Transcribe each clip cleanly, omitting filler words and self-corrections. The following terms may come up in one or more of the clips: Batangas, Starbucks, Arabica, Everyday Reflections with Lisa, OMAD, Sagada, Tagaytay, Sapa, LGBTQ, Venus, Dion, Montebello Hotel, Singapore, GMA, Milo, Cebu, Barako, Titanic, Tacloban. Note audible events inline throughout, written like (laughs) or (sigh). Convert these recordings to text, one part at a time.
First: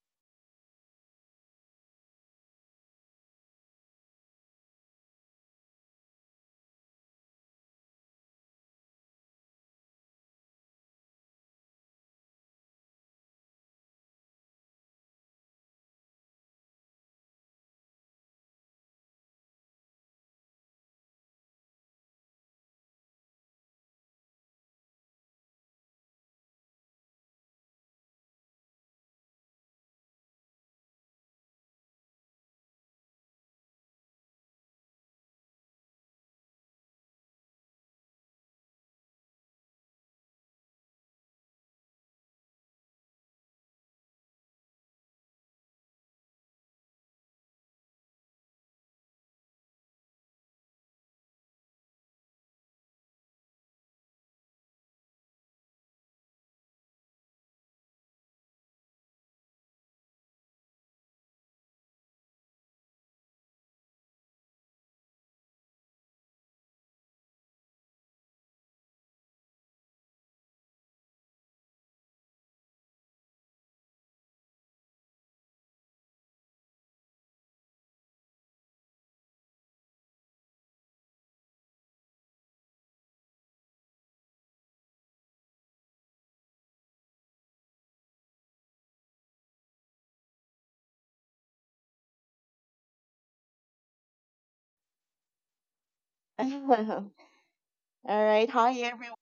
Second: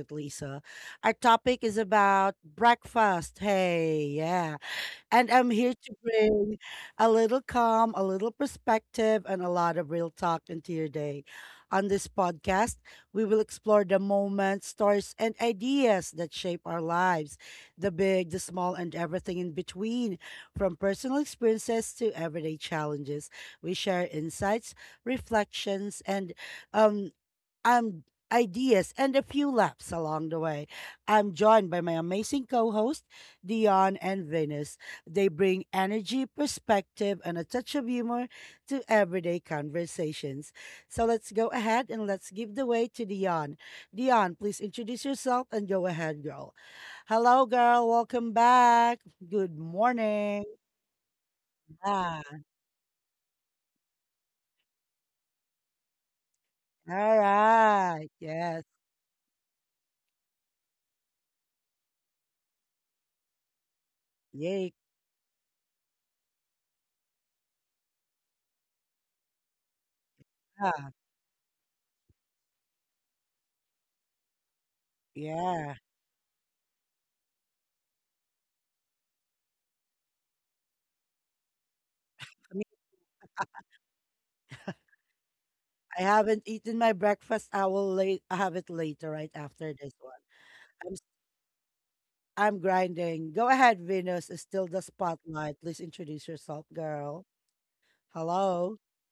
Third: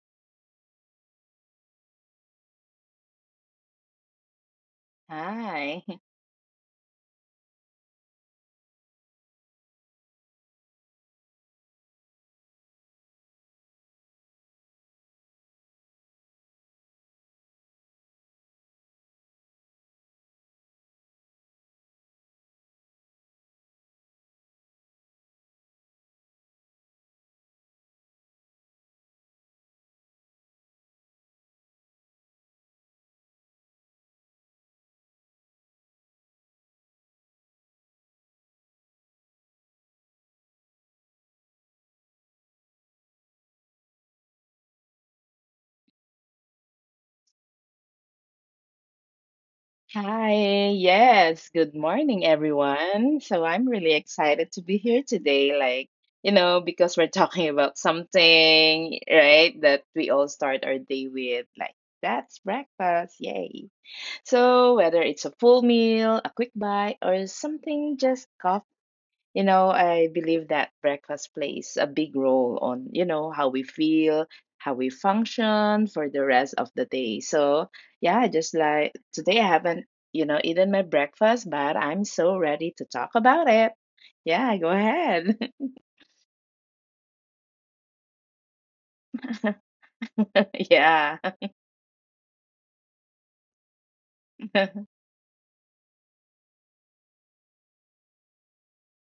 with Lisa. Our topic is about breakfast. Hey, yeah. And I'm here Hi. to bring a little calm, a little perspective, and a lot of real talk into your day. On this podcast, we will explore the moments, stories, and ideas that shape our lives, the big, the small, and everything in between, from personal experiences to everyday challenges. We share insights, reflections, and um, um, ideas and a few laughs along the way. I'm joined by my amazing co host, Dion and Venus. They bring energy, perspective, and a touch of humor to everyday conversations. So let's go ahead and let's give the way to Dion. Dion, please introduce yourself and go ahead, girl. Hello, girl. Welcome back. Good morning. Yes. Good Ah, morning, everyone. So I'm really excited to be here today. Because we're all talking about right. Yes. something, right, that we all start our day with. Like, that's breakfast. Yay. Yay. So whether it's a full meal, a quick bite, or something just, I believe that Yeah. breakfast plays a big role on, you know, how we feel, how we function for the rest of the day. So, yeah, just like today I haven't eaten my breakfast, but I'm so Yeah. ready to talk about it. Yeah, go ahead. (laughs) I haven't eaten my breakfast. I will late. I have it later, right after this one. I'm s- Yeah. (laughs) I'm grinding. Go ahead, Venus. Is still the spotlight. Please introduce yourself, (laughs) girl. All right. Hi, Hello. everyone.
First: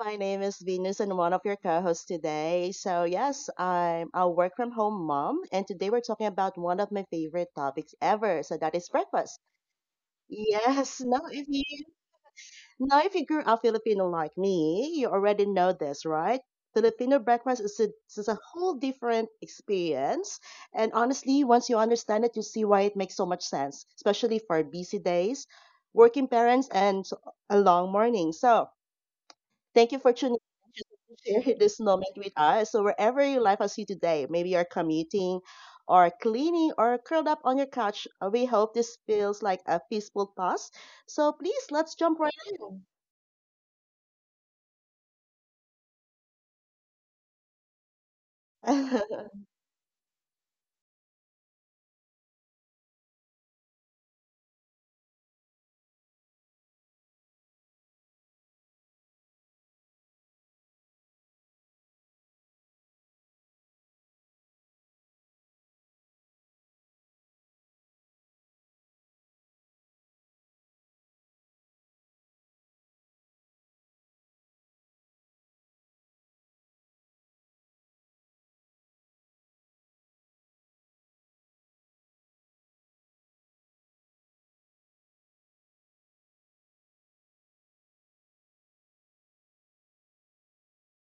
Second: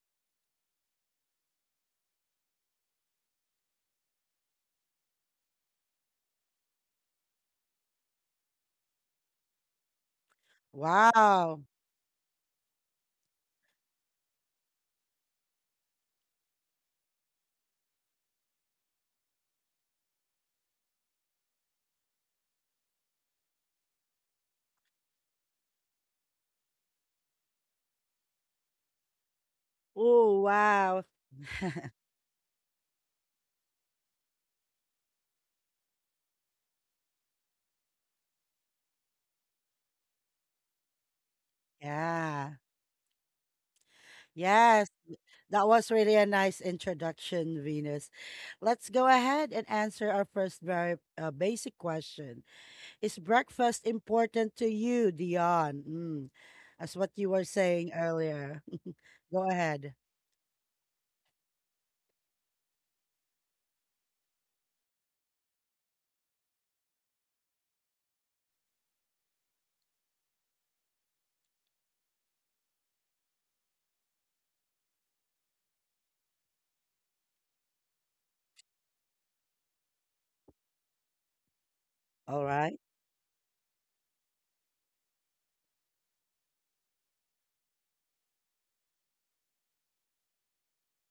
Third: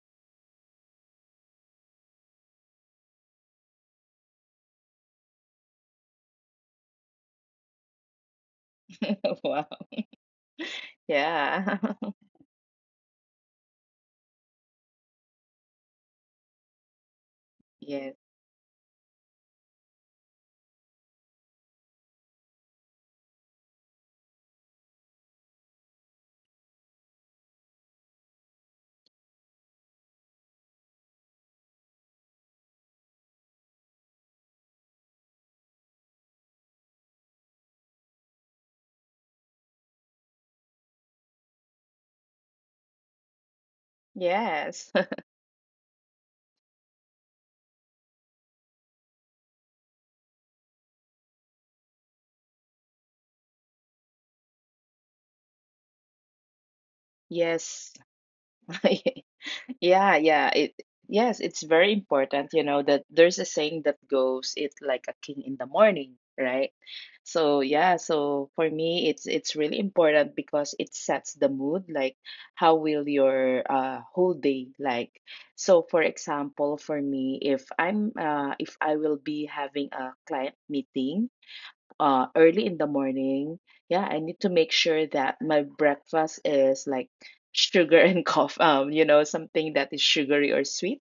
My name is Venus, and one of your co hosts today. So, yes, I'm a work from home mom, and today we're talking about one of my favorite topics ever. So, that is breakfast. Wow. Yes, (laughs) no, if Wow. you Yeah. (laughs) now, if you grew up Filipino like me, you already know this, right? Filipino breakfast is Yes. is a whole different experience. And honestly, once you understand it, you see why it makes so much sense, especially for busy days, working parents, and a long morning. So, thank you for Oh tuning wow. in to share (laughs) (laughs) this moment with us. So, wherever your life has you today, maybe you're commuting or cleaning or curled up on your couch, we hope this feels like a peaceful pause. So, please, let's jump right Yeah. in. Yes. Yes. That was really a nice introduction, Venus. Let's go ahead (laughs) and answer our first very basic question. Is breakfast important to you, Dion? Mm, as what you (laughs) were saying Yes. earlier. (laughs) (laughs) Go ahead. Yeah. It yes, it's very important, you know, that there's a saying that goes, it's like a king in the morning, right? So yeah, so for me it's really important because it sets the mood, like how will your whole day like. So for example, for me, if I'm if I will be having a client meeting, All early right. in the morning, yeah, I need to make sure that my breakfast is like sugar (laughs) and coffee, you know, something that is sugary or sweet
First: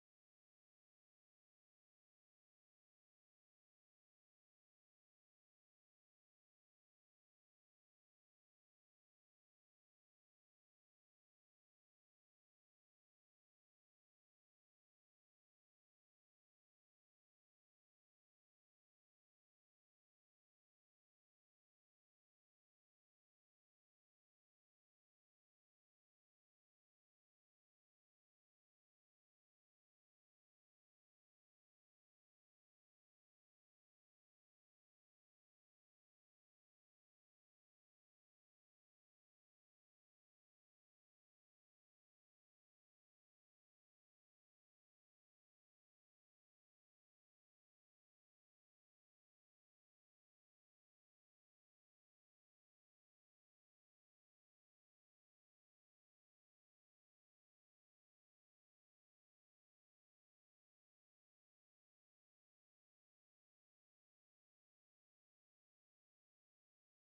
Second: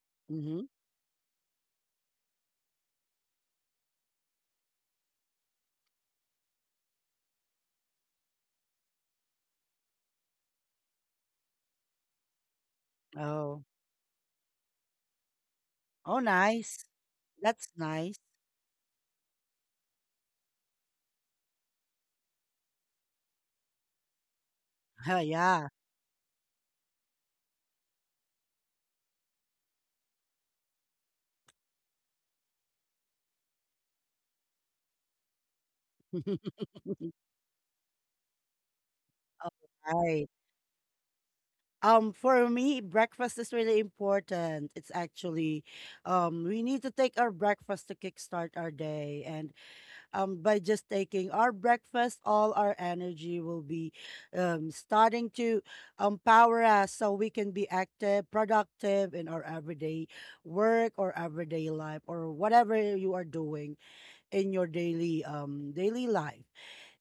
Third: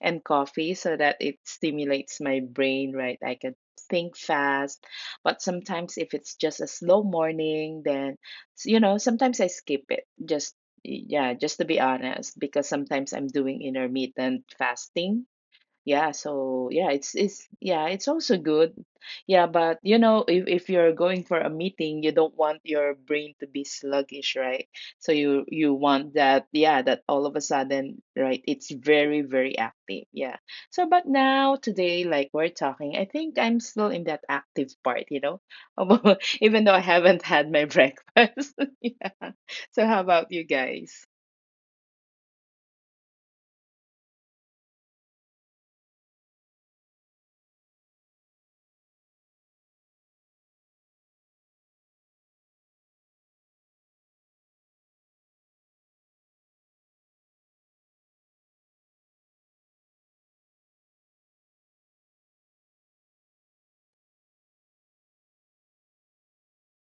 and Mm-hmm. coffee so that it stimulates my brain, right? I can think fast. But sometimes if it's just a slow morning, you know, sometimes I skip it just. Yeah, just to be honest, because sometimes I'm doing Oh. intermittent fasting. Yeah, Oh, so nice. yeah, That's it's nice. also good. Yeah, but you know, if you're going for a meeting, you don't want your brain to be sluggish, right? (laughs) So you Yeah. you want that, yeah, that all of a sudden, right, it's very active. Yeah. So but now today like we're talking, I think I'm still in that active part, you know. (laughs) Although even though I (laughs) haven't had my breakfast. (laughs) Yeah. All So how right. about you guys? For me, breakfast is really important. We need to take our breakfast to kickstart our day, and by just taking our breakfast all our energy will be starting to empower us, so we can be active, productive in our everyday work or everyday life or whatever you are doing in your daily daily life.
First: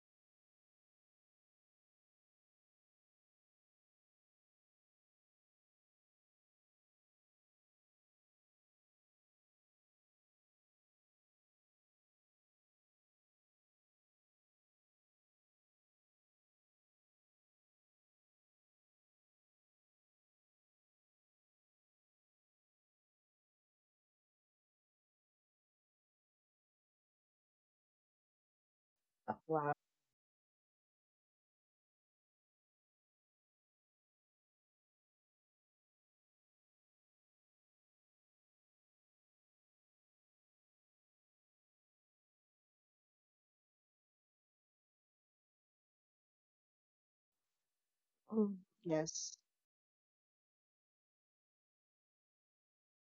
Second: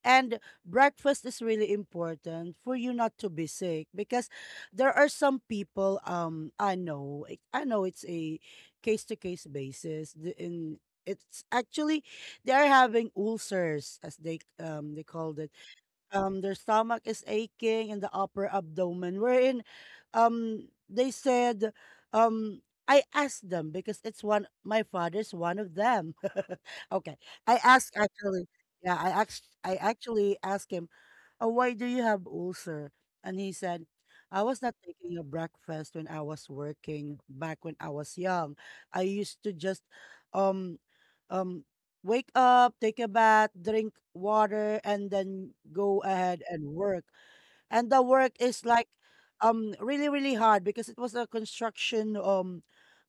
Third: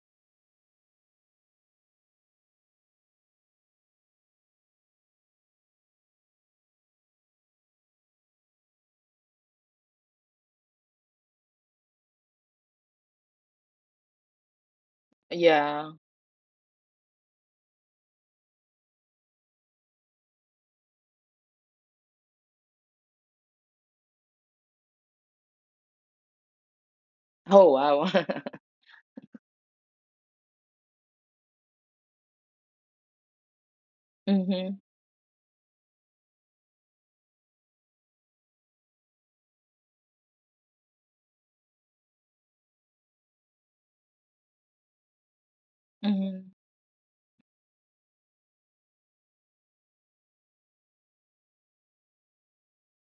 And breakfast is really important for you not to be sick, because there are some people, I know I know it's a case to case basis, in, it's actually, they are having ulcers as they call the, Yeah. Their stomach is aching and the upper abdomen, wherein they said, um I asked them because it's one, my father's one of them. (laughs) Okay. I Oh, asked wow. actually, (laughs) yeah, I asked. I actually asked him, oh, why do you have ulcer? And he said, I was Mm-hmm. not taking a breakfast when I was working, back when I was young. I used to just um um wake up, take a bath, drink water, and then go ahead Mm-hmm. and work. And the work Mm. is like Yes. Really hard, because it was a construction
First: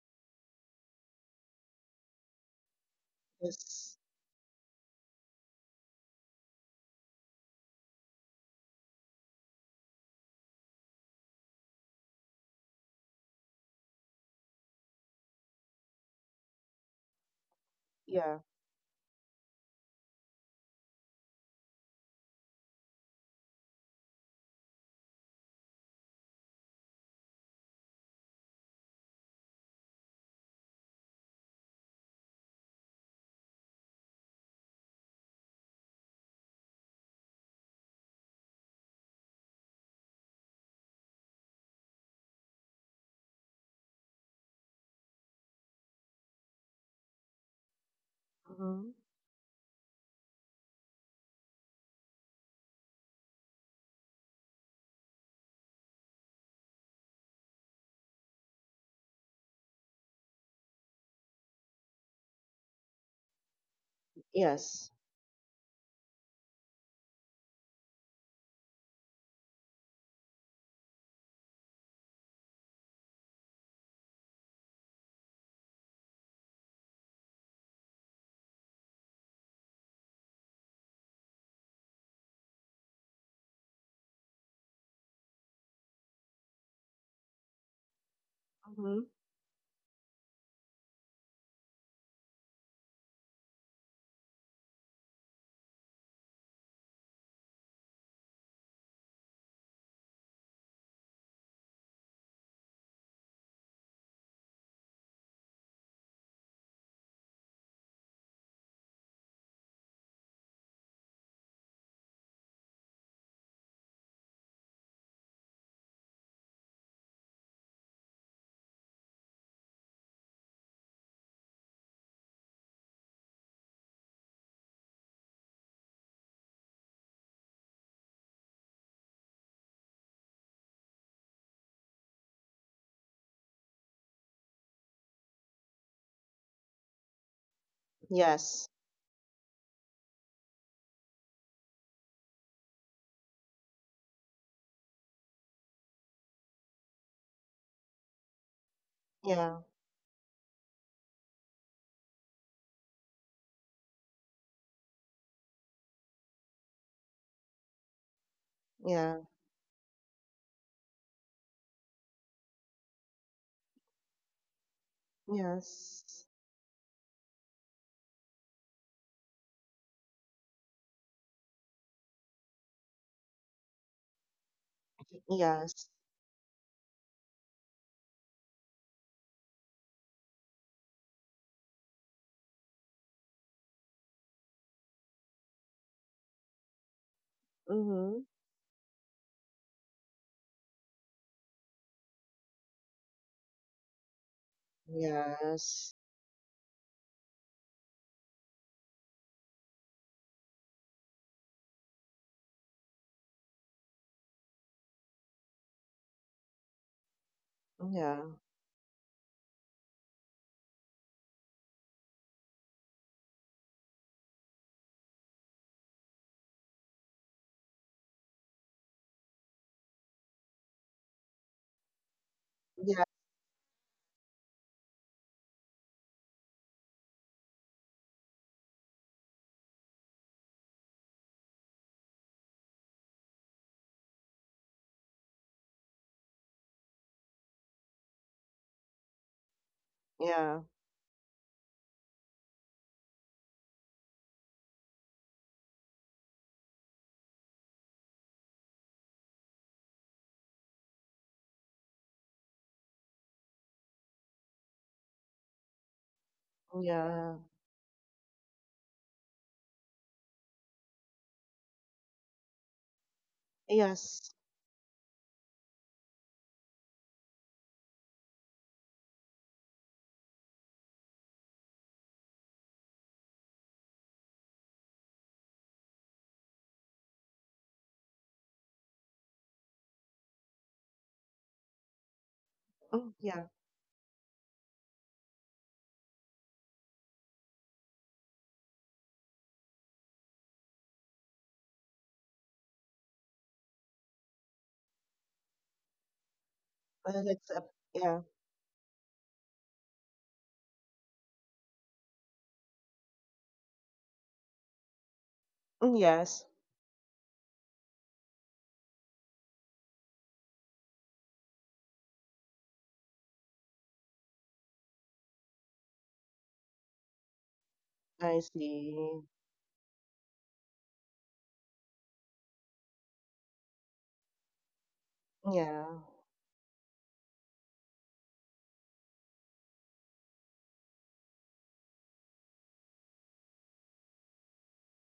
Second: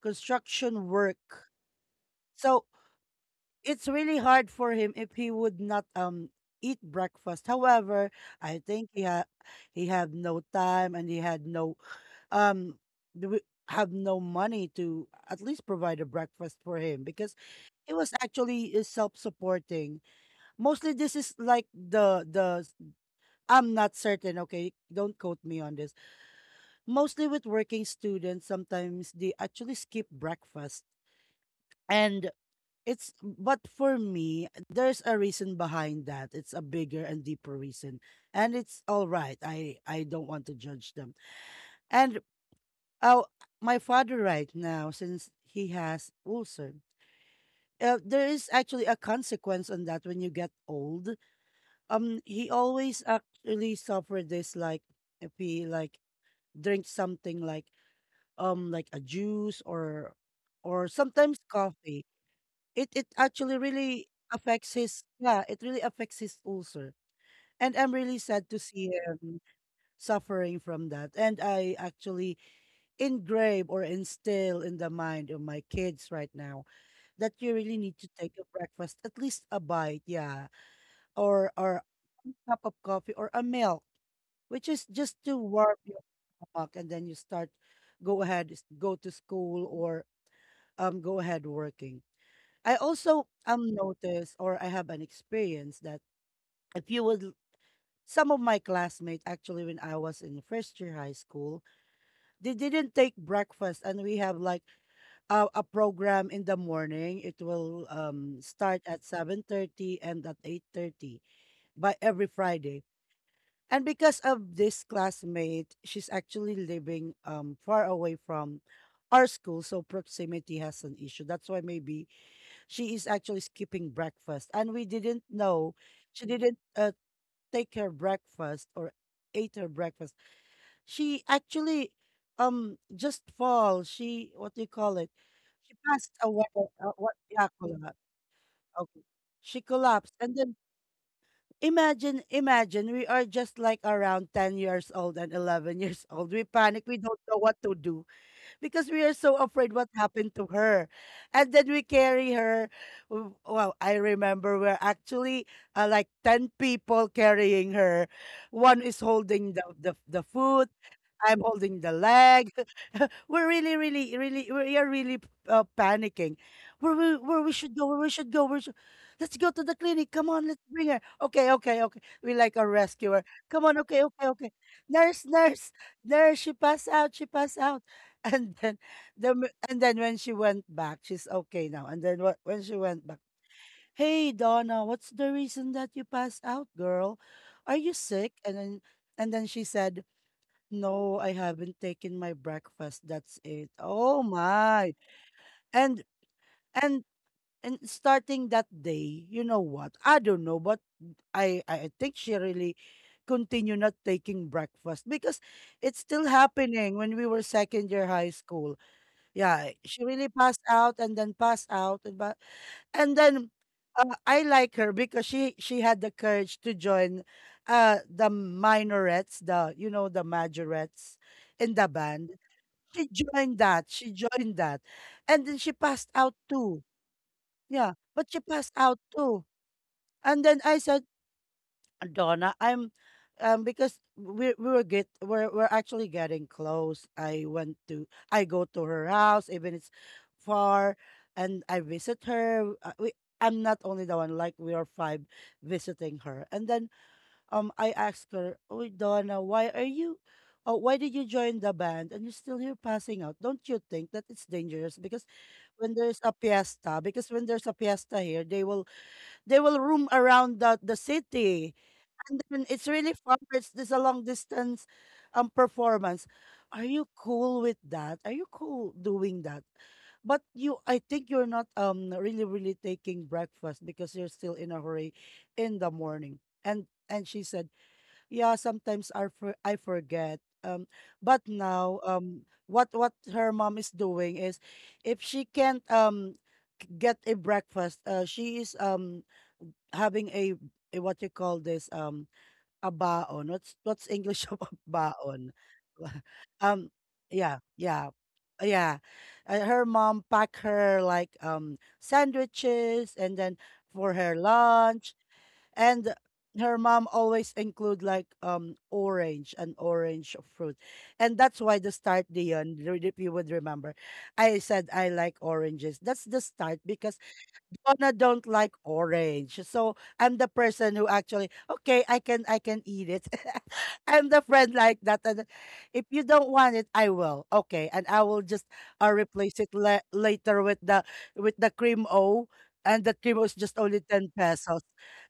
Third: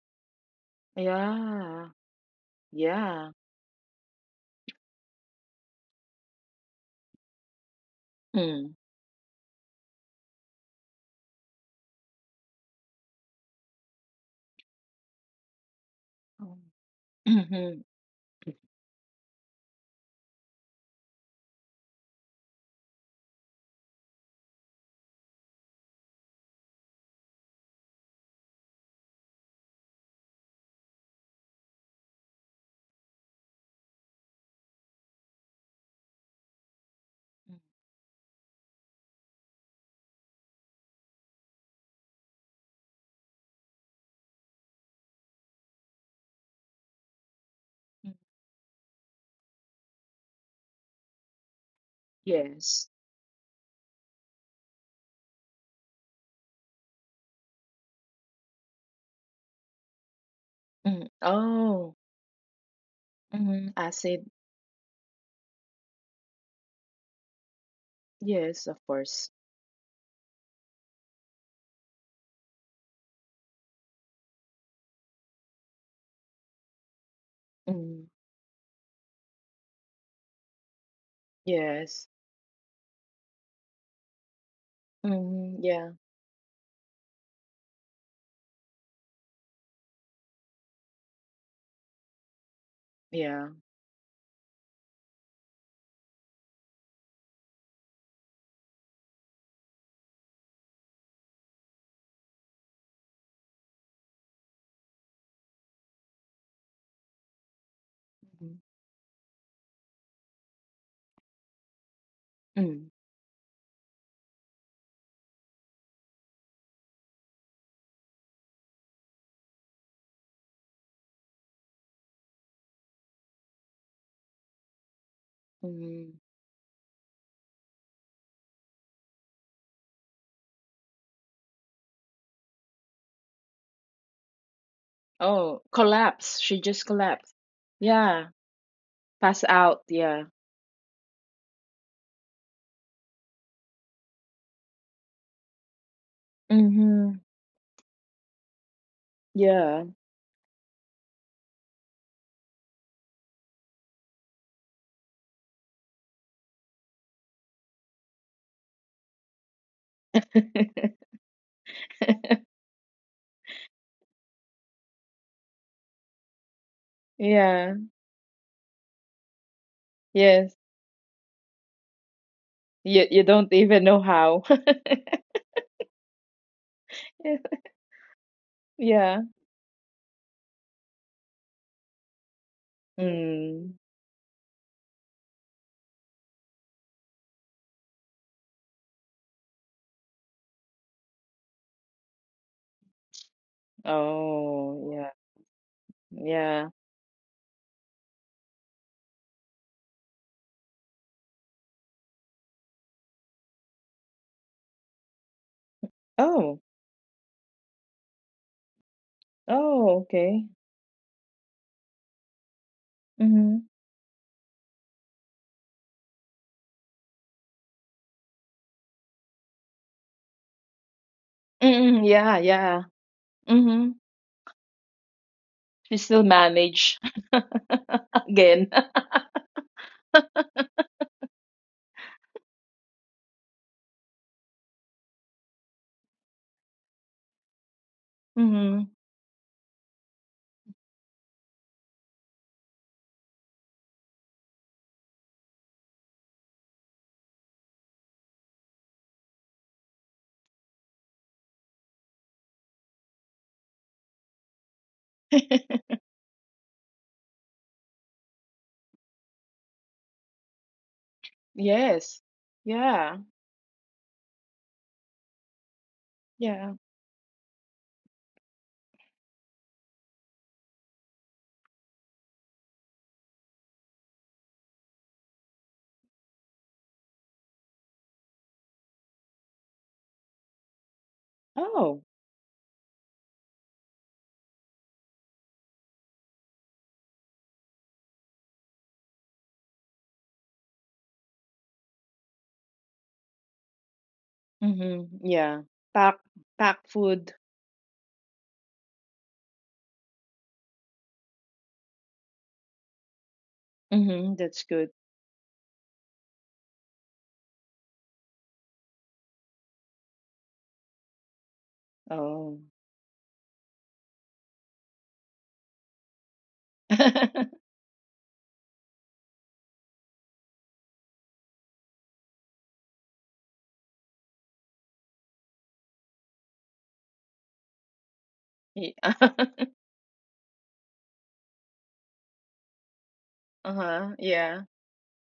construction work. Yeah. So Yeah. it's Yes. really hard for him if he would not eat breakfast. However, I Mm. think he had, he had no time and he had no, um w- have no money to at least provide a Oh. breakfast for him, because Mhm. he was Yeah. actually self supporting. Mostly this is like the I'm not certain, okay? Don't quote me on this. Mostly with working students, sometimes they actually skip breakfast. And it's, but for me, there's a reason behind that. It's a bigger and deeper reason. And it's all right. I don't want to judge them. And oh, my father right now, since he has ulcer. Mhm. There is actually Hmm. a consequence on that when you get old. He Yes. always actually suffered this, like if he like drinks something like, like a juice or Mm. sometimes Oh. coffee, it actually Mhm. I really said affects Yes. his, yeah, it really affects his ulcer. And I'm really sad to yes, of see course. him suffering from that. And I actually engrave or instill in the mind of my kids right now that you really need Mm. to take a breakfast, at least a bite, yeah, or Yes. cup of coffee or a milk, which is just to Mm. warm Yeah. your stomach. And then you start, go ahead, go Hmm. to school or go ahead working. I also Yeah. Noticed, or I have an experience that, if you would l- some of my classmates actually, when I was in first year high school, they didn't take breakfast, and we have like a program in the morning. It will Mm. start at 7:30, and at 8:30 by every Friday. Mm. And because of this classmate, she's actually living far away from our school, so proximity has an issue. That's why maybe she is actually skipping breakfast, and we didn't know. Mm. She didn't take her breakfast or ate her breakfast. She actually just fall. She, what do you call it? Oh, She passed collapse. away. She just What? collapsed. Yeah, collapse. Yeah. Yes. Okay. Pass She out. collapsed, Yeah. and then, imagine we are just like around 10 years old and 11 years (laughs) old. We panic. We Mm-hmm. don't know what to do, because we are so Yeah. afraid Yeah. what happened to her. And then we carry her. Well, I remember we're actually, like 10 people carrying her. One is Yeah. holding the foot. (laughs) I'm holding the leg. We're really, really, really, we are really Yes. panicking. Where we Yeah. should go, where we should go, where should, let's go to the clinic. Come on, Yes. let's bring her. Okay, okay, okay. We like our You rescuer. don't Come on, even know okay, okay, how. okay. Nurse, nurse, Yes. nurse. She passed out. She passed (laughs) out. (laughs) And then, Yeah. And then when she went back, she's okay now. And then when she went back, Mm. hey Donna, what's the reason that you passed out, girl? Are you Hmm. sick? And then she said, no, I haven't taken my breakfast. That's it. Oh Oh, my. yeah. Yes. And Yeah. and and starting that day, you know what? I don't know, but I think she really continue not taking breakfast, because it's still Oh. happening when we were second year Yeah. high school. Yeah, Oh, she really okay. passed out and then passed out and but, and then Mhm. I like her because she had the courage to join the minorettes, the you know the majorettes in the Mm, band. yeah, yeah. she Yeah. joined that, Mhm. she joined that. And then she She passed still out too. manage (laughs) Yeah, but she again. passed out (laughs) too. And then I said, Donna, I'm because we're actually getting close. I go to Mhm. her house, even it's Yeah. far, and I visit her. We, I'm not only the one, like we are five visiting her. And then I asked her, "Oh, Donna, why are you, oh, why did you join the band and you're still here passing out? Don't you think that it's dangerous? Because when there's a fiesta, Yeah. Here, they will, they will roam around the city. Yes. And then it's really Yeah. far. It's this a long Yes. distance performance. Yeah. Are you cool with that? Are you cool doing that? But you, I think you're not really taking breakfast, because you're still in a hurry in the morning." And she said, yeah, sometimes I I forget. But now, Oh. What Mm, her yeah. mom is doing is, if she can't get a breakfast, she is having a, what you call this, a baon. What's English (laughs) of a Mhm. baon? Yeah. Pack (laughs) pack Um, food. Yeah, that's yeah, yeah. yeah. Her mom pack her like sandwiches, and then for her Mhm. That's good. lunch, Mm, and yes. her mom always include like orange, an orange fruit. And that's why the start, Oh. Dion, if you would remember, I said I like oranges. That's the start, because (laughs) Donna don't I like see. orange. So I'm the person who actually, okay, I can eat it. (laughs) I'm the friend like that. And Yeah. if you don't want it, I will. Okay. And I will just Yeah. Replace (laughs) it later with the, with the cream O. And the cream was just only Uh-huh. 10 Yeah. pesos.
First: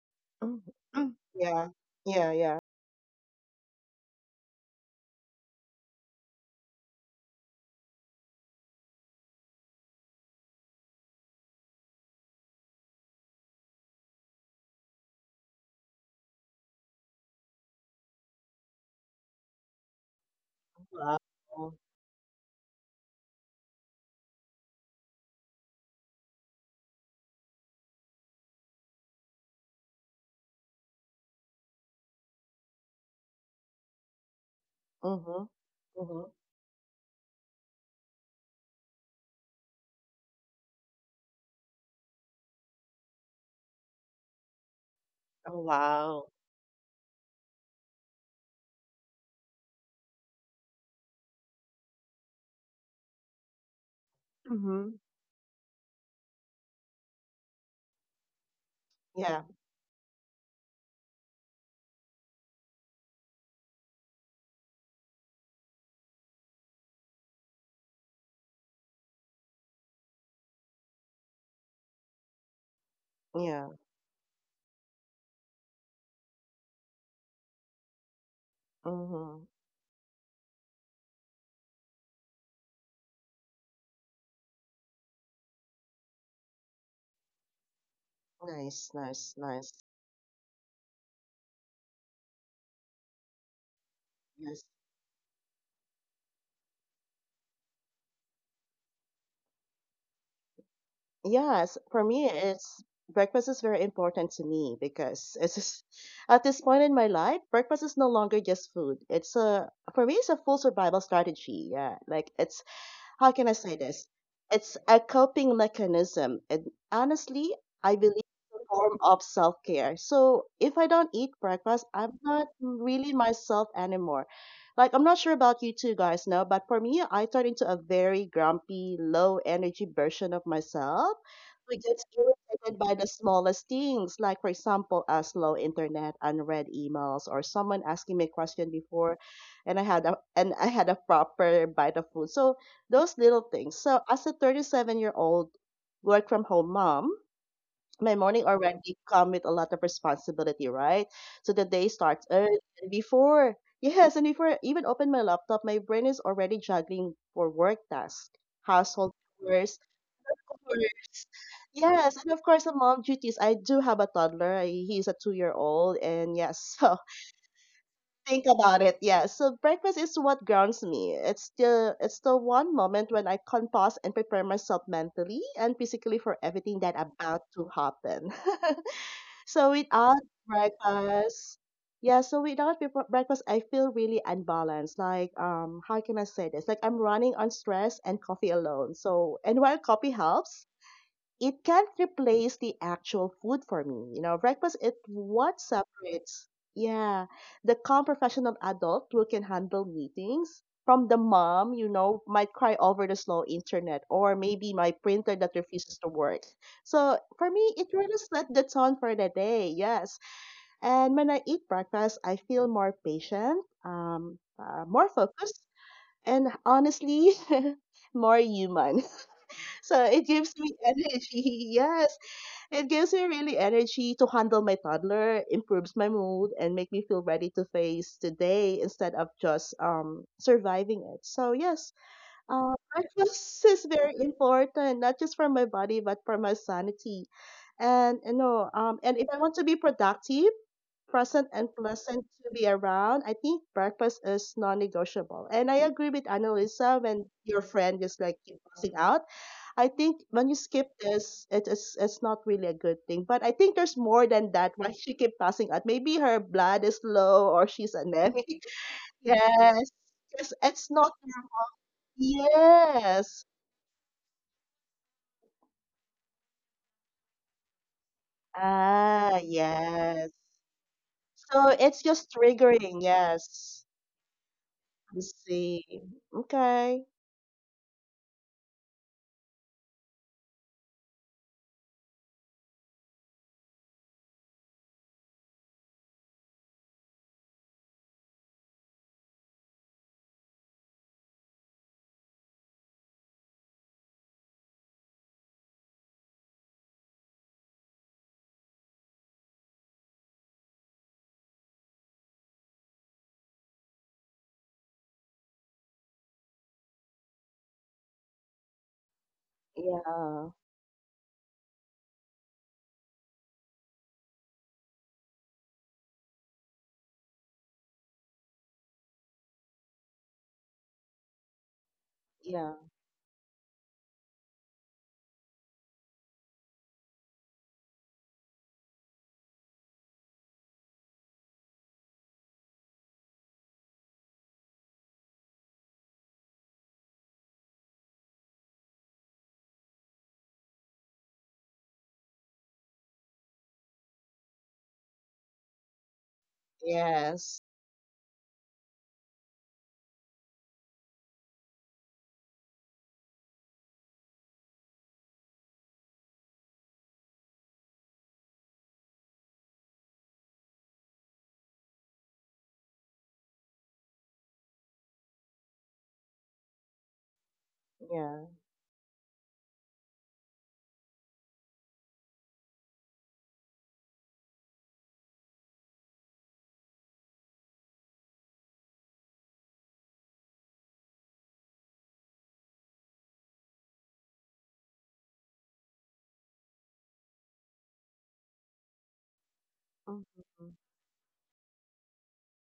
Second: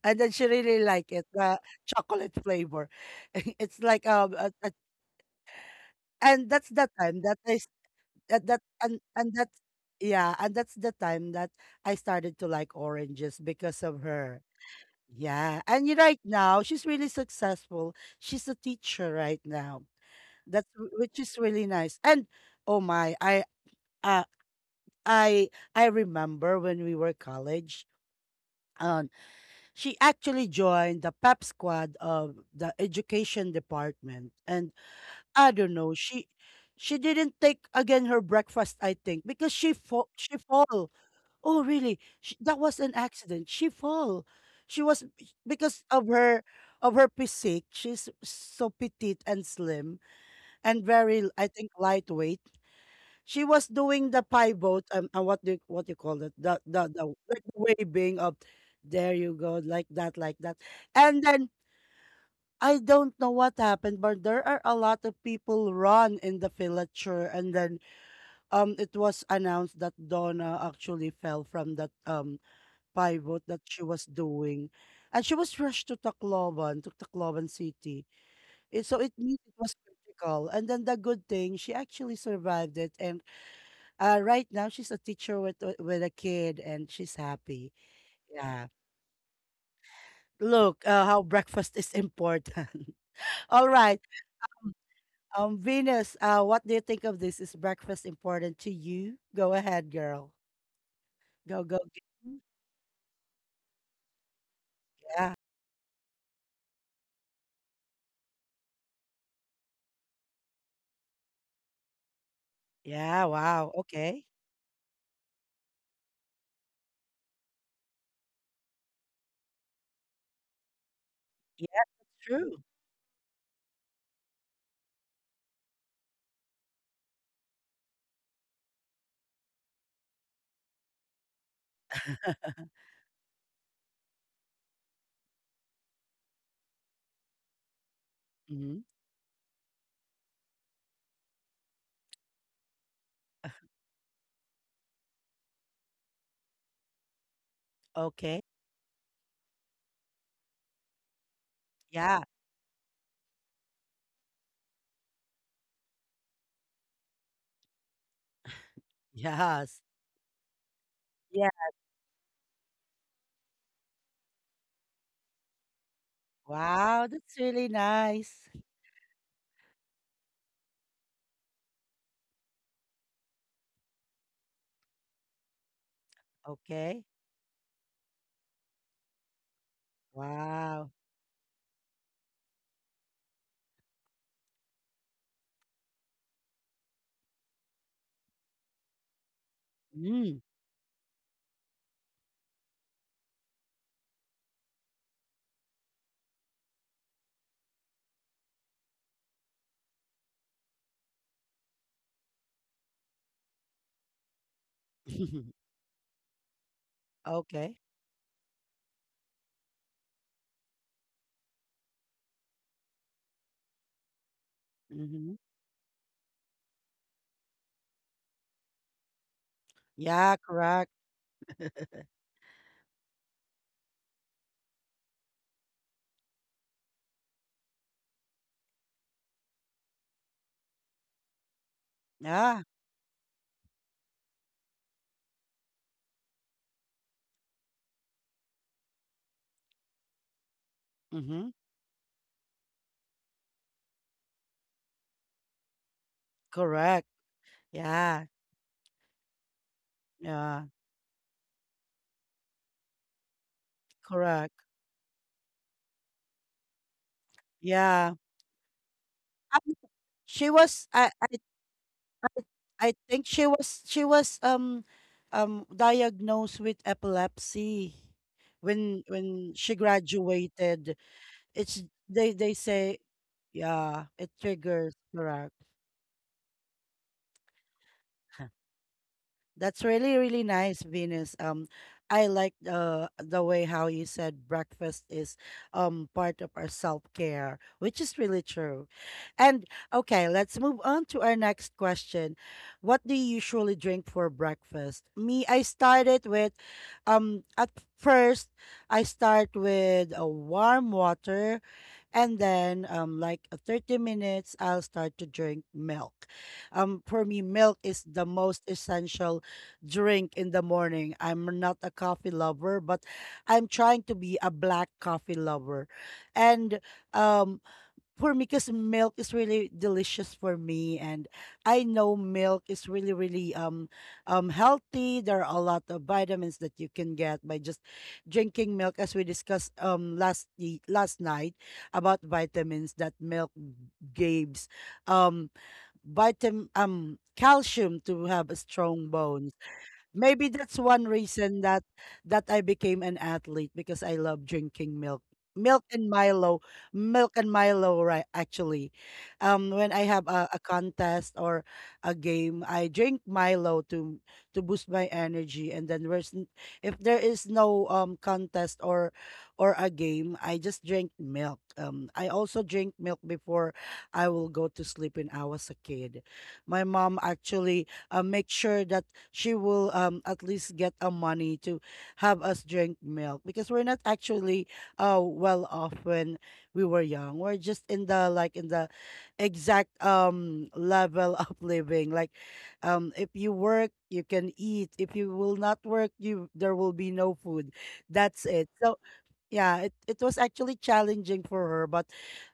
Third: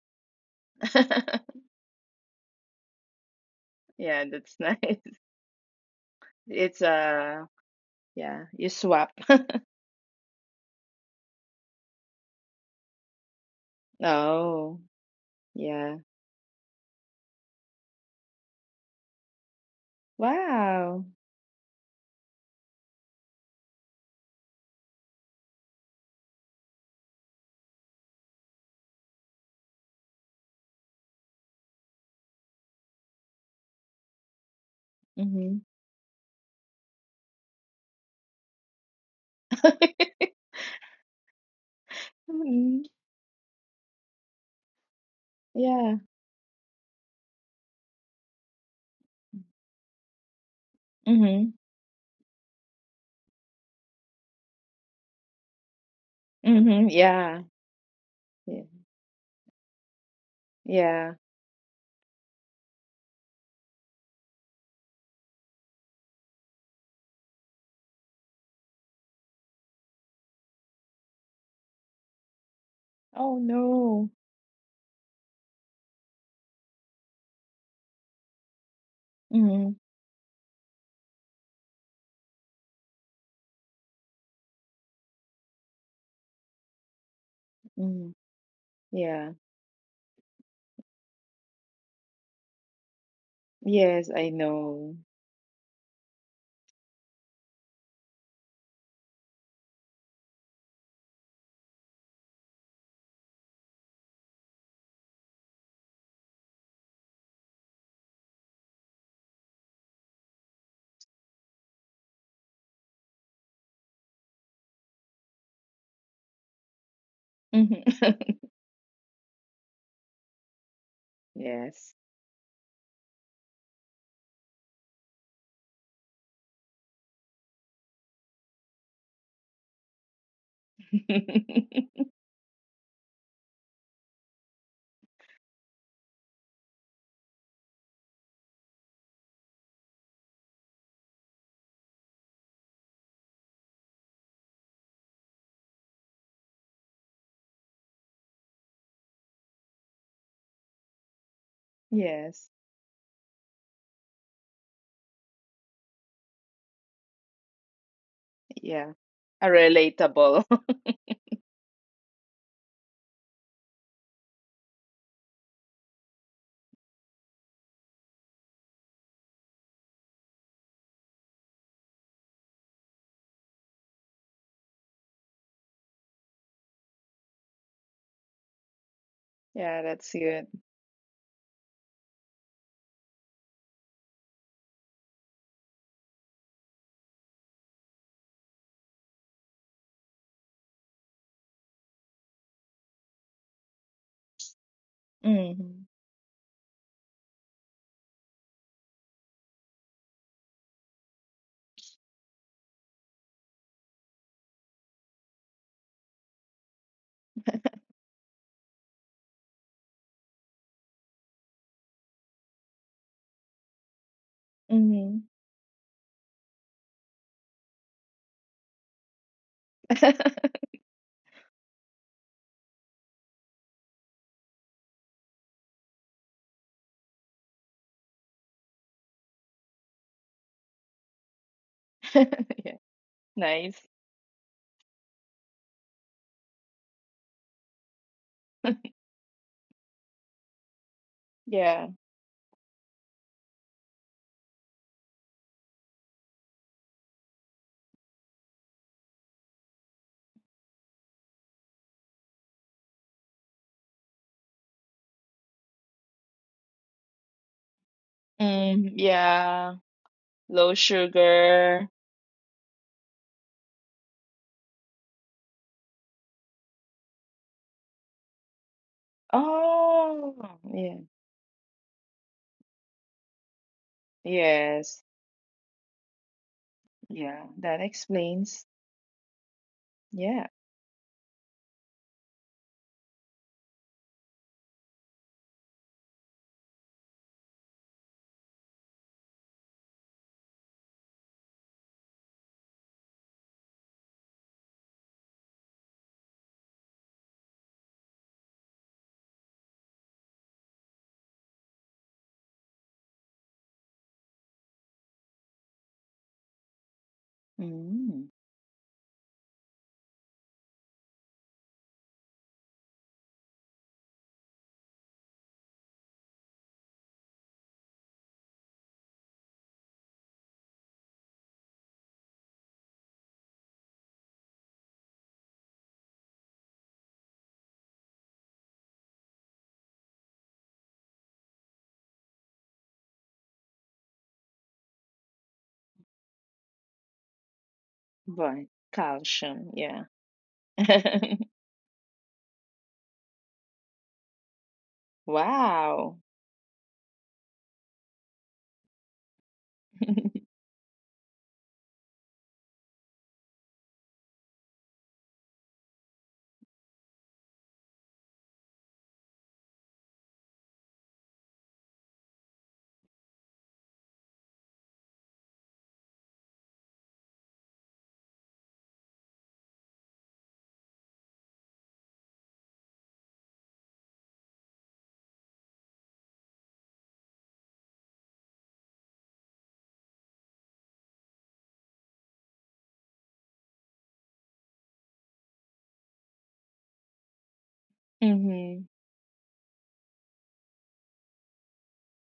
And then she Mm, really like mm, it, the (laughs) yeah. Yeah. chocolate Yeah. flavor. (laughs) It's like Yeah, that's nice. (laughs) and that's It's the time that uh, I, yeah, you swap. (laughs) That's, yeah, and that's the time that I started to like oranges because of her. Oh. Yeah, and you, Yeah. right now she's really successful, she's a teacher right now, that's Wow. Wow. which is really nice. And oh my, uh, i I remember when we were college, um, she actually joined the pep squad of the education department. And Mm-hmm. I Mhm. don't know, Mm-hmm. she didn't take again her breakfast, I think, because she (laughs) fall. Oh, really? Sh, that was Mm, an accident. She fall. She was, Oh, because yeah. of wow. her, of her physique. She's so petite and slim, and very, I Mhm. think, lightweight. She was doing the pivot Mm-hmm. And what do you, what you call it? The the Mhm. the like Yeah. the waving of, Yeah. there you Yeah. go, like that, like that. Yeah. And then I don't know what happened, but there are a lot of people run in the filature. And then it was announced that Donna actually fell from that Oh pivot that Yeah. she was no. doing. And she was rushed to Tacloban City. So it means Mm-hmm. it was Mhm. critical. And then the good thing, she actually survived it. And right now, she's a teacher with, with a kid and she's happy. Mhm. Yeah. Nice, Yeah. nice, nice. Look, how breakfast is important. (laughs) All right. Yes, I Yes. know. Venus, what do you think of this? Is breakfast important to you? Go ahead, girl. Go, go, Yes, for go. me, it's breakfast is very important to me Yeah. because it's just, (laughs) at this point in my life, breakfast is no longer just food. It's a for me, it's a full survival strategy. Yeah, like it's Yeah. how can I say Wow. this? Okay. It's a coping mechanism. And honestly, Mhm. I believe it's (laughs) a form of self care. So if I don't eat Yeah, breakfast, Yes. that's I'm not true. really myself anymore. Like, I'm not sure about you two guys now, but for me, I turn into a very grumpy, low energy version of myself who gets (laughs) irritated by the smallest things, like, for example, a slow internet, unread emails, or someone asking me a question Hmm. before and I had a proper bite of food. So those little things. So as a 37-year-old work from home mom, my morning Okay. already come with a lot of responsibility, right? So the day starts Yeah. Yes. early and before (laughs) yes, and before I even open my laptop, my brain is already juggling for work tasks, Yeah. household A chores, Yes. relatable. (laughs) chores. Yeah. Yes, and of course, the mom duties. I do have a toddler. He's a 2 year old, and yes, (laughs) Wow, that's really nice. think about it, yeah. So breakfast is what grounds me. It's the one moment when I can pause and prepare myself mentally and physically for everything that Okay. about to happen. (laughs) So Yeah, without that's good. Wow. breakfast, yeah. So without breakfast, I feel really unbalanced. Like how can I say this? Like I'm running on stress and coffee alone. So and while coffee Mm. helps, it can't replace the actual food for me. You know, breakfast is what Mhm. separates, yeah, the calm professional adult who can handle meetings from the mom, you know, might cry over the slow internet or maybe my printer that (laughs) refuses to work. So for me, Okay. it really set the tone for the day, yes. And when I eat breakfast, I feel more patient, more Mm-hmm. Mhm. focused, and honestly, (laughs) more human. (laughs) So it Yeah, gives me (laughs) correct. energy, (laughs) yes, it gives me really energy to handle my toddler, improves my mood, and make me feel ready to face today instead of just surviving it. So yes, Yeah. Yeah. breakfast is Nice. very important, not just for my body but for my sanity. And you know, and if I want to be productive, present, Mm-hmm. and Yeah. pleasant to be around, I think breakfast is non-negotiable. And I agree with Annalisa Correct. when your friend just like Yeah. keep passing out. I think when you Yeah. skip this, it's not really a good thing. But I think there's more than Correct. that. Why she keep passing out? Maybe her blood is low or she's Yeah. anemic. (laughs) Mm, Um, yeah. Yes, yes, she Low it's was not. Sugar. I think Yes. she was diagnosed with epilepsy when Ah, when she yes. Oh, graduated. yeah. So It's it's just They triggering. say, Yes. yeah, it triggers, Yes. I correct. see. Okay. Yeah. That (laughs) explains. That's really, really Yeah. nice, Venus. I like the way how you said breakfast is part of our self-care, which is really true. And okay, let's move on to our next question. What do you usually drink for breakfast? Me, I started with, at first I start with a warm water, and then like 30 minutes I'll start to drink milk. For me, milk is the Mm. most essential drink Yeah. in the morning. I'm not a coffee lover, but I'm trying to be a black coffee lover. And um for me, because milk is really delicious for me, and I know milk Yeah. is really, really healthy. There are a lot of vitamins that you can get by just drinking milk, as we discussed last last night, about vitamins that milk gives, um vitamin, calcium, to have a Right. strong bones. Calcium, yeah. Maybe that's one reason (laughs) that I became an athlete, because I love drinking milk. Milk and Wow. Milo, milk and Yes. Milo, right? Actually, when I have a (laughs) contest or a game, I drink Milo to boost my energy. And then if there is no contest or a game, I just drink milk. I also drink milk before I will go to sleep when I was a kid. My mom actually, Yeah. make sure that she will at least get a money to have us drink milk, because we're not actually well off when we were young. We're just in the, like in the exact level (laughs) of living. Like, if you work you can eat. If you will not work, you there will be no food. That's it. So Mm-hmm. yeah, it was Mm-hmm. actually challenging for her, but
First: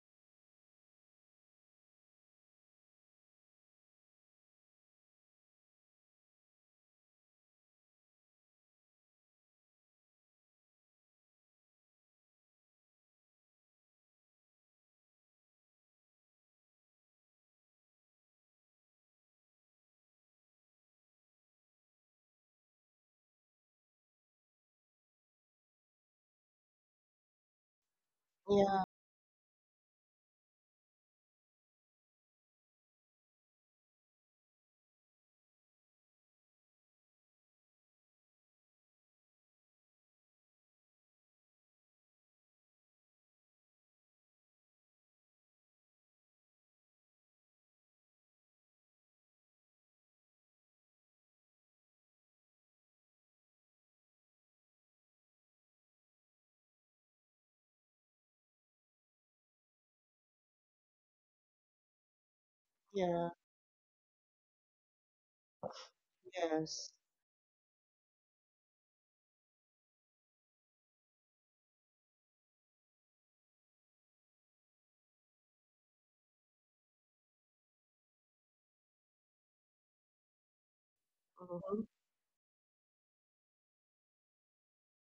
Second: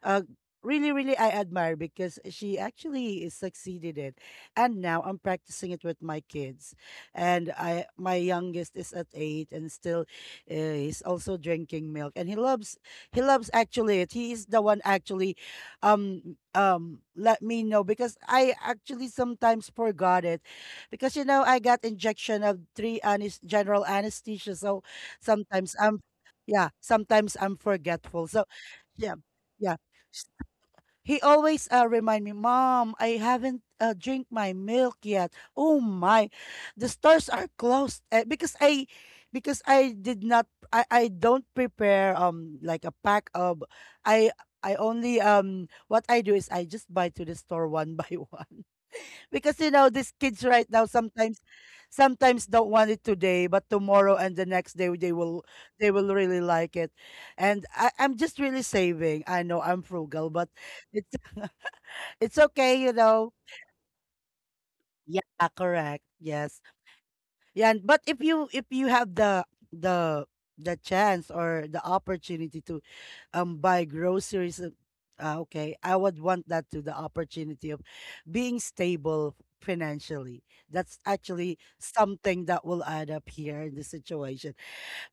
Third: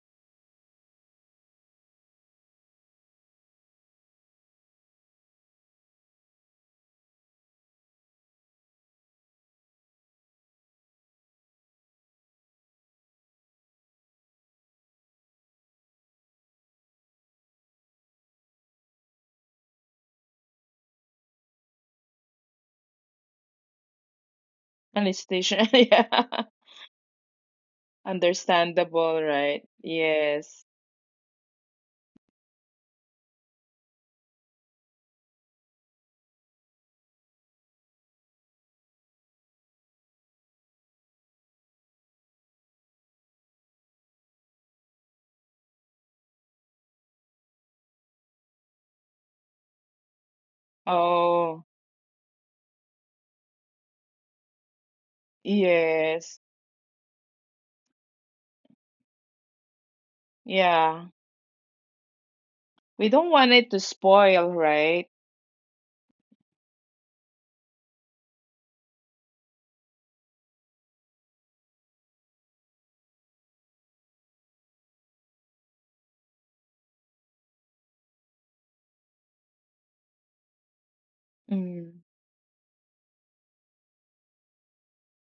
uh really, really I admire, because she actually succeeded it. And now I'm practicing it with my kids, and I my youngest is at 8, and still he's also drinking milk and he loves, actually, it he is the one actually let me know, because I actually sometimes forgot it, because, you know, I got injection of 3 general anesthesia. So And it's station, (laughs) sometimes I'm yeah. yeah, sometimes I'm forgetful. So Yeah. Understandable, yeah, right? yeah. S- Yes. He always, remind me, "Mom, I haven't, drink my milk yet. Oh my, the stores are closed," because because I did not, I don't prepare like a pack of, I I only, what I do is I just buy to the store one by (laughs) one, because, you know, these kids right now sometimes, Oh, don't want it today, but tomorrow and the next day they will, yes. really like it. And I'm just really saving. I know I'm frugal, but Yeah. it's (laughs) it's okay, you We don't Yeah. know. want it to spoil, right? Yeah, correct. Yes. Yes. Yeah, but if you have the the chance or the opportunity to buy groceries, okay, I would want that, to the opportunity of being stable financially. That's actually Mm-hmm. Mm. something that will add up here in the situation.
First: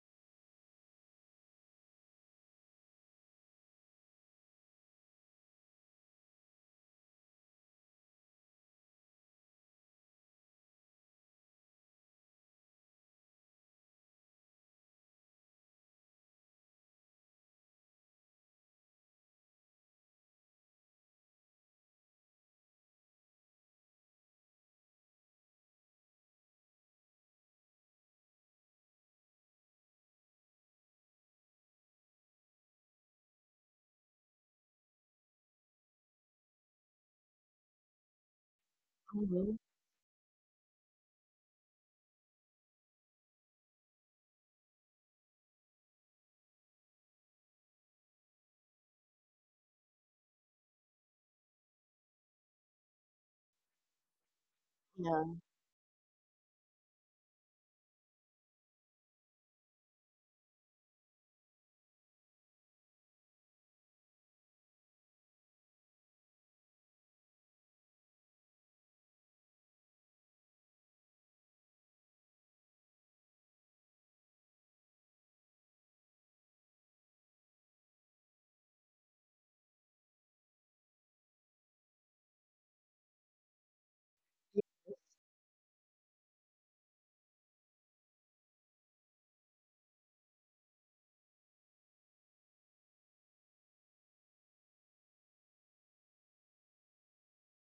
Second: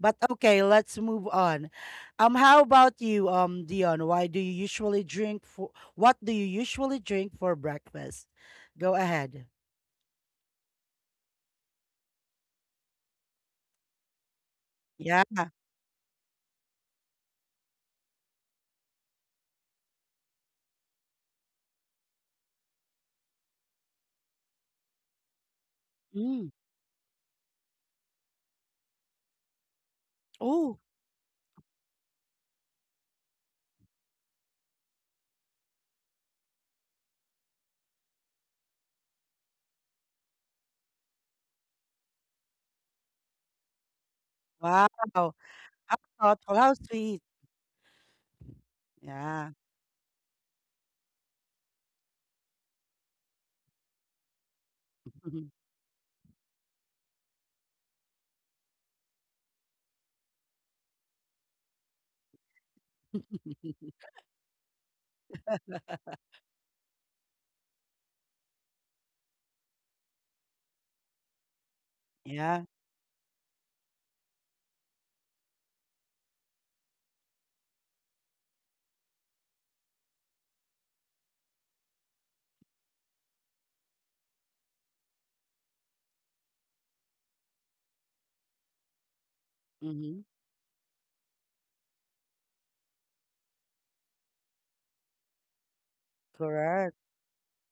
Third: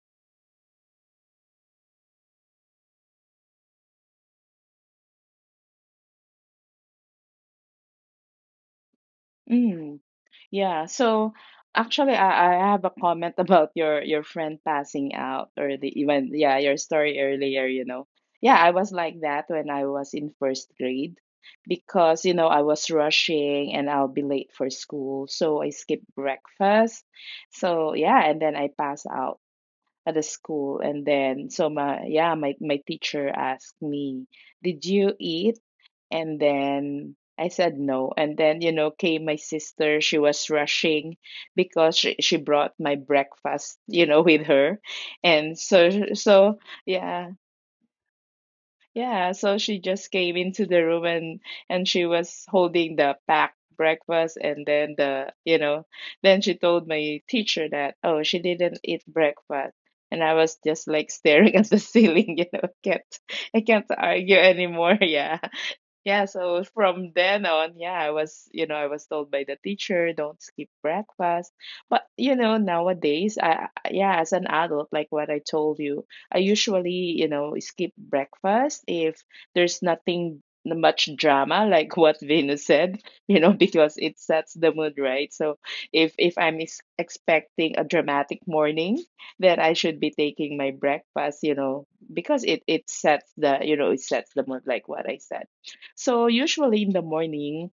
But okay, let's move on. How about you, Dion, why do you usually drink for what do you usually drink for breakfast? Go ahead. Mm. Yeah, so actually I have a comment (laughs) about your friend passing Yeah. out or the even, yeah, your story earlier, you know. Yeah, I was like that when I was in first grade because, you know, I was rushing and I'll be late for school, so I skipped Mm. breakfast. So, yeah, and then I pass out at the Oh, school and then so my, yeah, my teacher asked me, "Did you eat?" And then I said no. And then, you know, came my Mm-hmm. sister. She was rushing because she brought my breakfast, you know, (laughs) with her. wow, And so, how thoughtful, so how sweet. yeah, yeah. Yeah. So she just came into the room, and she was holding the packed breakfast. And then the, Yeah. you know, then she told my teacher that, oh, she didn't eat breakfast. And I was just like (laughs) staring at the ceiling, (laughs) you know, I can't (laughs) argue anymore. (laughs) Yeah. Yeah, so from then on, yeah, I was, you know, I was told by the teacher, don't skip breakfast. But, you know, Yeah. nowadays, yeah, as an adult, like what I told you, I usually, you know, skip breakfast if there's nothing much drama, like (laughs) what Venus said, (laughs) you know, because it sets the mood, right? So if I'm ex expecting a dramatic morning, then I should be Hmm. taking my breakfast, you know, because it sets the, you know, it sets the mood, like what I said. So usually in Correct. the morning,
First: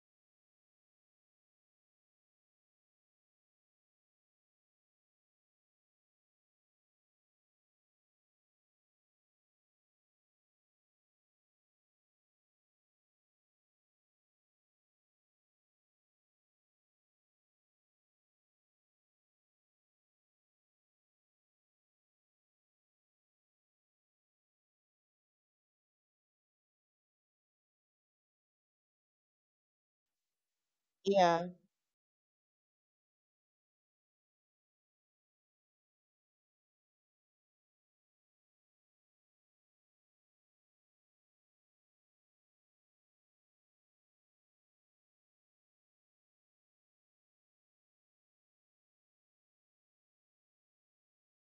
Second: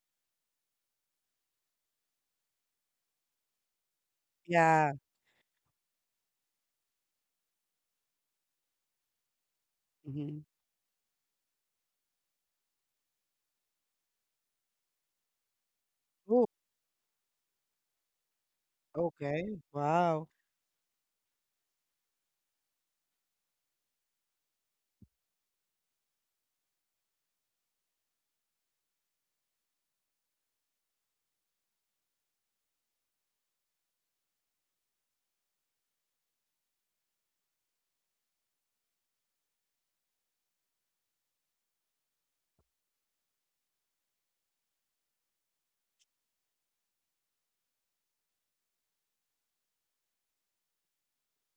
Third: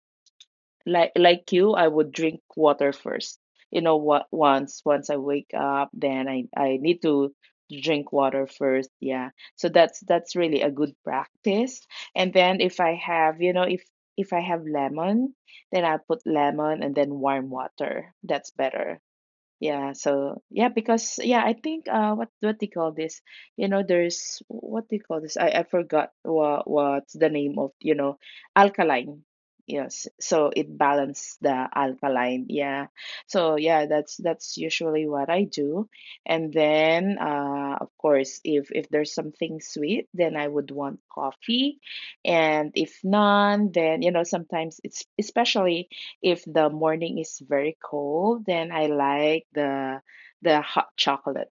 like you, I would drink water first. You know what? Once Yeah. once I wake up, then I need to drink water first. Yeah. So that's Mhm. really a good practice. And then if I have, you know, if I have lemon, then I put Oh. lemon and then warm water. That's better. Okay. Yeah, Wow. so yeah, because yeah, I think what do you call this? You know, there's what do you call this? I forgot what's the name of, you know, alkaline. Yes, so it balances Yeah, the alkaline. Yeah, so yeah, that's usually what I do, and then, of course, if there's something sweet, then I would want coffee, and if none, then you know sometimes it's, especially if the morning is very cold, then I like the hot chocolate,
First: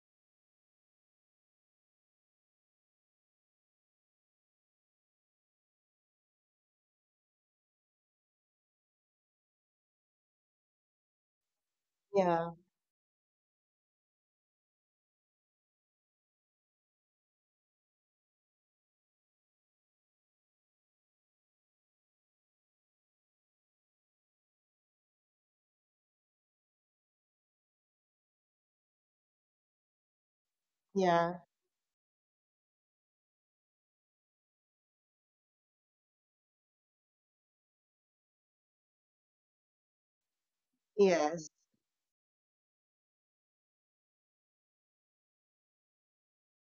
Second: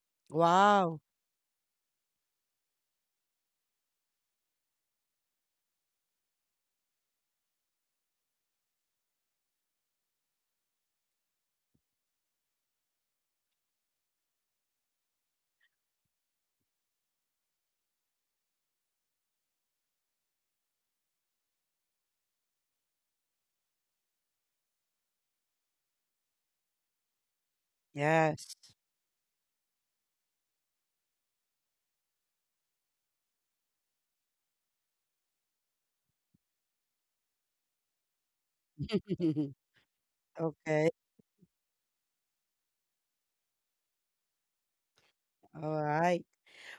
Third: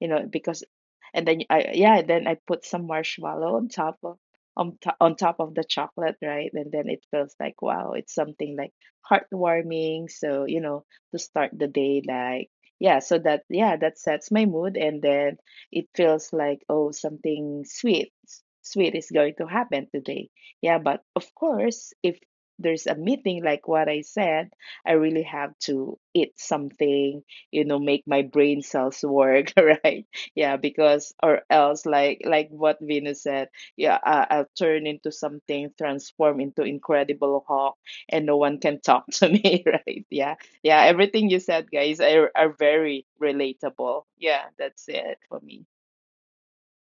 you know, because Wow. and then then I put some marshmallow on top of on top of the chocolate, right? And then it feels like wow, it's something like heartwarming. So, you know, to start the day like, yeah, yeah, so that, yeah, that sets my mood. And then it feels like oh, something sweet is going to happen today. Yeah, but of course, if there's a meeting like what I said, I really have to eat something, you know, make my Yes. brain cells work. (laughs) Right. Yeah, because or yeah. else like what Venus said, yeah, I'll turn into something, transform into Incredible Hulk, and no one can talk (laughs) to (laughs) me, right? Yeah yeah Okay. Everything you Yes. said, guys, are very relatable. Yeah, that's it for me. All right.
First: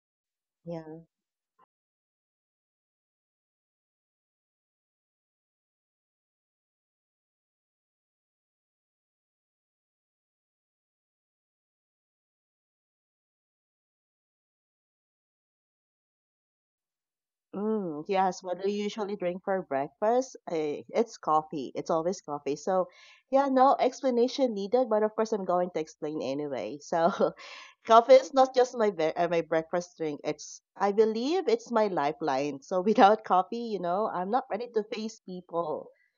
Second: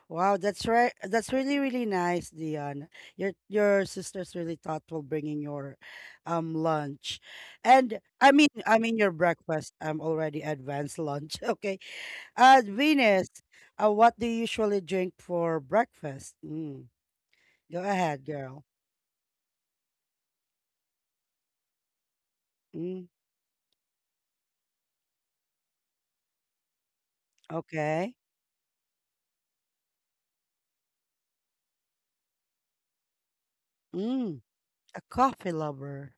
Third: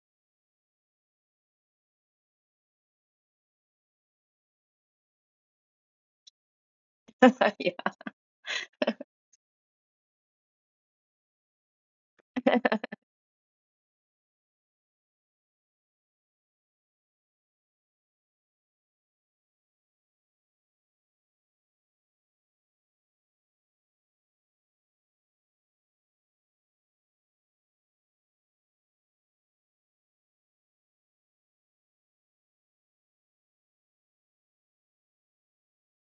Wow, that's right. Yeah. That's really, really nice, Dion. Your sister's really thoughtful, bringing your lunch. (laughs) Yeah. And I mean your breakfast. I'm already advanced lunch. (laughs) Okay. Venus, what do you usually drink for breakfast? Mm. Go Mm, ahead, yes. What girl. do you usually drink for breakfast? Eh, it's coffee. It's always coffee. So, Mm. yeah, no explanation needed, but of course I'm going to explain anyway. So, (laughs) coffee Okay. is not just my my breakfast drink. It's I believe it's my lifeline. So, (laughs) without coffee, you know, I'm Mm. not ready to A face coffee people. lover.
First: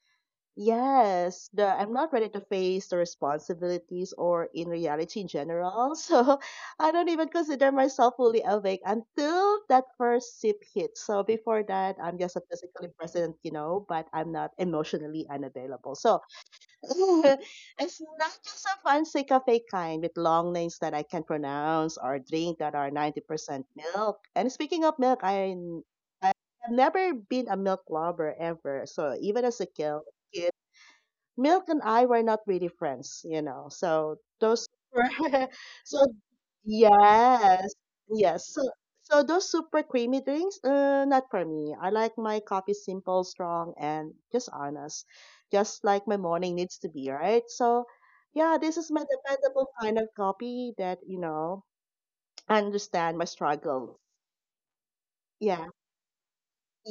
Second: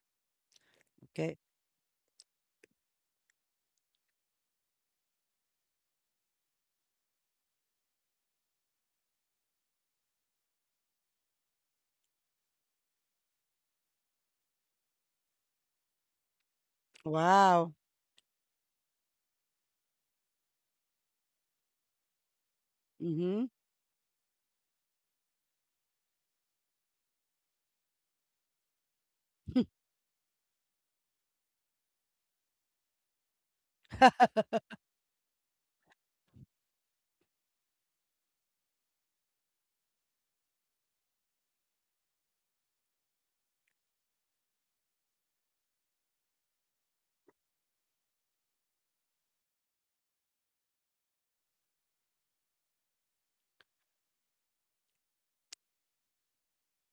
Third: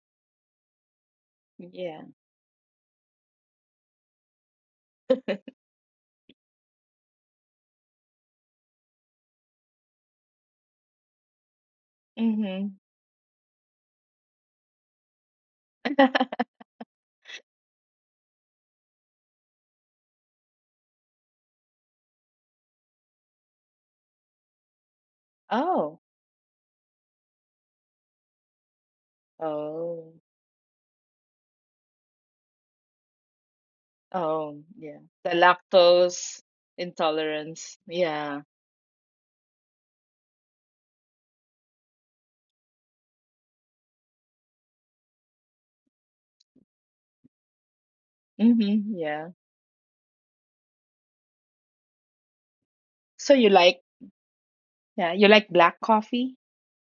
Okay. Yes, the I'm Yeah. not ready to face the responsibilities or in reality in general. (laughs) So I don't even consider myself fully awake until that first sip hits. So before that, I'm just a Hmm. physically present, you know, but I'm not emotionally unavailable. (laughs) So (laughs) Wow. it's not just a fancy cafe kind with long names that I can pronounce or drink that are Mhm. 90% milk. And speaking of milk, I Oh. I've never been a milk lover ever. So even as a kid, Oh. milk and I were not really friends, you know. So (laughs) Oh, those yeah. were The (laughs) so lactose yes, intolerance. Yeah. yes. So so those super creamy drinks, not for me. I like my coffee simple, strong, and just honest, just like my morning needs to be, right? So yeah, this Mm-hmm. is my Yeah. dependable kind of coffee that you know understand my So you like, struggles. yeah, you like Yeah. black coffee?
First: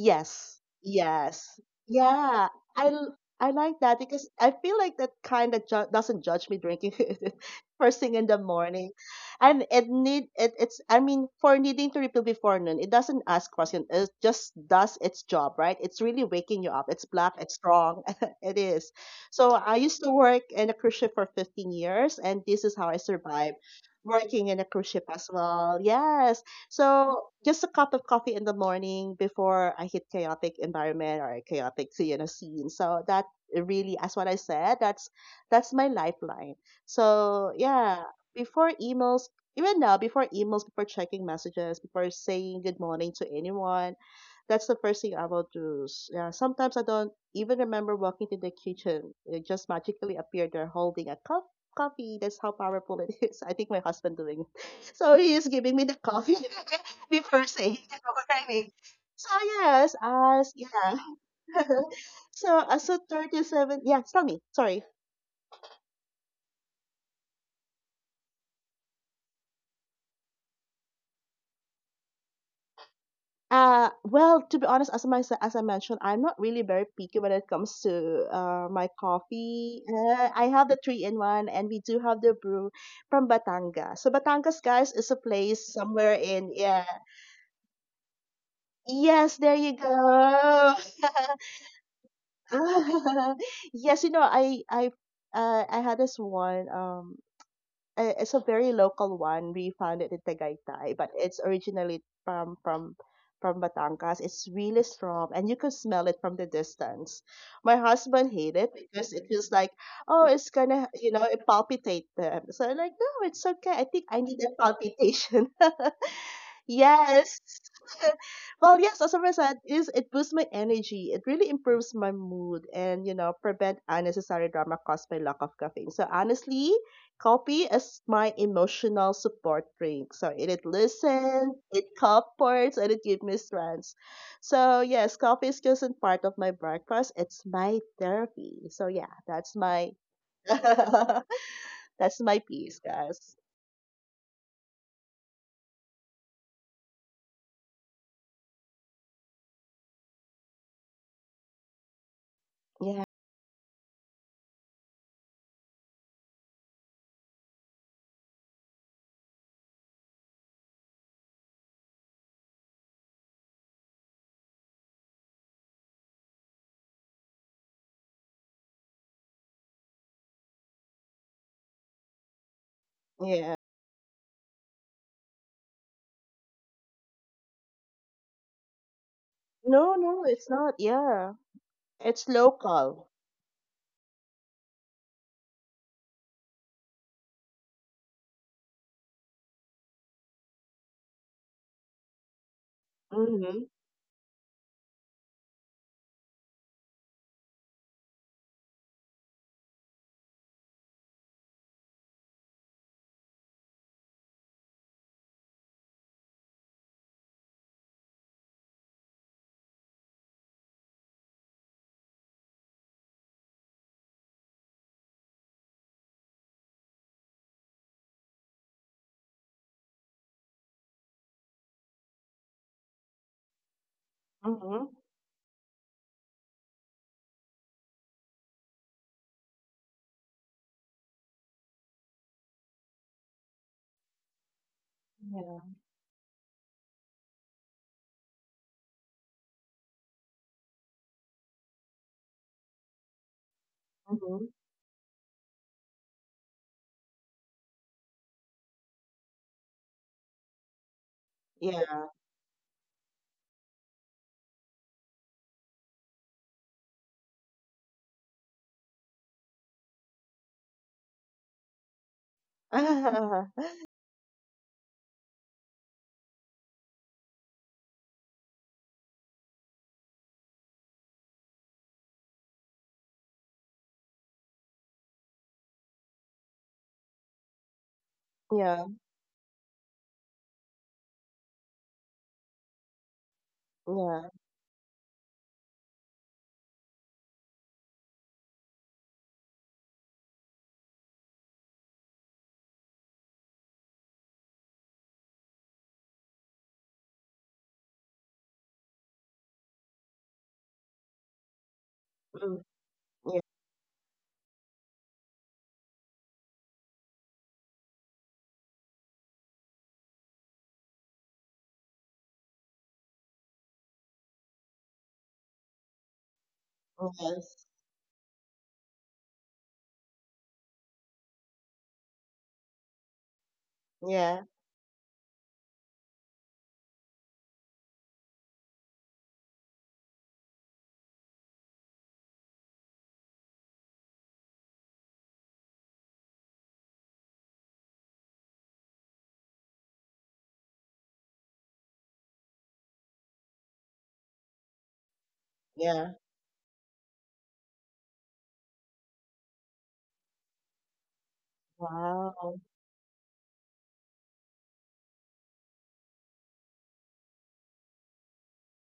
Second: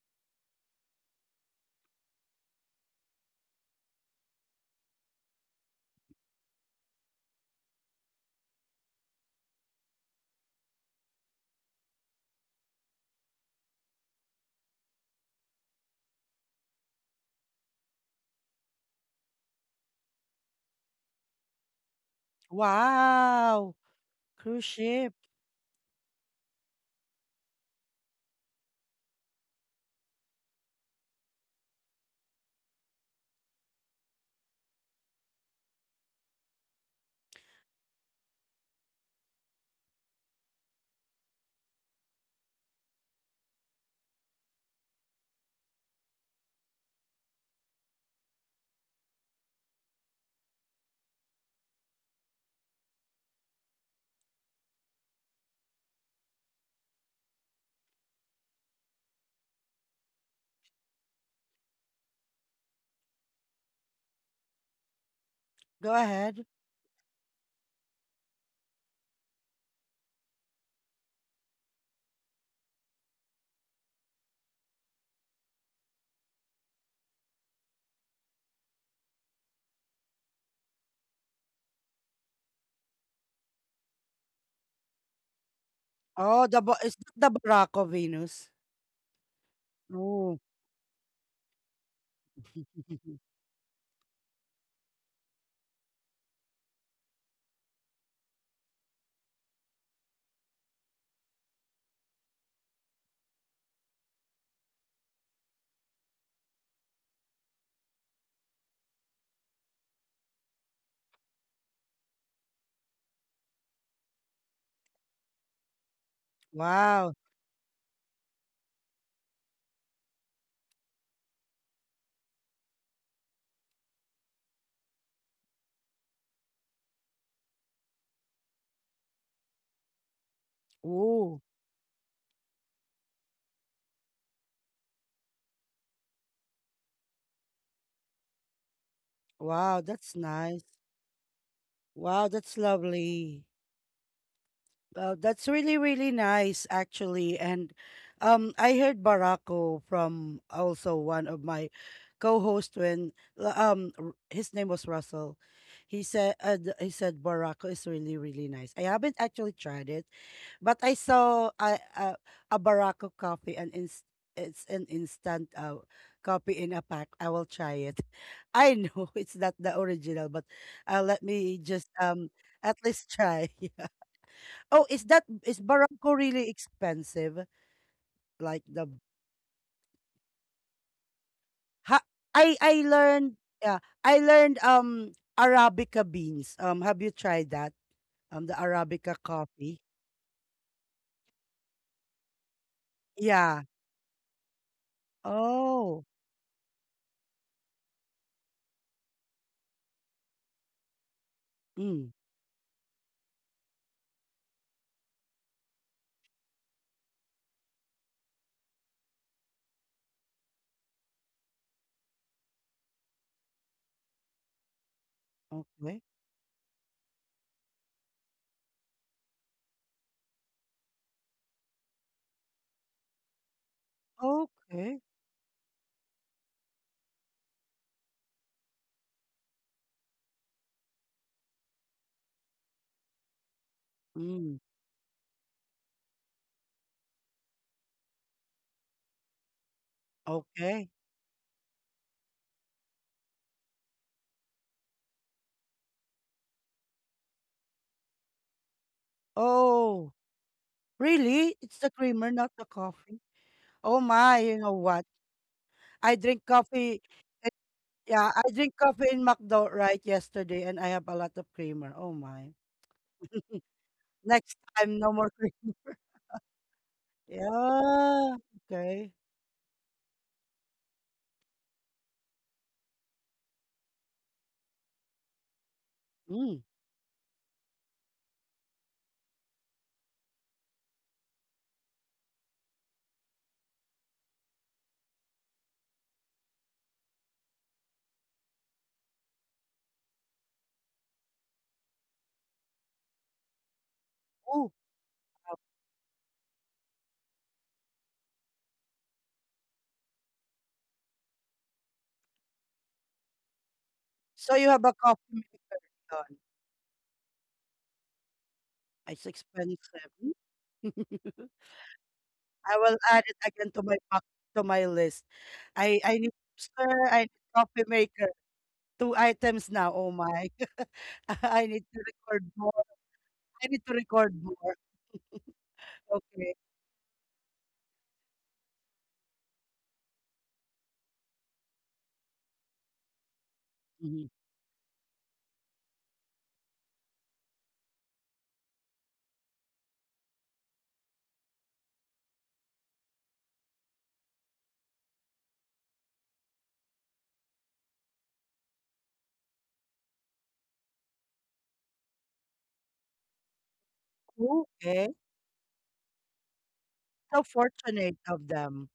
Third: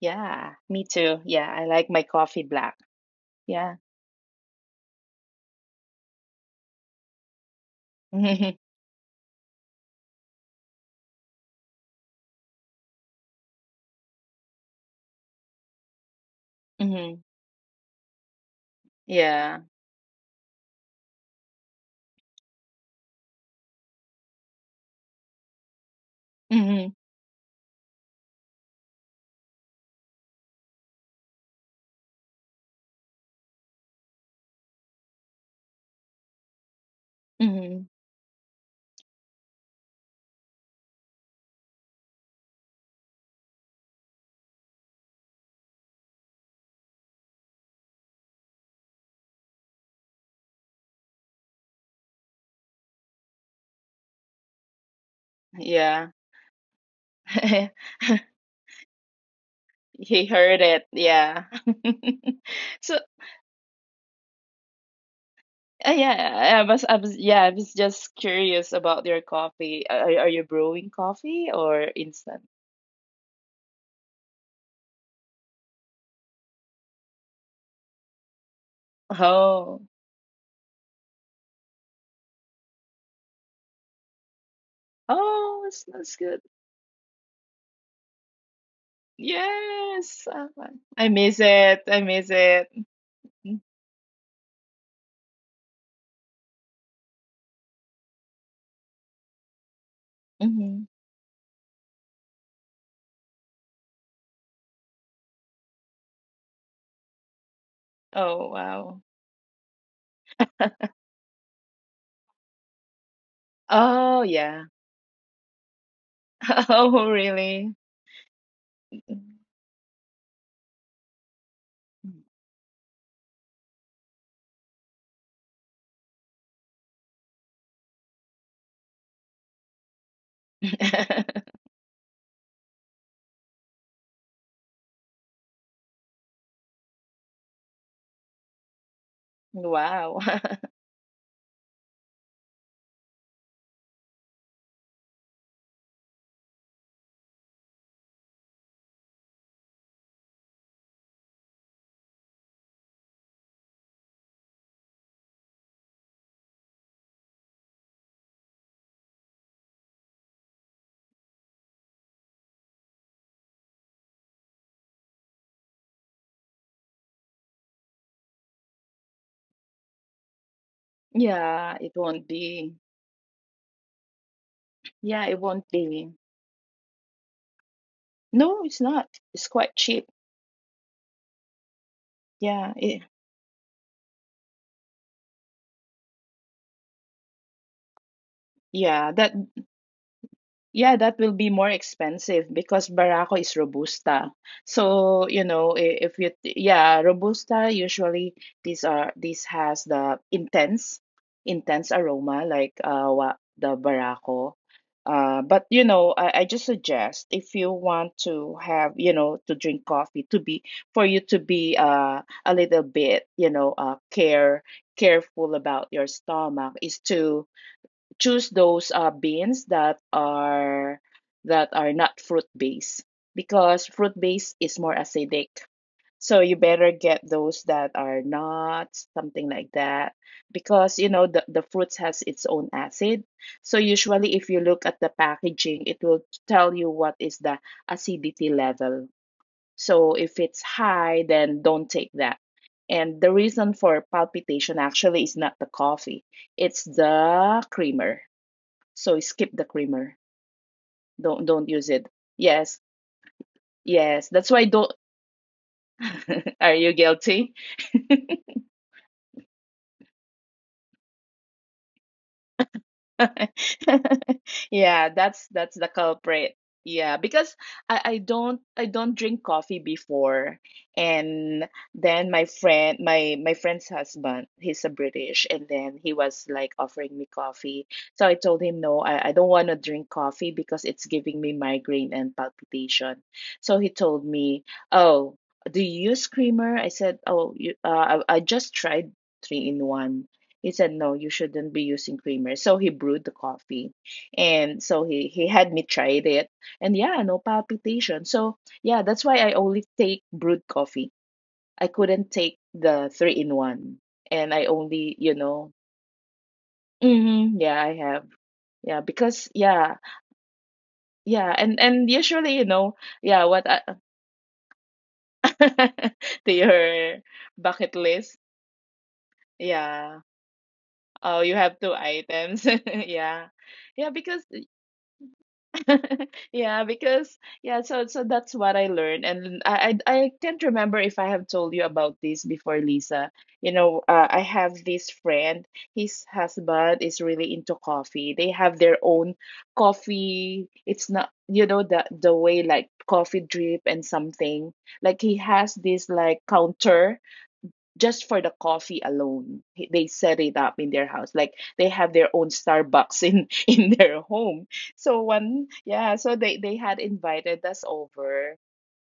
Yeah, me too. Yeah, I like my coffee yeah. black. I Yeah. like that because I feel like that kind of doesn't judge me drinking (laughs) first thing in the (laughs) morning, and it's I mean for needing to refill before noon, it doesn't ask question. It just does its job, right? It's really waking you up. Mm-hmm. It's Mm-hmm. black. It's strong. (laughs) it is. So Yeah. I used to work in a cruise ship for 15 years, and this is how I survived Wow! working in a Cruise cruise ship ship. as well. Yes, Mm-hmm. so just a cup of coffee in the morning before I hit chaotic environment or chaotic you know scene. So that really, as what I said, that's my lifeline. So Mm-hmm. yeah, before emails, even now, before emails, before checking messages, before saying good morning to anyone, that's the first thing I will do. S- Yeah, sometimes I don't even remember walking to the kitchen. It just magically appeared there holding a cup coffee. That's how powerful it is. (laughs) I think my husband doing so he is giving me the Yeah. coffee (laughs) before saying good (laughs) morning. So yes, He as heard it. yeah. Yeah. (laughs) (laughs) so as So, a 37, yeah. Tell me, sorry. Go ahead. yeah, I was just curious about your coffee. Are you brewing coffee or instant? Well, to be honest, as I mentioned, I'm not really very picky when it comes to my Oh. coffee. I have the three in one, and we do have the brew from Batangas. So Batangas, guys, is a Oh, place that's somewhere good. Oh, in the Ba yeah. is that the Barako, Venus? Yes, there you Yes, Oh. ah, go. (laughs) I miss it. (laughs) Mhm, (laughs) yes, you know, I had this one. It's a very local one. We found it in mhm. Tagaytay, but it's originally from Batangas. It's really strong, and you can smell it from the distance. My husband Oh, hated it wow. because it feels like, oh, it's gonna, (laughs) you know, it palpitate them. So I'm like, no, it's okay. I think Oh, I need a yeah. palpitation. (laughs) (laughs) Oh, Wow. yes, really? well, yes, as I said, is it boosts my energy. It really improves my mood and you know prevent unnecessary drama caused by lack of caffeine. So honestly, coffee is my emotional support drink. So it Oh. listens, (laughs) it comforts, and it gives me strength. So yes, coffee is just not part of my breakfast. It's my therapy. So yeah, that's Wow, my Wow. that's (laughs) nice. (laughs) that's Wow, my that's piece, guys. lovely. That's really, really nice, actually. And I heard Barako from also one of my co-hosts, Yeah, when his name was Russell. He said Barako is really, really nice. I haven't actually tried it, but I saw a Barako coffee, and inst it's an instant, coffee in a pack. I will try it. (laughs) I know it's not the original, but let me Yeah, it just won't be. at least yeah. try. (laughs) Oh, is Yeah, that, it is won't be. Barangko really expensive? No, Like it's the, not. It's quite No, cheap. no, it's not. Yeah, ha, it's Yeah, I local. learned, yeah, I learned Arabica beans. Have you tried that? The yeah. Arabica That coffee. Yeah, that will be more expensive because Barako is Mhm. Yeah. Robusta. So, you know, I- Oh. if you, t- yeah, Robusta usually these are, this has the intense Mm. aroma like the Barako. But you know, I just suggest if you want to have, you know, to drink coffee to be, for you to be, uh, a little bit, you know, careful about your Okay. stomach, is to choose those, beans that are, that are not fruit based, because fruit based is Mhm. more Okay. acidic. So you better get those that are not, something like that, because you know the fruits has its own acid. So usually if you Mm. look at the Yeah. packaging it will tell you what is the acidity level. So if it's Okay. high, then don't take that. And the reason for Hmm. palpitation actually is not the coffee, it's the creamer. So skip the creamer. Oh, really? Don't It's use the it. Yeah. creamer, not the Yes, coffee. Oh yes. my, That's why you know don't. what? I drink (laughs) Are you coffee. guilty? Yeah, I drink coffee in McDo right yesterday and I have a lot of creamer. Oh my. (laughs) (laughs) (laughs) Next Yeah, time, no more that's cream. The (laughs) culprit. Yeah, because I Yeah, don't, I don't okay. drink coffee before, and then my friend, my friend's husband, he's a British, and then he was Mm. like offering me coffee. So I told him Yeah. no, I don't want to drink coffee because it's giving me migraine and palpitation. So he told Yeah. me, oh, do you use creamer? I said, oh, you, I just tried three in one. He said, no, you shouldn't be using creamer. So he brewed the coffee. And Oh, so he had me try it. And yeah, no palpitation. So yeah, that's why I only take brewed coffee. I couldn't take Mm. the three Yeah. in one. And so I you have a only, coffee you maker. know, Yun. mm-hmm, yeah, I have. Yeah, It's because expensive. yeah, (laughs) yeah, Mm. And usually, you I know, will add it yeah, what again I, to my pack, to my list. I need (laughs) to toaster, your I need Yes. coffee bucket list, maker. Two items now. yeah. Oh my. (laughs) Oh, you I have two need to record items. more. (laughs) Yeah. I need to Yeah, because record Yeah. more. (laughs) Okay. yeah, because yeah, so so that's what I learned, and I can't remember if I have told you about this before, Lisa. You know, Mhm. I have this friend. His husband is really into coffee. They have their own coffee. It's not, the way like coffee drip and something. Like he has this Yeah. like counter just for the coffee alone they set it up in their house like they have their own Wow. Starbucks in (laughs) in their home Okay. so one yeah so they had So invited us fortunate of over them.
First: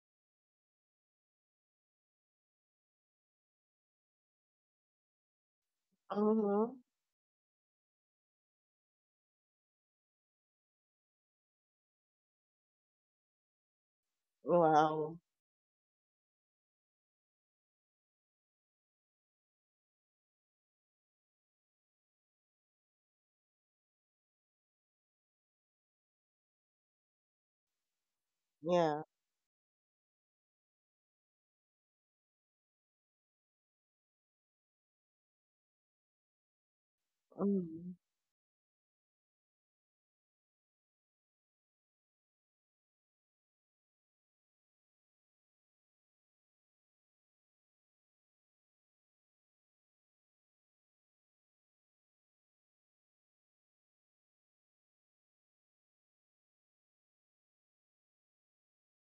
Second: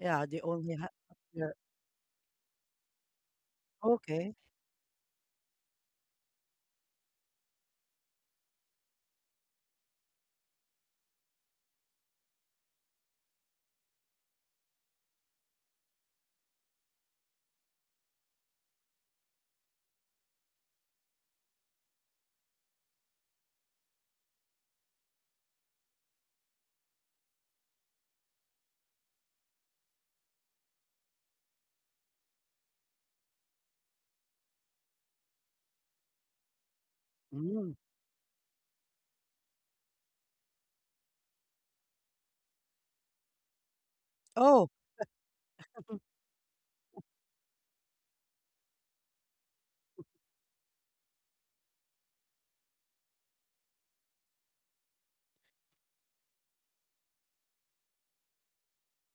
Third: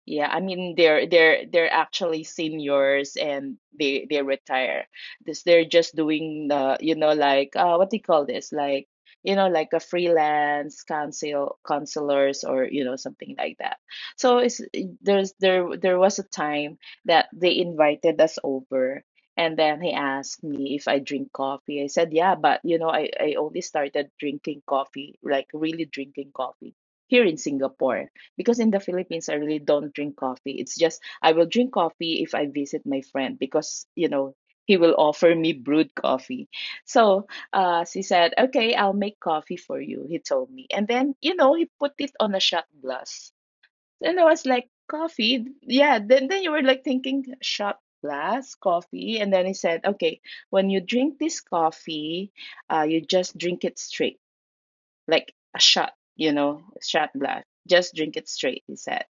Yeah, yeah, they I only mean have. they're they're Yeah, they're actually seniors and they okay. retire. This they're just doing Mm-hmm. the like what do you call this? Like you know like a freelance counselors or you know something like that. So it's Wow. There was a time that they invited us over and then he asked me if I drink coffee. I said yeah, but you know I only started drinking coffee like really drinking coffee here in Singapore because in the Yeah. Philippines, I really don't drink coffee. It's just I will drink coffee if I visit my friend because, you know, he will offer me brewed coffee. So Mm. Mm. she said, okay, I'll make coffee for you, he told me. And then, you know, he put it on a shot glass. And I was Oh. like, coffee? Yeah. Then you were like thinking, shot glass, coffee. And then he said, okay, when you drink this coffee, you just drink it straight, like a shot, you know, shot glass. Just drink it straight, he said.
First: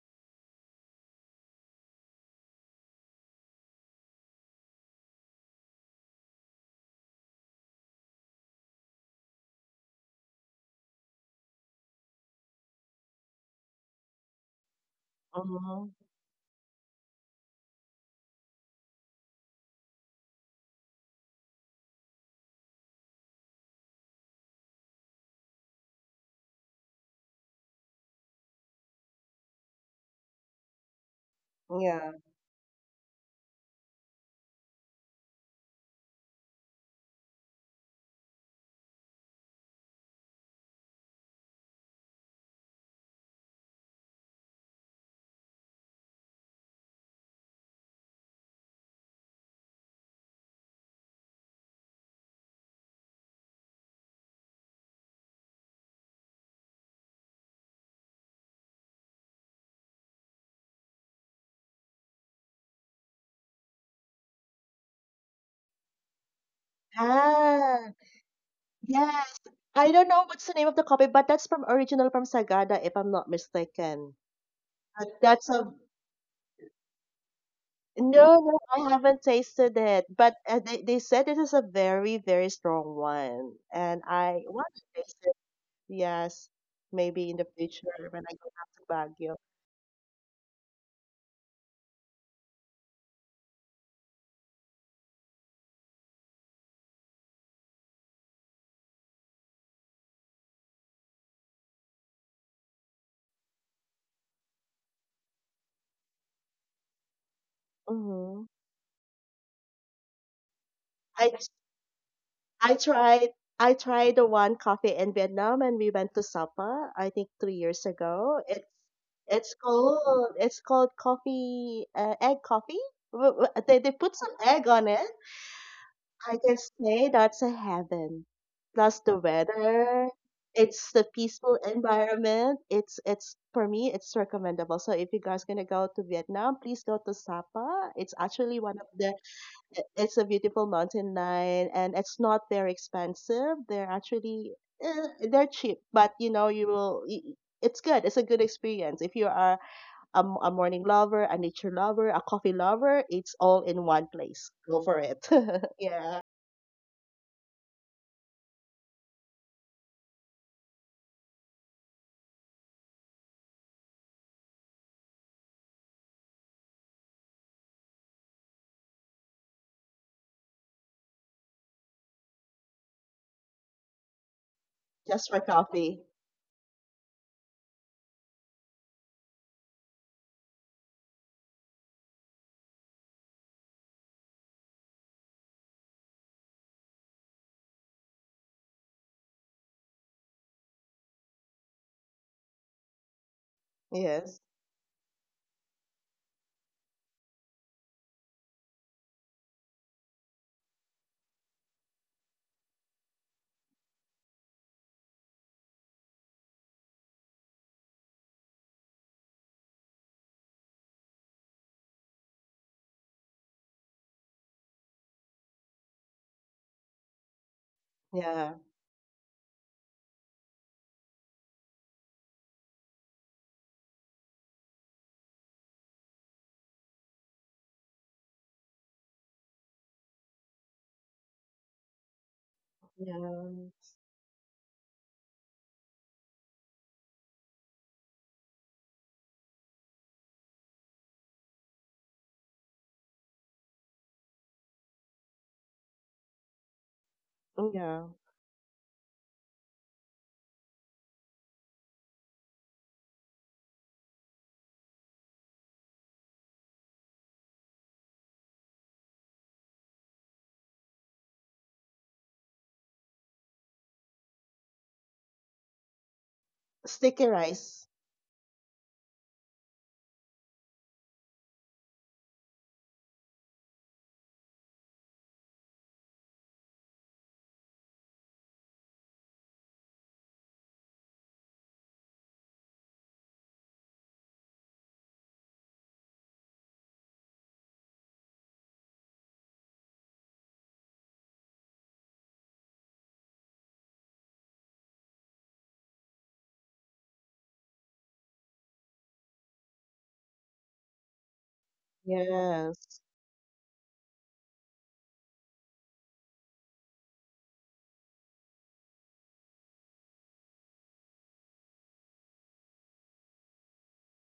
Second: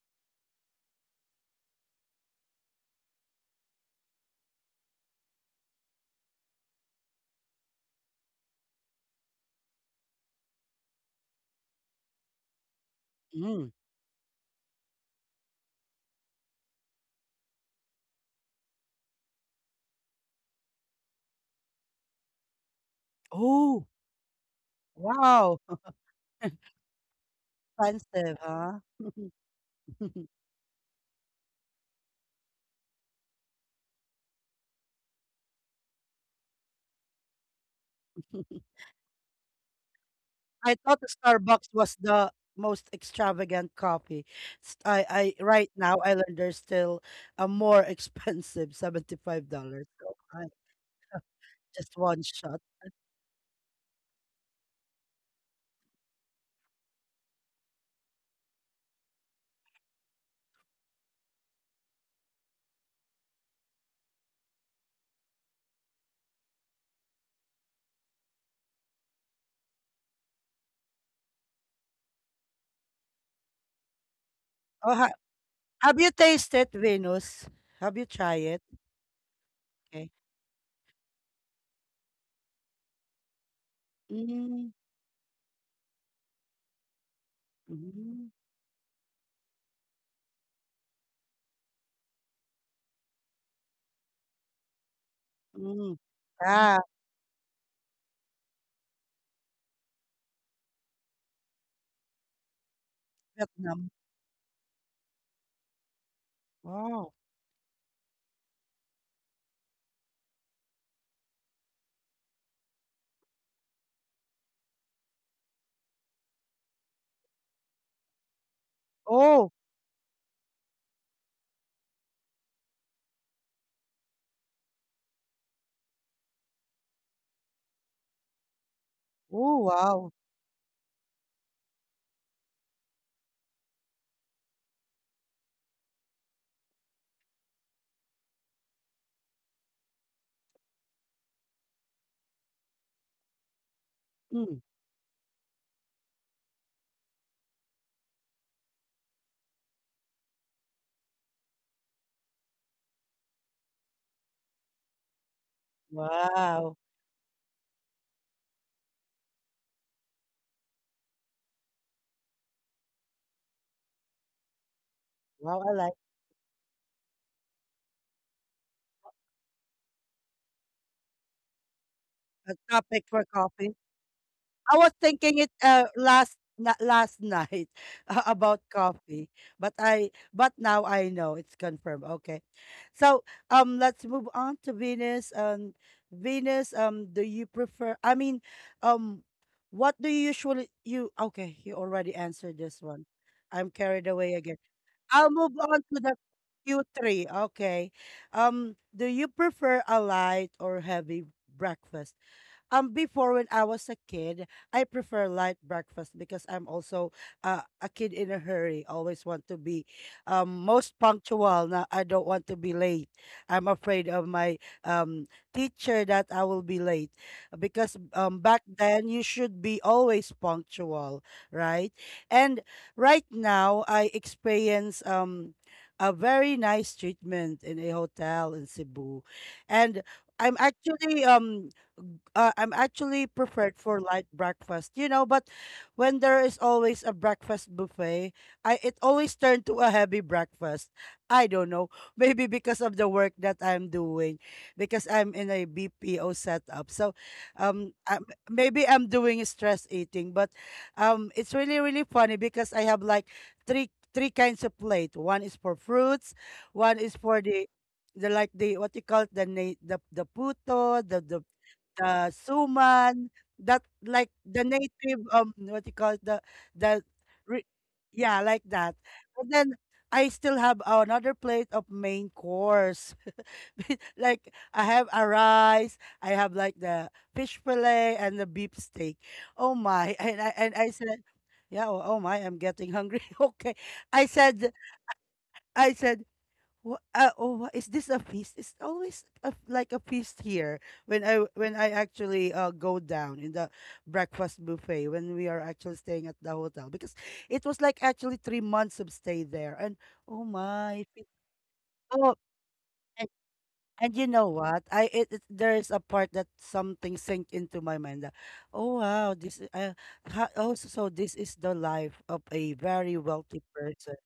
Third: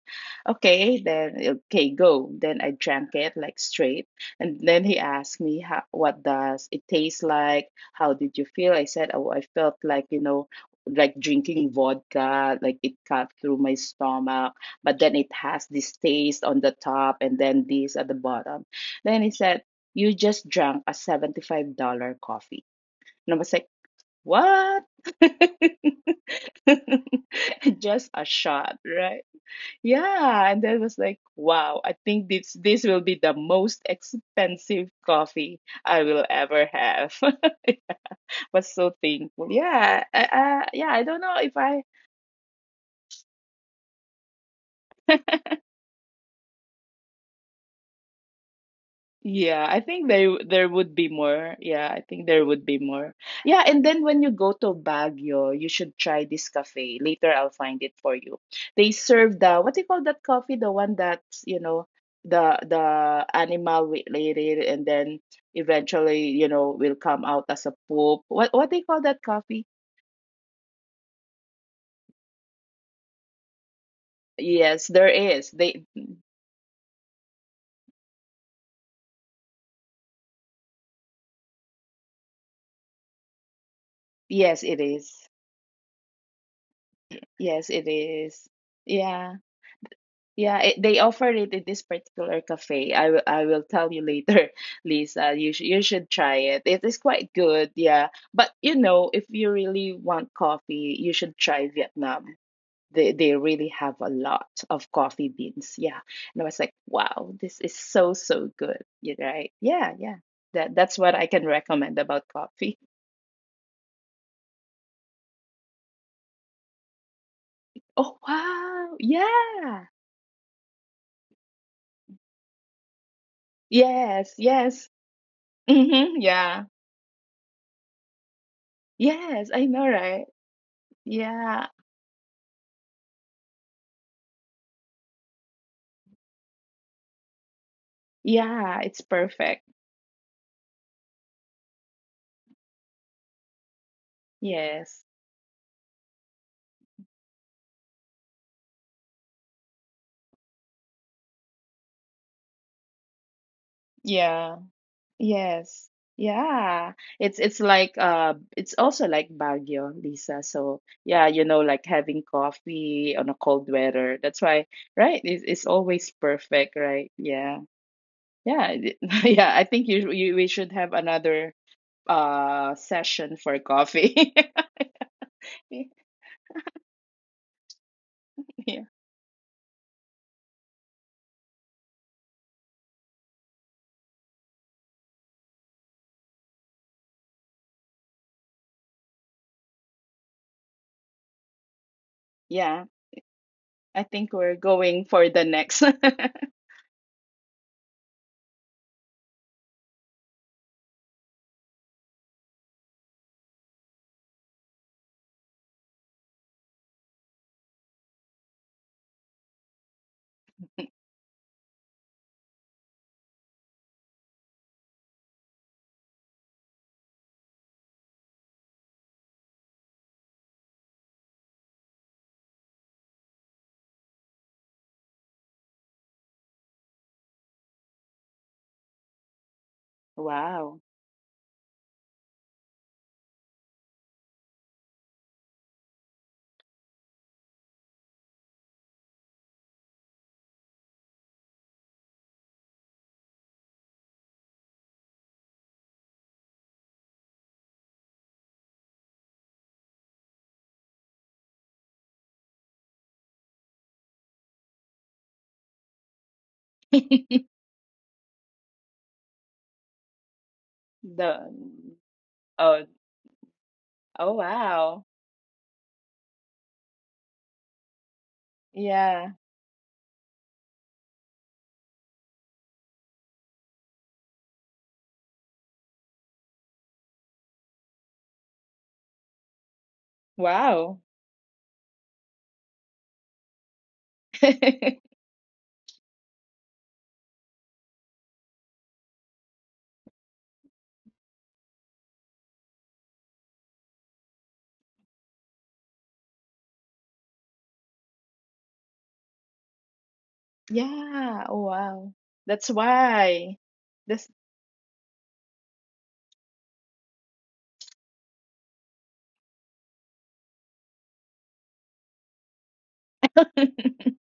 Okay, then okay, go. Then I drank it like straight. And then he asked me how, what does it taste like? How did you feel? I said, oh, I felt like, you know, like drinking vodka, like it cut through my Mm. stomach, but then it has this Mm-hmm. taste on the top and then this at the bottom. Then he said, you just drank a $75 coffee. And I was like, Oh, what? wow, (laughs) Just a offensive, shot, huh? right? Yeah, and that was like, wow, I Yeah. think this will be the most expensive coffee I will ever have. (laughs) Was (laughs) so thankful. Yeah, I yeah, I thought the don't know if Starbucks I. was the most extravagant coffee. S- I Right now I learned there's still a more (laughs) expensive Yeah, I $75. think So they I, there would be more. Yeah, I just think one there would shot. be more. Yeah, and then when you go to Baguio, you should try this cafe. Later, I'll find it for you. They serve the what do you call that coffee? The one that's, you know, the animal related, and then eventually, you know, will come out as a Ah, poop. What they call that yes. coffee? I don't know what's the name of the copy, but that's from original from Sagada, if I'm not mistaken. Yes, Oh, there But ha is. that's a They have you tasted, Venus? Have you no, tried it? I haven't tasted it. Okay. But they said it is a very, very strong one, and I yes, want Mm, to it taste is. it. Yes, maybe in the Yes, it future when mm, I is. go back to Yeah. Baguio. Yeah, it, they offered it in this particular cafe. I will tell you later, (laughs) Lisa. You mm. should try it. It Ah, is quite good, yeah. But you know, if you really want coffee, you should try Vietnam. They really Vietnam. have a lot of coffee beans, yeah. And I was like, Wow. wow, this is Mm-hmm. so good, you right? Yeah, yeah. That's what I I can recommend about coffee. I (laughs) tried I tried the one coffee in Vietnam and we went to Sapa, I think 3 years Oh ago. It's wow, Oh, it's yeah. called it's called coffee egg coffee. They put Yes, some egg yes. on it. Mm-hmm, I can yeah. say that's a heaven. Plus the Yes, I oh, know, weather, wow. right? it's the peaceful Yeah, environment. It's for me, it's recommendable. So if you guys gonna go to Vietnam, please go to Sapa. It's actually yeah, one of it's the perfect. It's a beautiful mountain line and it's not very expensive. They're actually Mm, Yes. They're cheap, but you know you will. It's good. It's a good experience if you are a morning lover, a nature lover, a coffee lover. It's all in one Yeah. place. Go for it. Yes. (laughs) yeah. wow. Yeah. It's like it's also like Baguio, Lisa. So yeah, you know, like having coffee on a cold weather. That's why, right? It's Wow, I like always perfect, right? Yeah. Yeah. (laughs) Yeah, I think you, you we should have another a topic for session for coffee. coffee. (laughs) I was Just thinking for it, coffee. last last night, (laughs) about Yeah. coffee, but I but now I know it's confirmed. Okay, so let's move on to Venus. Venus. Do you prefer? I mean, um, what do you usually you? Okay, you already answered Yeah. this one. I'm I carried think away Yes. we're again. going for I'll the move next. on (laughs) to the Q3. Okay, do you prefer a light or heavy breakfast? Before, when I was a kid, I prefer light breakfast, because I'm also, a kid in a hurry. Always want to be, most punctual. Now I don't want to be late. I'm afraid of my um teacher that I will be late, because Yeah. back then you should be always punctual, right? And right now I experience a very nice treatment in a hotel in Cebu. And I'm Wow. actually um I'm actually Yeah. preferred for light breakfast, you know, but when there is always a breakfast buffet, I it always turned to a heavy breakfast. I don't know, (laughs) maybe because of the work that I'm doing, because I'm in a BPO setup. So, Yeah. I maybe I'm doing stress eating, but it's really, really funny, because I have like three kinds of plate. One is for fruits, one is (laughs) for the what you call it, the puto the The the the oh suman, that Oh, like the wow. native, what you call it, the, the Sticky re- rice. yeah, like that. Yeah. And then I still have another plate of main course. (laughs) Like I have a rice, I have like the fish fillet and the beef steak. Oh my! (laughs) And I Wow. said, yeah. Oh, oh my! I'm getting hungry. (laughs) Okay, I said, (laughs) I said is this a feast? It's always like a feast here, when I actually, go down in the breakfast buffet, when we are actually staying at the hotel, because it was like actually 3 months of stay there. And oh my, Yeah. Oh, wow. oh, That's Yes. and, why. and That's you know what, there is a part that something sank into my mind that, oh wow, this is- ha, oh so this is the life of a very wealthy (laughs) person,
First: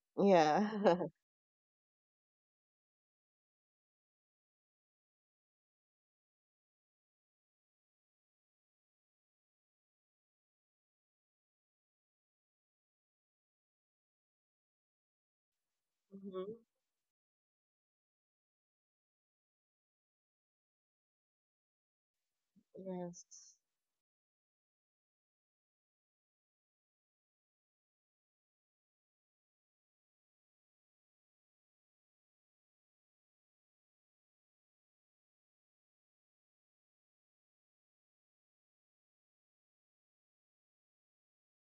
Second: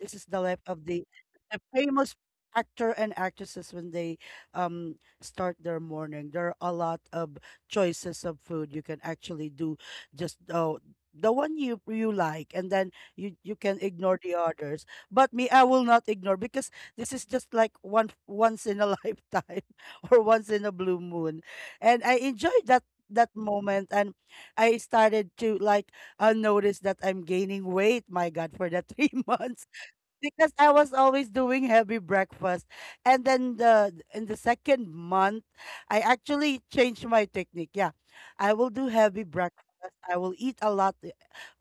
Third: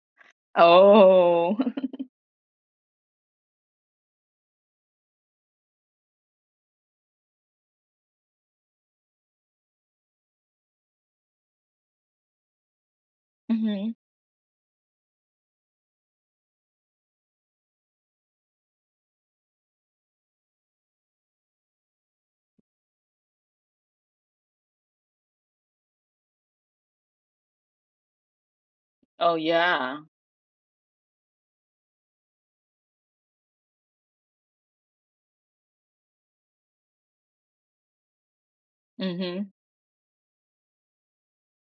this is the life of Yeah. the, (laughs) Oh. the famous actor and actresses when they um start their morning. There are a lot of choices of food you can actually do, just the one you like, and then you (laughs) you can hmm ignore the others. But me, I will not ignore, Hmm. because this is just like one once in a (laughs) lifetime, or once in a blue moon. And I enjoyed that Yes. moment and I started to like I noticed that I'm gaining weight. My God, for the three (laughs) Oh, months yeah. because I was always doing heavy breakfast. And then the in the second month, I actually changed my technique. Yeah, I will do heavy hmm breakfast. I will eat a lot,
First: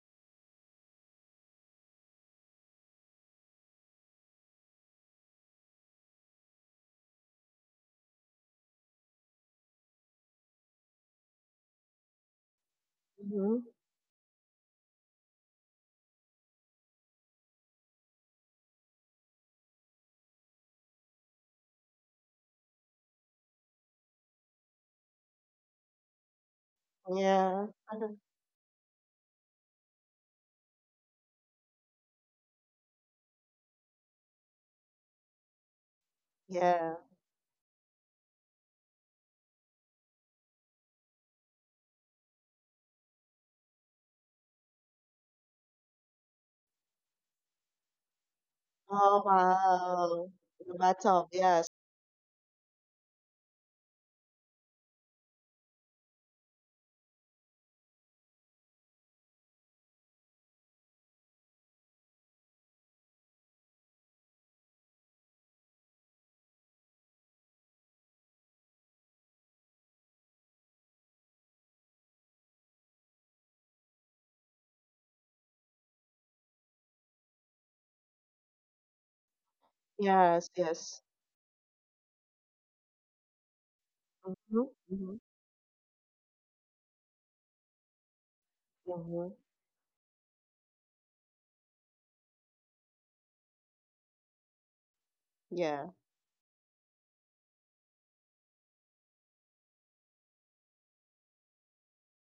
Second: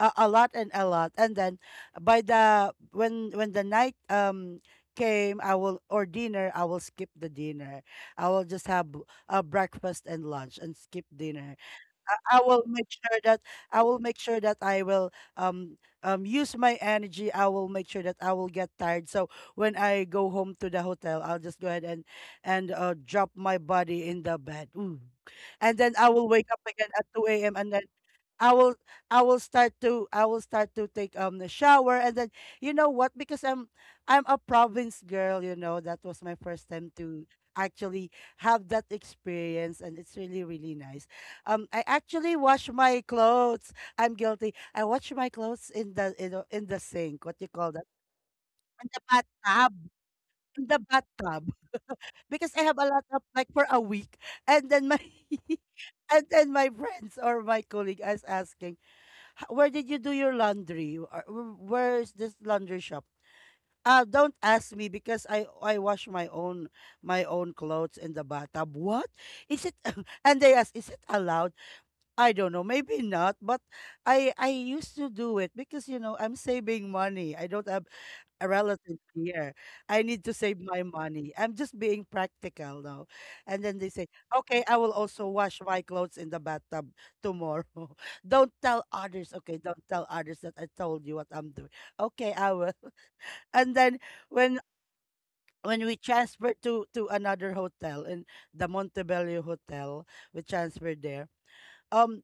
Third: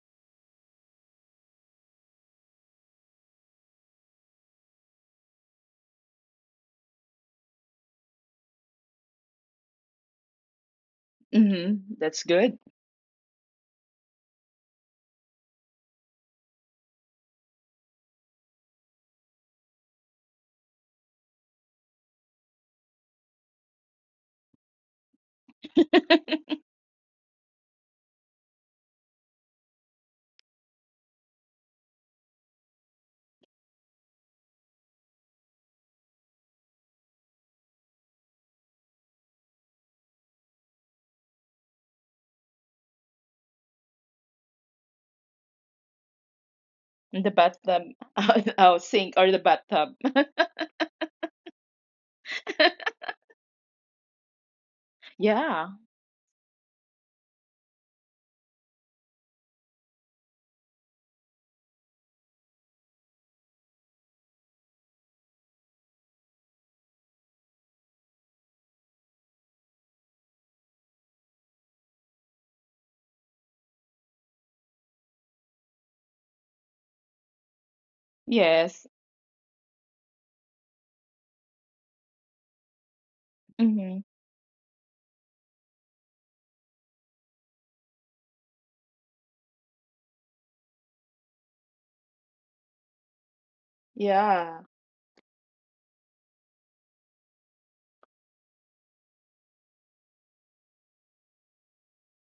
a lot and a lot. And then by the when the night came, I will or dinner. I will skip the dinner. I will just have a breakfast and lunch and skip dinner. hmm That's I good. will make sure that Hmm. I will um use my energy. I will make sure that I will get tired. So when I go home to the hotel, I'll just go ahead and drop my body in the bed. Ooh. And then I will wake (laughs) up again at 2 a.m. Yeah. and then (laughs) I will I will start to take the shower. And then you know what, because I'm a province girl, you know, that was my first time Yeah. to actually have that experience, and it's really, really nice. I actually wash my clothes. I'm guilty. I wash my clothes in the, you know, in the sink, The what you call bathtub, that, (laughs) oh, in the sink Oh or the bathtub. wow. The bathtub. bathtub, Yes. because I have a lot, of like, for a week. And then my (laughs) Yeah. (laughs) and then my friends or my colleague is asking, where did you do your laundry? Or where is this laundry shop? Don't ask me, because I wash my own, my own clothes in the bathtub. What is it? (laughs) And they ask, is it allowed? I don't know. Maybe not. But I used to do it because, you know, I'm saving money. I don't have a Yes. relative here. I need to Yes. save my Yes. money. I'm just being practical now. And then they hmm say, okay, Hmm. I will Hmm. also wash my clothes in the bathtub tomorrow. (laughs) Don't tell others. Hmm. Okay, don't tell others that I told you what I'm doing. Okay, I will. (laughs) And then when Yeah. when we Yeah. transferred to another hotel, in the Montebello Hotel, we transferred there. um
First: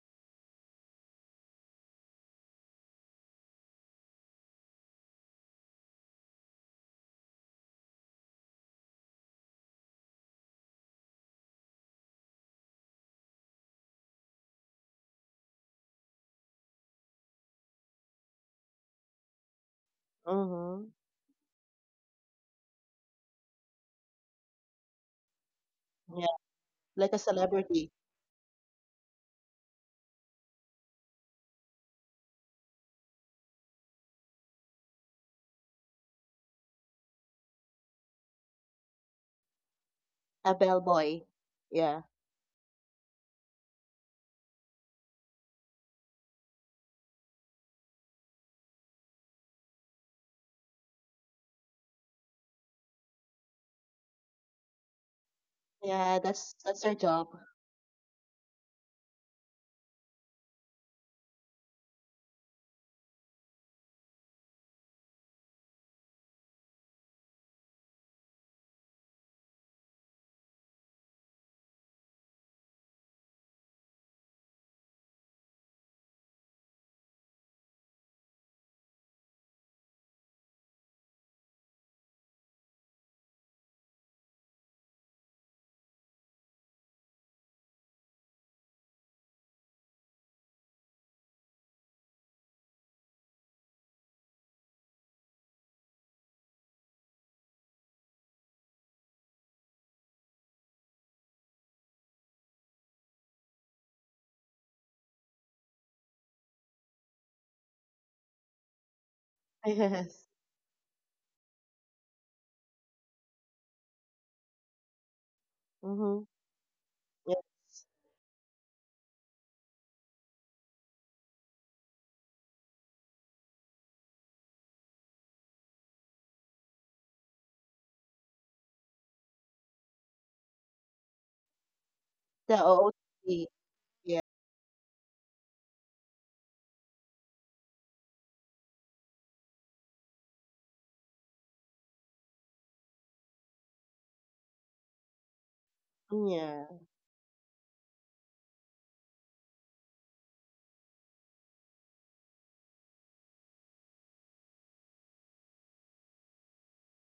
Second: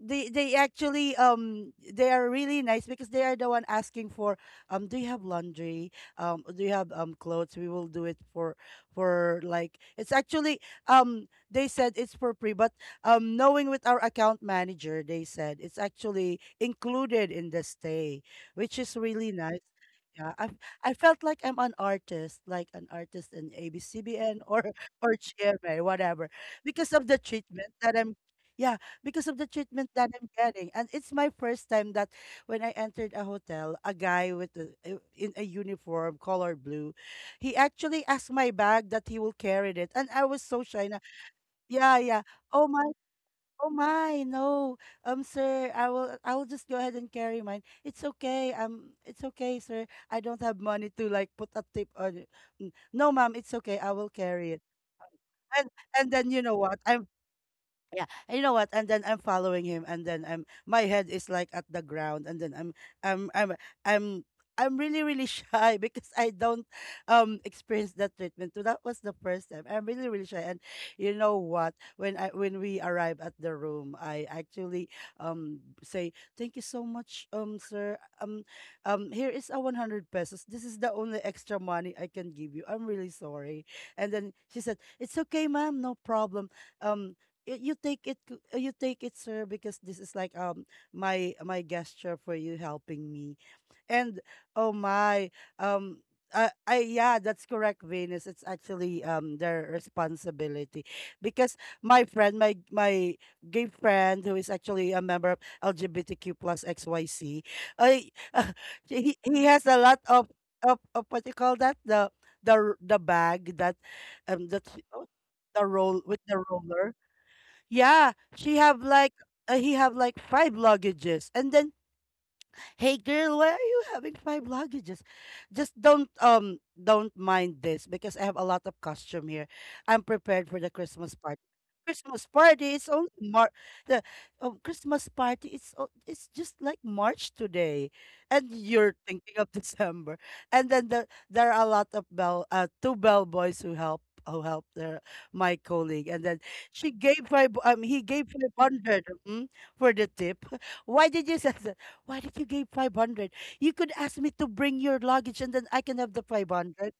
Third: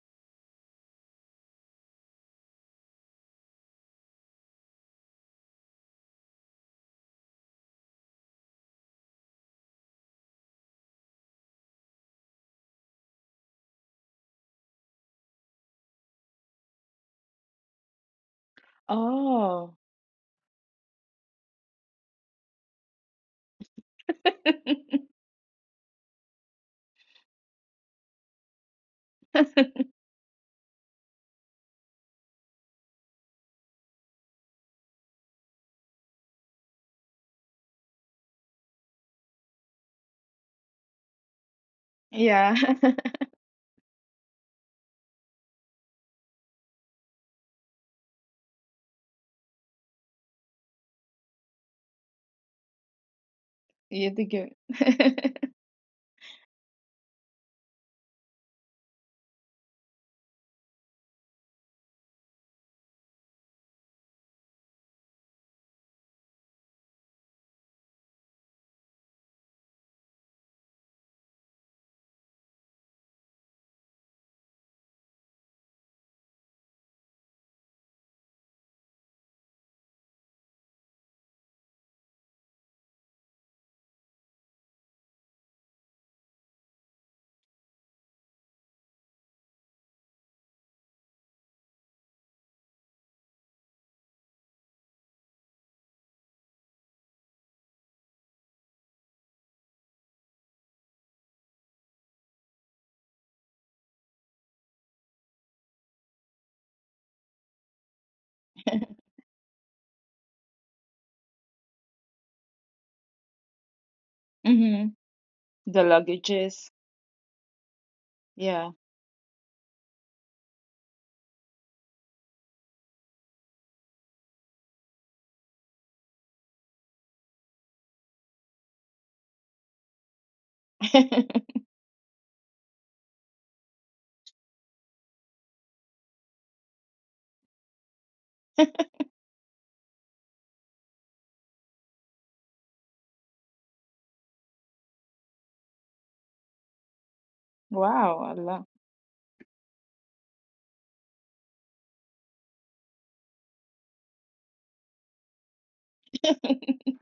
they actually, they are really nice, because they are the one asking for, do you have laundry, do you have clothes, we will do it for like. It's actually, they said it's for free, but knowing with our account manager, they said it's actually included in the stay, which is really nice. Oh. Yeah, I Hmm. I felt like I'm an artist, like an artist in ABCBN or (laughs) (laughs) or GMA, whatever, Yeah. because of Like a the treatment celebrity, that I'm. Yeah, because of the treatment that I'm getting. And it's my first time that when I entered a hotel, a guy with a, in a uniform, color blue, he actually asked my bag that he will carry it, and I was a so shy. Na, bellboy. yeah, Yeah. yeah. Yeah. Oh my, (laughs) oh my, no, sir, I will just go ahead and carry mine. It's okay, sir. I don't have money to, like, put a tip on it. No, ma'am, it's okay. I will You think carry it." it. (laughs) And Yeah. then, you know That's what? that's their I'm, job. (laughs) yeah, and you know what? And then I'm following him, and then I'm, my head is like at the ground, and then I'm I'm I'm I'm really, really shy (laughs) because I don't experience that treatment. So that was the first time. I'm really, really shy. And you know what? When we arrive at the room, I actually say, thank you so much, um, sir. Here is a 100 pesos. This is the only extra money I can give you. I'm really sorry. And then she said, "It's okay, ma'am. No problem." You, you take it, you take it, sir, because this is like, my, my gesture for you helping me. And oh my, um I, yeah, that's correct, Venus. It's actually, their responsibility. Because my friend, my gay friend, who is actually a member of LGBTQ plus XYC, I (laughs) he has a lot Yes. of, of what you call that, the the bag that um that hmm oh, the The roll with Hmm. the luggages. roller. Yes. Yeah, she Yeah. have like, he have like 5 luggages. And then, "Hey girl, why are you having 5 luggages?" "Just don't, don't mind this, because I have a lot of costume here. I'm prepared for the Christmas party." (laughs) Christmas The party is only OOTD. Mar the, Christmas party. It's just like March today, and you're thinking of (laughs) December. And then there are a lot of bell 2 bellboys who help their my colleague. And then Yeah, she gave five he Wow! gave five Allah. hundred mm, for the tip. (laughs) Why did you (laughs) say why did you give 500? You could ask me to bring your luggage and then I can have the 500.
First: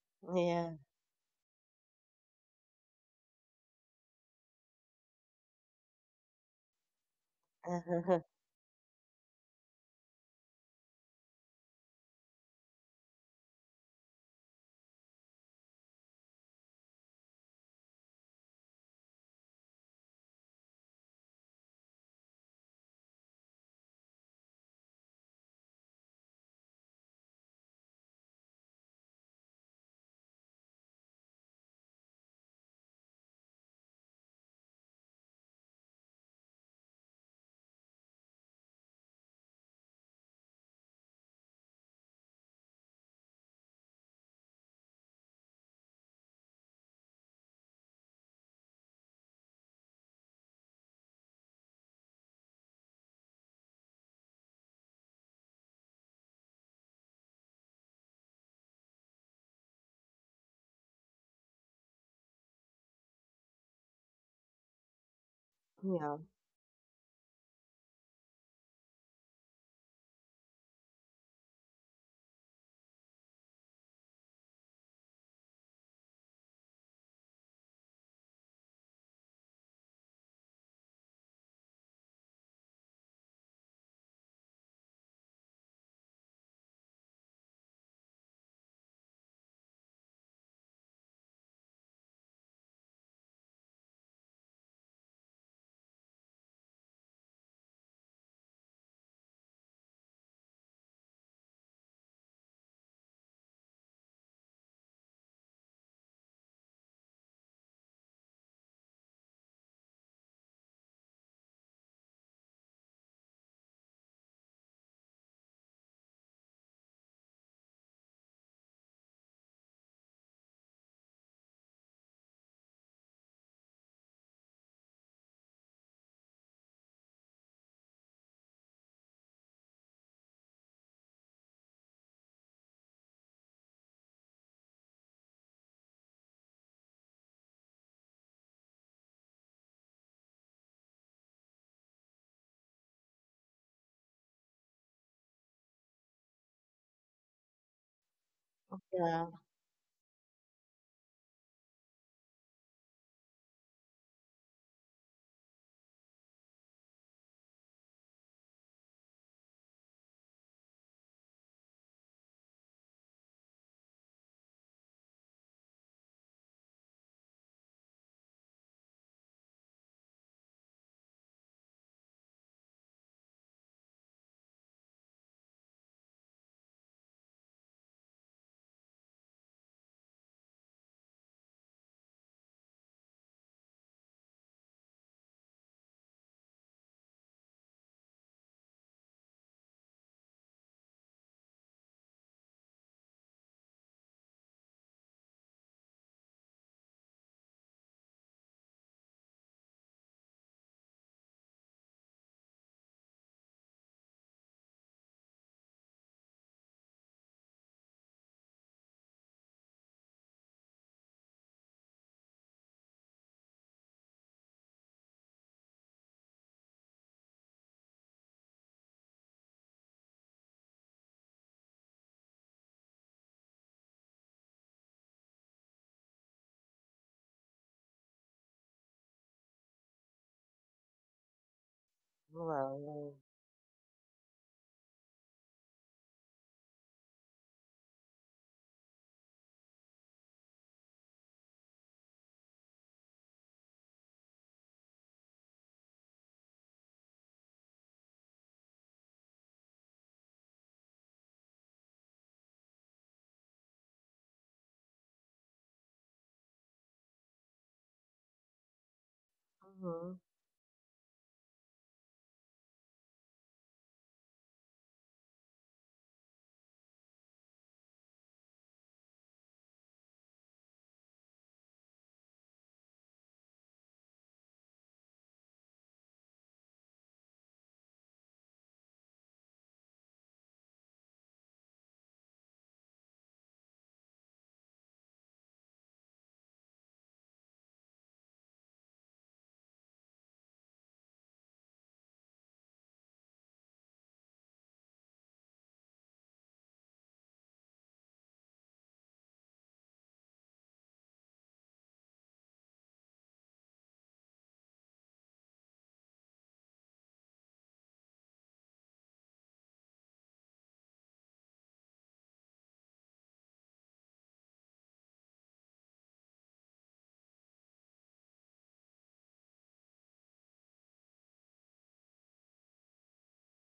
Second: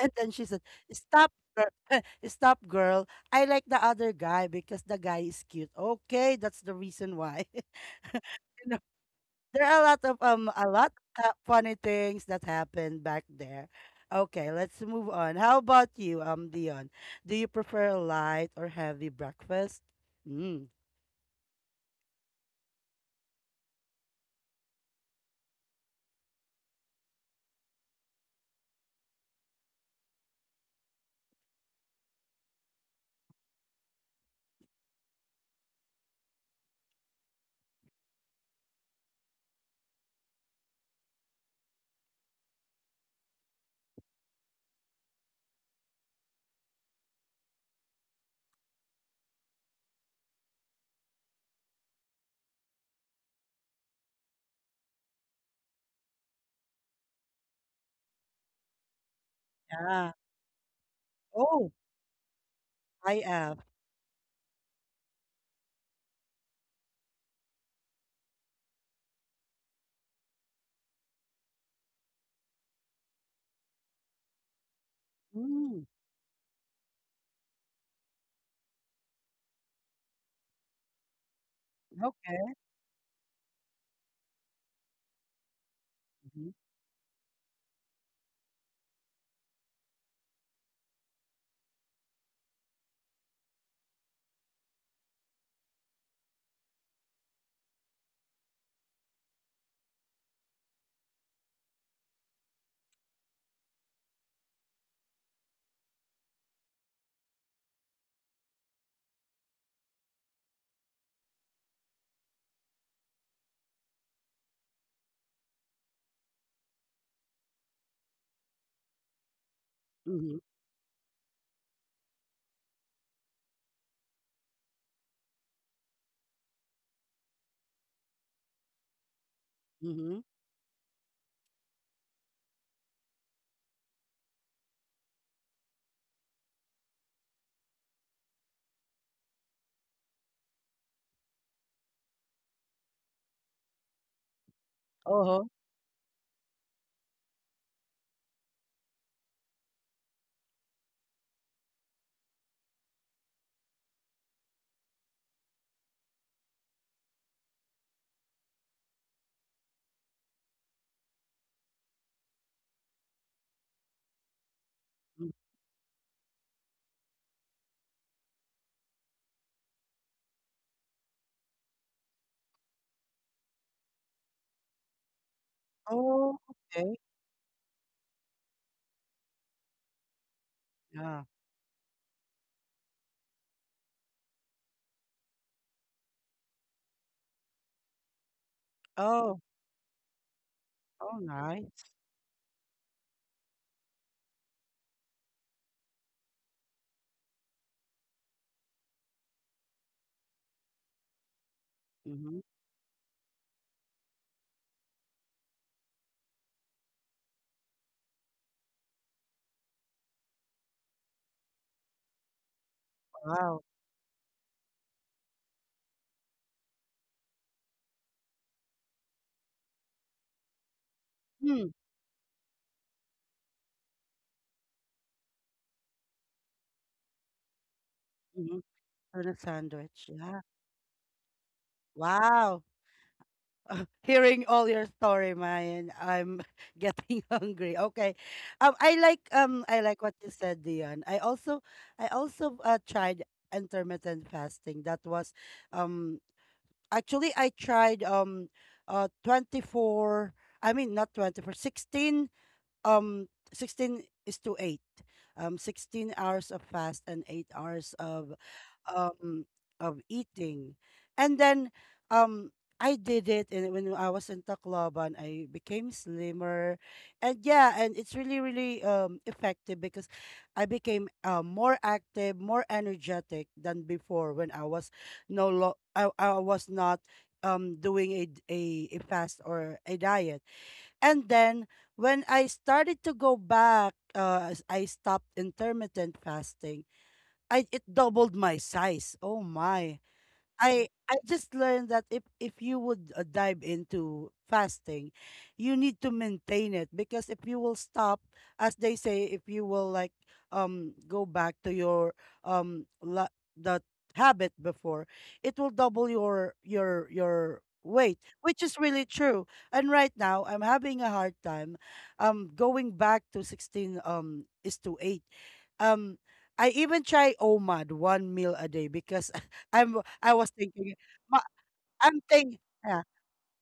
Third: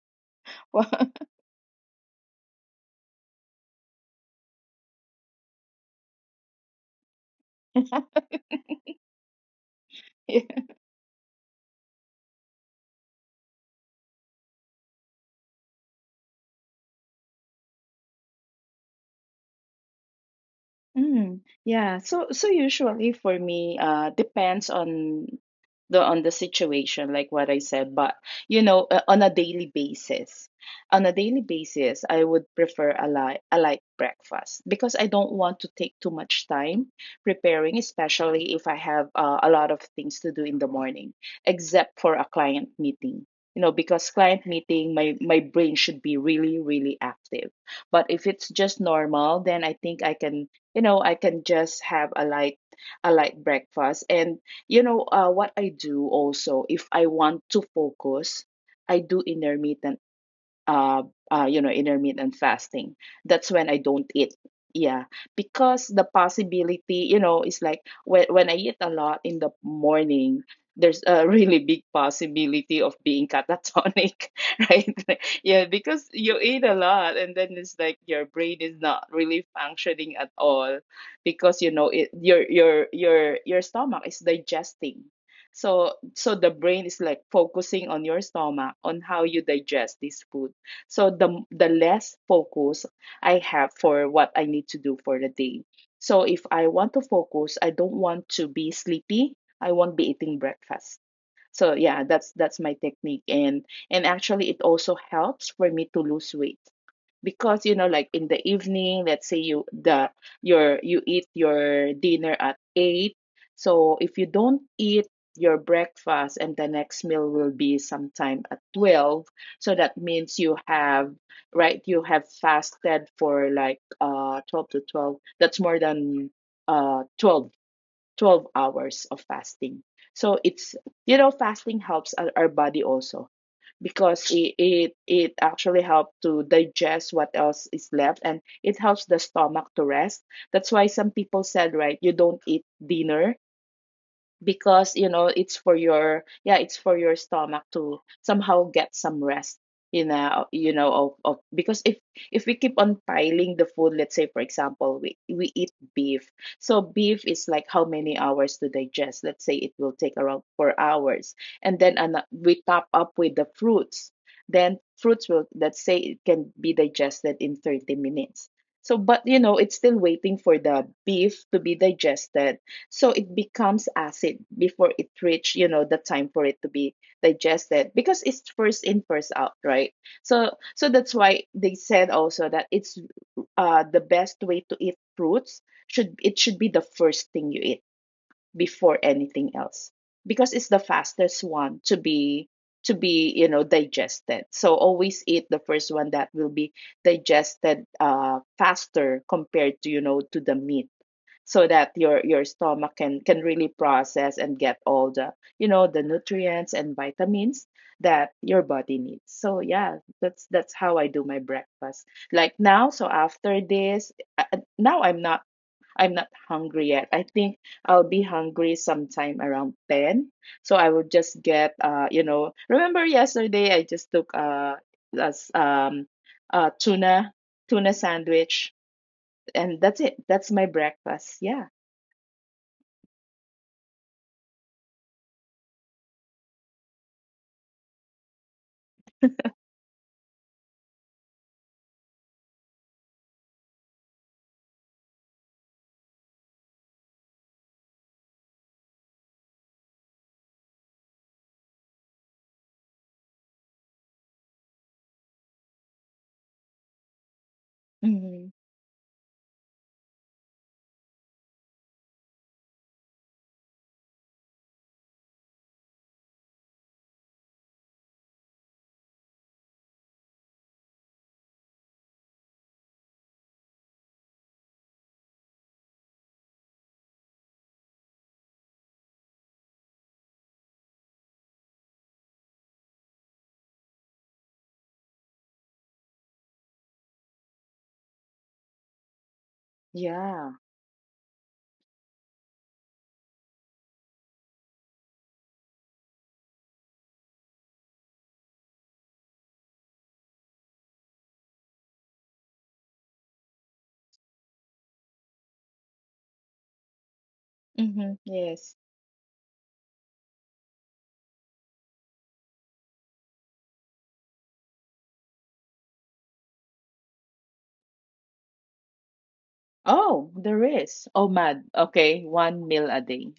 And then she said, yeah, (laughs) "Stop, girl. (laughs) Stop, girl. I like the other guy because the guy is cute. Okay, that's the reason why." (laughs) (laughs) You know, there are a lot of, a Wow. lot of funny things that happened back there. Okay, let's move on. How about you, Dion? Do you prefer a light or heavy breakfast? Mm, Mm, yeah. So so usually for me, depends on the situation, like what I said. But you know, on a daily basis, on a daily basis, I would prefer a light breakfast because I don't want to take too much time preparing, especially if I have a lot of things to do in the morning, except for a client meeting. You know, because client meeting, my brain should be really really active. But if it's just normal, then I think I can you know I can just have a light breakfast and you know what I do also if I want to focus I do intermittent yeah. uh, you know, Oh, intermittent fasting. I That's have. when I don't eat. Yeah, because the yeah, possibility, you know, is like when I eat a lot in the morning, there's a (laughs) really big possibility of being catatonic, (laughs) right? (laughs) Yeah, Mm, because you eat a lot and then it's like your brain is not really functioning at all because you know it okay. Your stomach is digesting. So so Mm-hmm. the brain is like focusing on your stomach on how you digest this food so the less focus I have for what I need to do for the day. So if I want to focus, I don't want to be sleepy. I won't be eating breakfast. So yeah, that's my technique and actually it also helps for me to lose weight because you know like in the evening let's say you the your you eat your dinner at 8 so if you don't eat your breakfast and the next meal will be sometime at 12 so that Mm-hmm. means you have right you have fasted for like 12 to 12 that's more than uh 12 12 hours of fasting Mhm. so it's you know fasting helps our body also because it actually helps to digest what else is left and it helps the stomach to rest. That's why some people said, right, you don't eat dinner because you know Uh-huh. it's for your yeah it's for your stomach to somehow get some yeah. rest you know of because if we keep on piling the food let's say for example we eat beef so beef is like how many hours to digest let's say it will take around 4 hours and then we top up with the fruits then fruits Mm. will let's say it can be digested in 30 minutes so but you know it's still waiting for the beef to be digested so it becomes acid before it reach you know the time Oh, for it to okay, be digested because it's first in first out right so so that's yeah. why they said also that it's the best way to eat fruits should it should be the first thing you eat before Oh, anything else because it's the oh, fastest one nice. to be you know digested so always eat the first one that will be digested faster compared to you know to the meat so that Mhm. your stomach can really process and get all the you know the nutrients and vitamins that your body needs so yeah that's how I do my breakfast like now so Wow. after this now I'm not hungry yet I think I'll be hungry sometime around 10 so I will just Mm, get you know remember yesterday I just took as tuna tuna mhm. sandwich Tuna and sandwich, that's it yeah. that's my breakfast yeah. Wow. Well, (laughs) Hearing all your story, Mayan, I'm (laughs) getting hungry. Okay. I like what you said, Dion. I also, tried intermittent fasting. That was, um, actually I tried, 24. I mean, not 24, 16. um 16 is to 8, 16 hours of fast and 8 hours of, Mhm. um of mm-hmm. eating. And then, um I did it, and when I was in Tacloban, I became slimmer. And yeah, and it's really, really, um, effective, because I became, more active, more energetic than before, when I was no lo- I was not doing a, a fast or a diet. And then, when I started to go back, as I stopped intermittent fasting, I, it doubled my size. Oh my. Yeah. I just learned that if you would, dive into fasting, you need to maintain it, because if you will stop, as they say, if you will, like, go back to your, la- that habit before, it will double your, your weight, Mhm. which is Yes. really true. And right now, I'm having a hard time, going back to 16, is to 8. Um I even try OMAD, one meal a day, because I was Oh, there thinking, is. ma- Oh, mad. I'm Okay, thinking. one Yeah. meal a day.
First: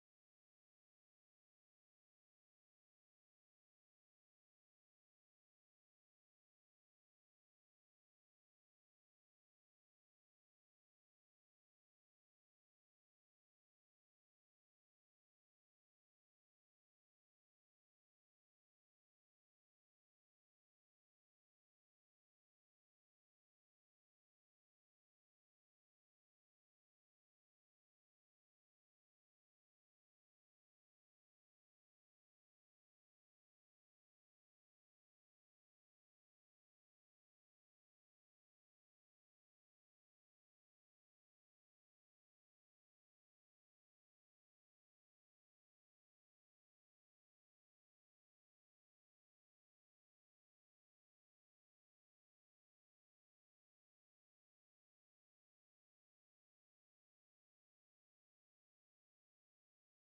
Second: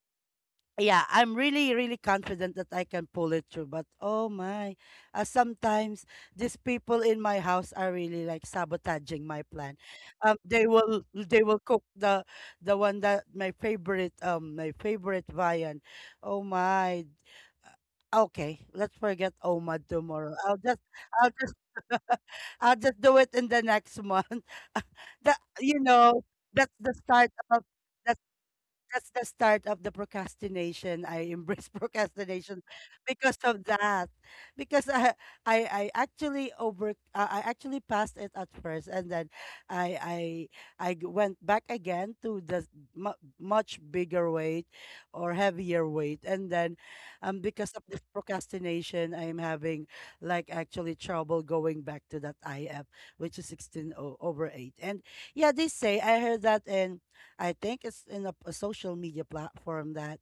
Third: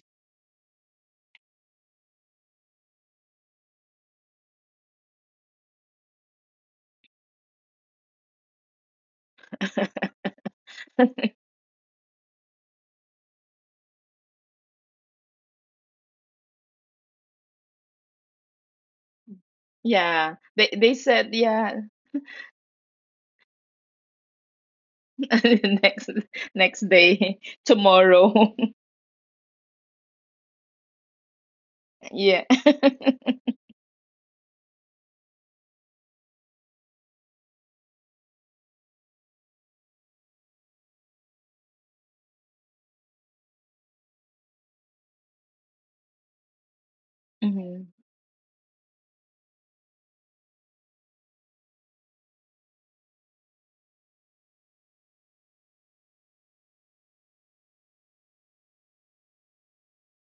Yeah, I'm really, really confident that I can pull it through. But oh my, sometimes these people in my house are really like sabotaging my plan. They will cook the one that, my favorite viand. Oh my, uh, okay, let's forget OMAD Yeah. tomorrow. I'll just They said I'll just yeah. (laughs) I'll just do it in the next month. (laughs) That, (laughs) you Next know, next that's the day, start (laughs) of, that's tomorrow. (laughs) that's the start of the procrastination. I embrace (laughs) Yeah. procrastination (laughs) because of that. Because I actually over I actually passed it at first, and then I I went back again to the much bigger weight or heavier weight. And then, Mhm. because of this procrastination, I am having, like, actually trouble going back to that IF, which is over eight. And yeah, they say, I heard that in, I think it's in a social media platform that,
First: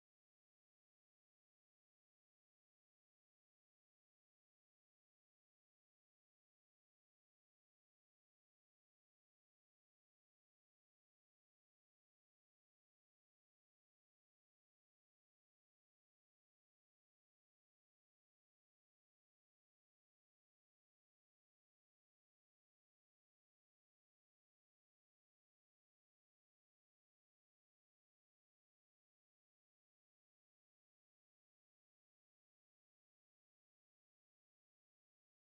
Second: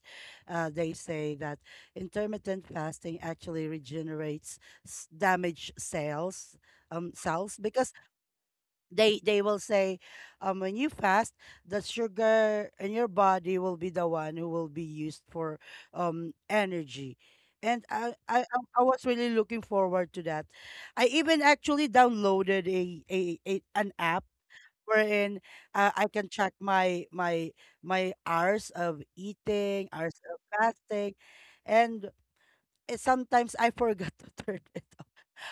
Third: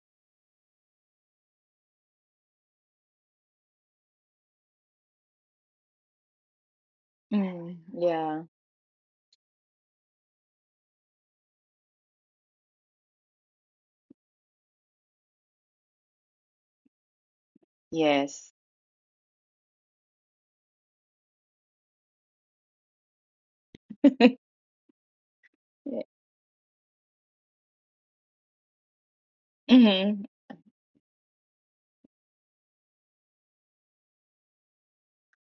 they say that intermittent fasting actually regenerates damaged cells, cells, Mm. because Yeah. they will say, when you fast, the sugar in your body will be the one who will be used for, energy. And Yes. I was really looking forward to that. I even actually downloaded a, an app (laughs) wherein, I can check my my hours of eating, hours Mm-hmm. of fasting. And eh, sometimes I (laughs) forgot to turn it off.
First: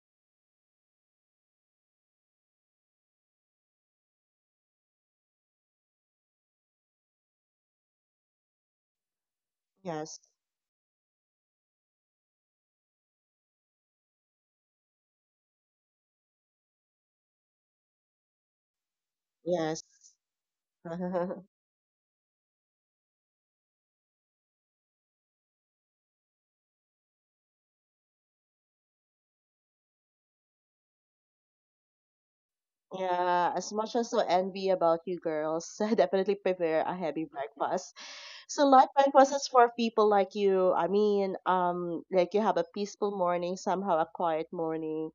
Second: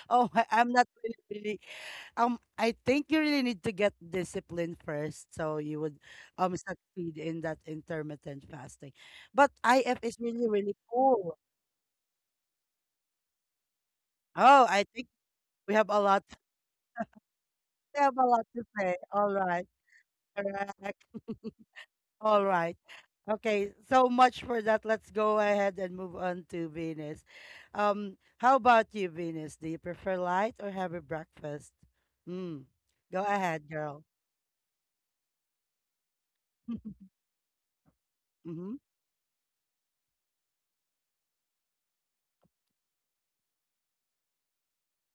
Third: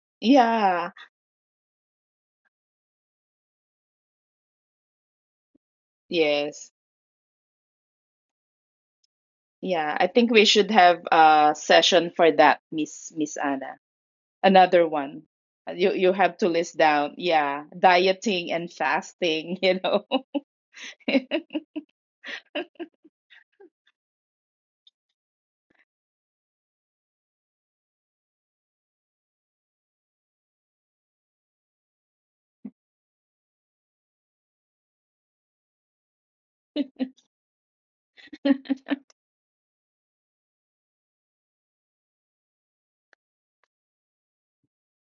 Oh, I'm not Yeah. really, really, um. I think you really need to get discipline first, so you would, Yes. succeed in that intermittent fasting. But Yeah. IF I is Yes, think we really, should really have cool. a session for that, Miss Anna. Oh, I Another think one. We You have a you lot. have to list down yeah We have a lot dieting to and say. All fasting (laughs) right, you yes. know correct. (laughs) (laughs) (laughs) All right. Okay, so much for that. Let's go ahead and move on to Venus. How about you, Venus? Do you prefer light or heavy breakfast? Mm. Go Yeah, ahead, as much girl. as I envy about you girls, (laughs) I definitely prepare a (laughs) heavy breakfast. So Mm-hmm. light breakfast is for people like you. I mean, like you have a peaceful morning, somehow a quiet morning.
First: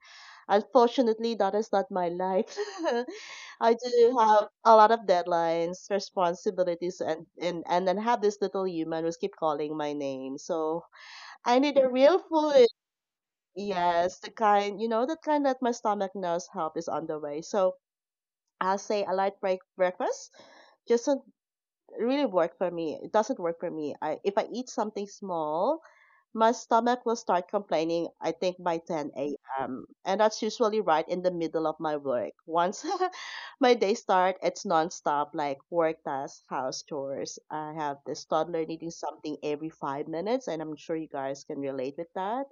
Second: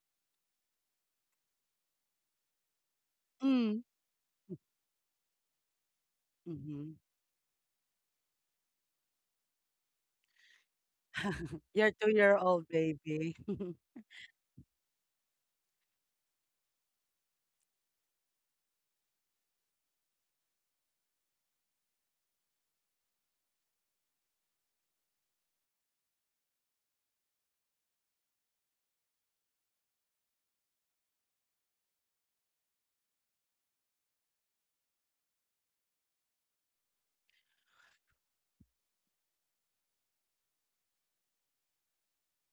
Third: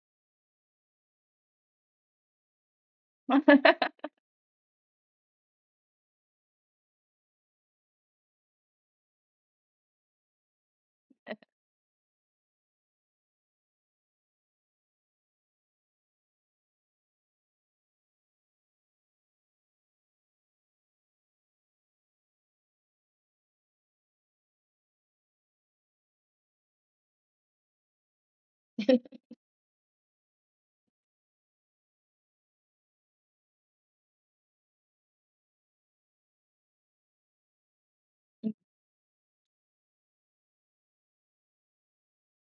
Unfortunately, that is not my life. (laughs) (laughs) I Mm. do have a lot of deadlines, Mm-hmm. responsibilities, and then have this little human who's keep calling my name. So I need a Your real two-year-old food. baby. Yes, the kind, you know, that kind that my stomach knows help is on the way. So I'll say a light breakfast just doesn't really work for me. It doesn't work for me. If I eat something small, my stomach will start complaining, I think, by 10 a.m. And that's usually right in the middle of my work. Once (laughs) my day start, it's nonstop, like work tasks, house chores. I have this toddler needing something every 5 minutes, and I'm sure you guys can relate with that,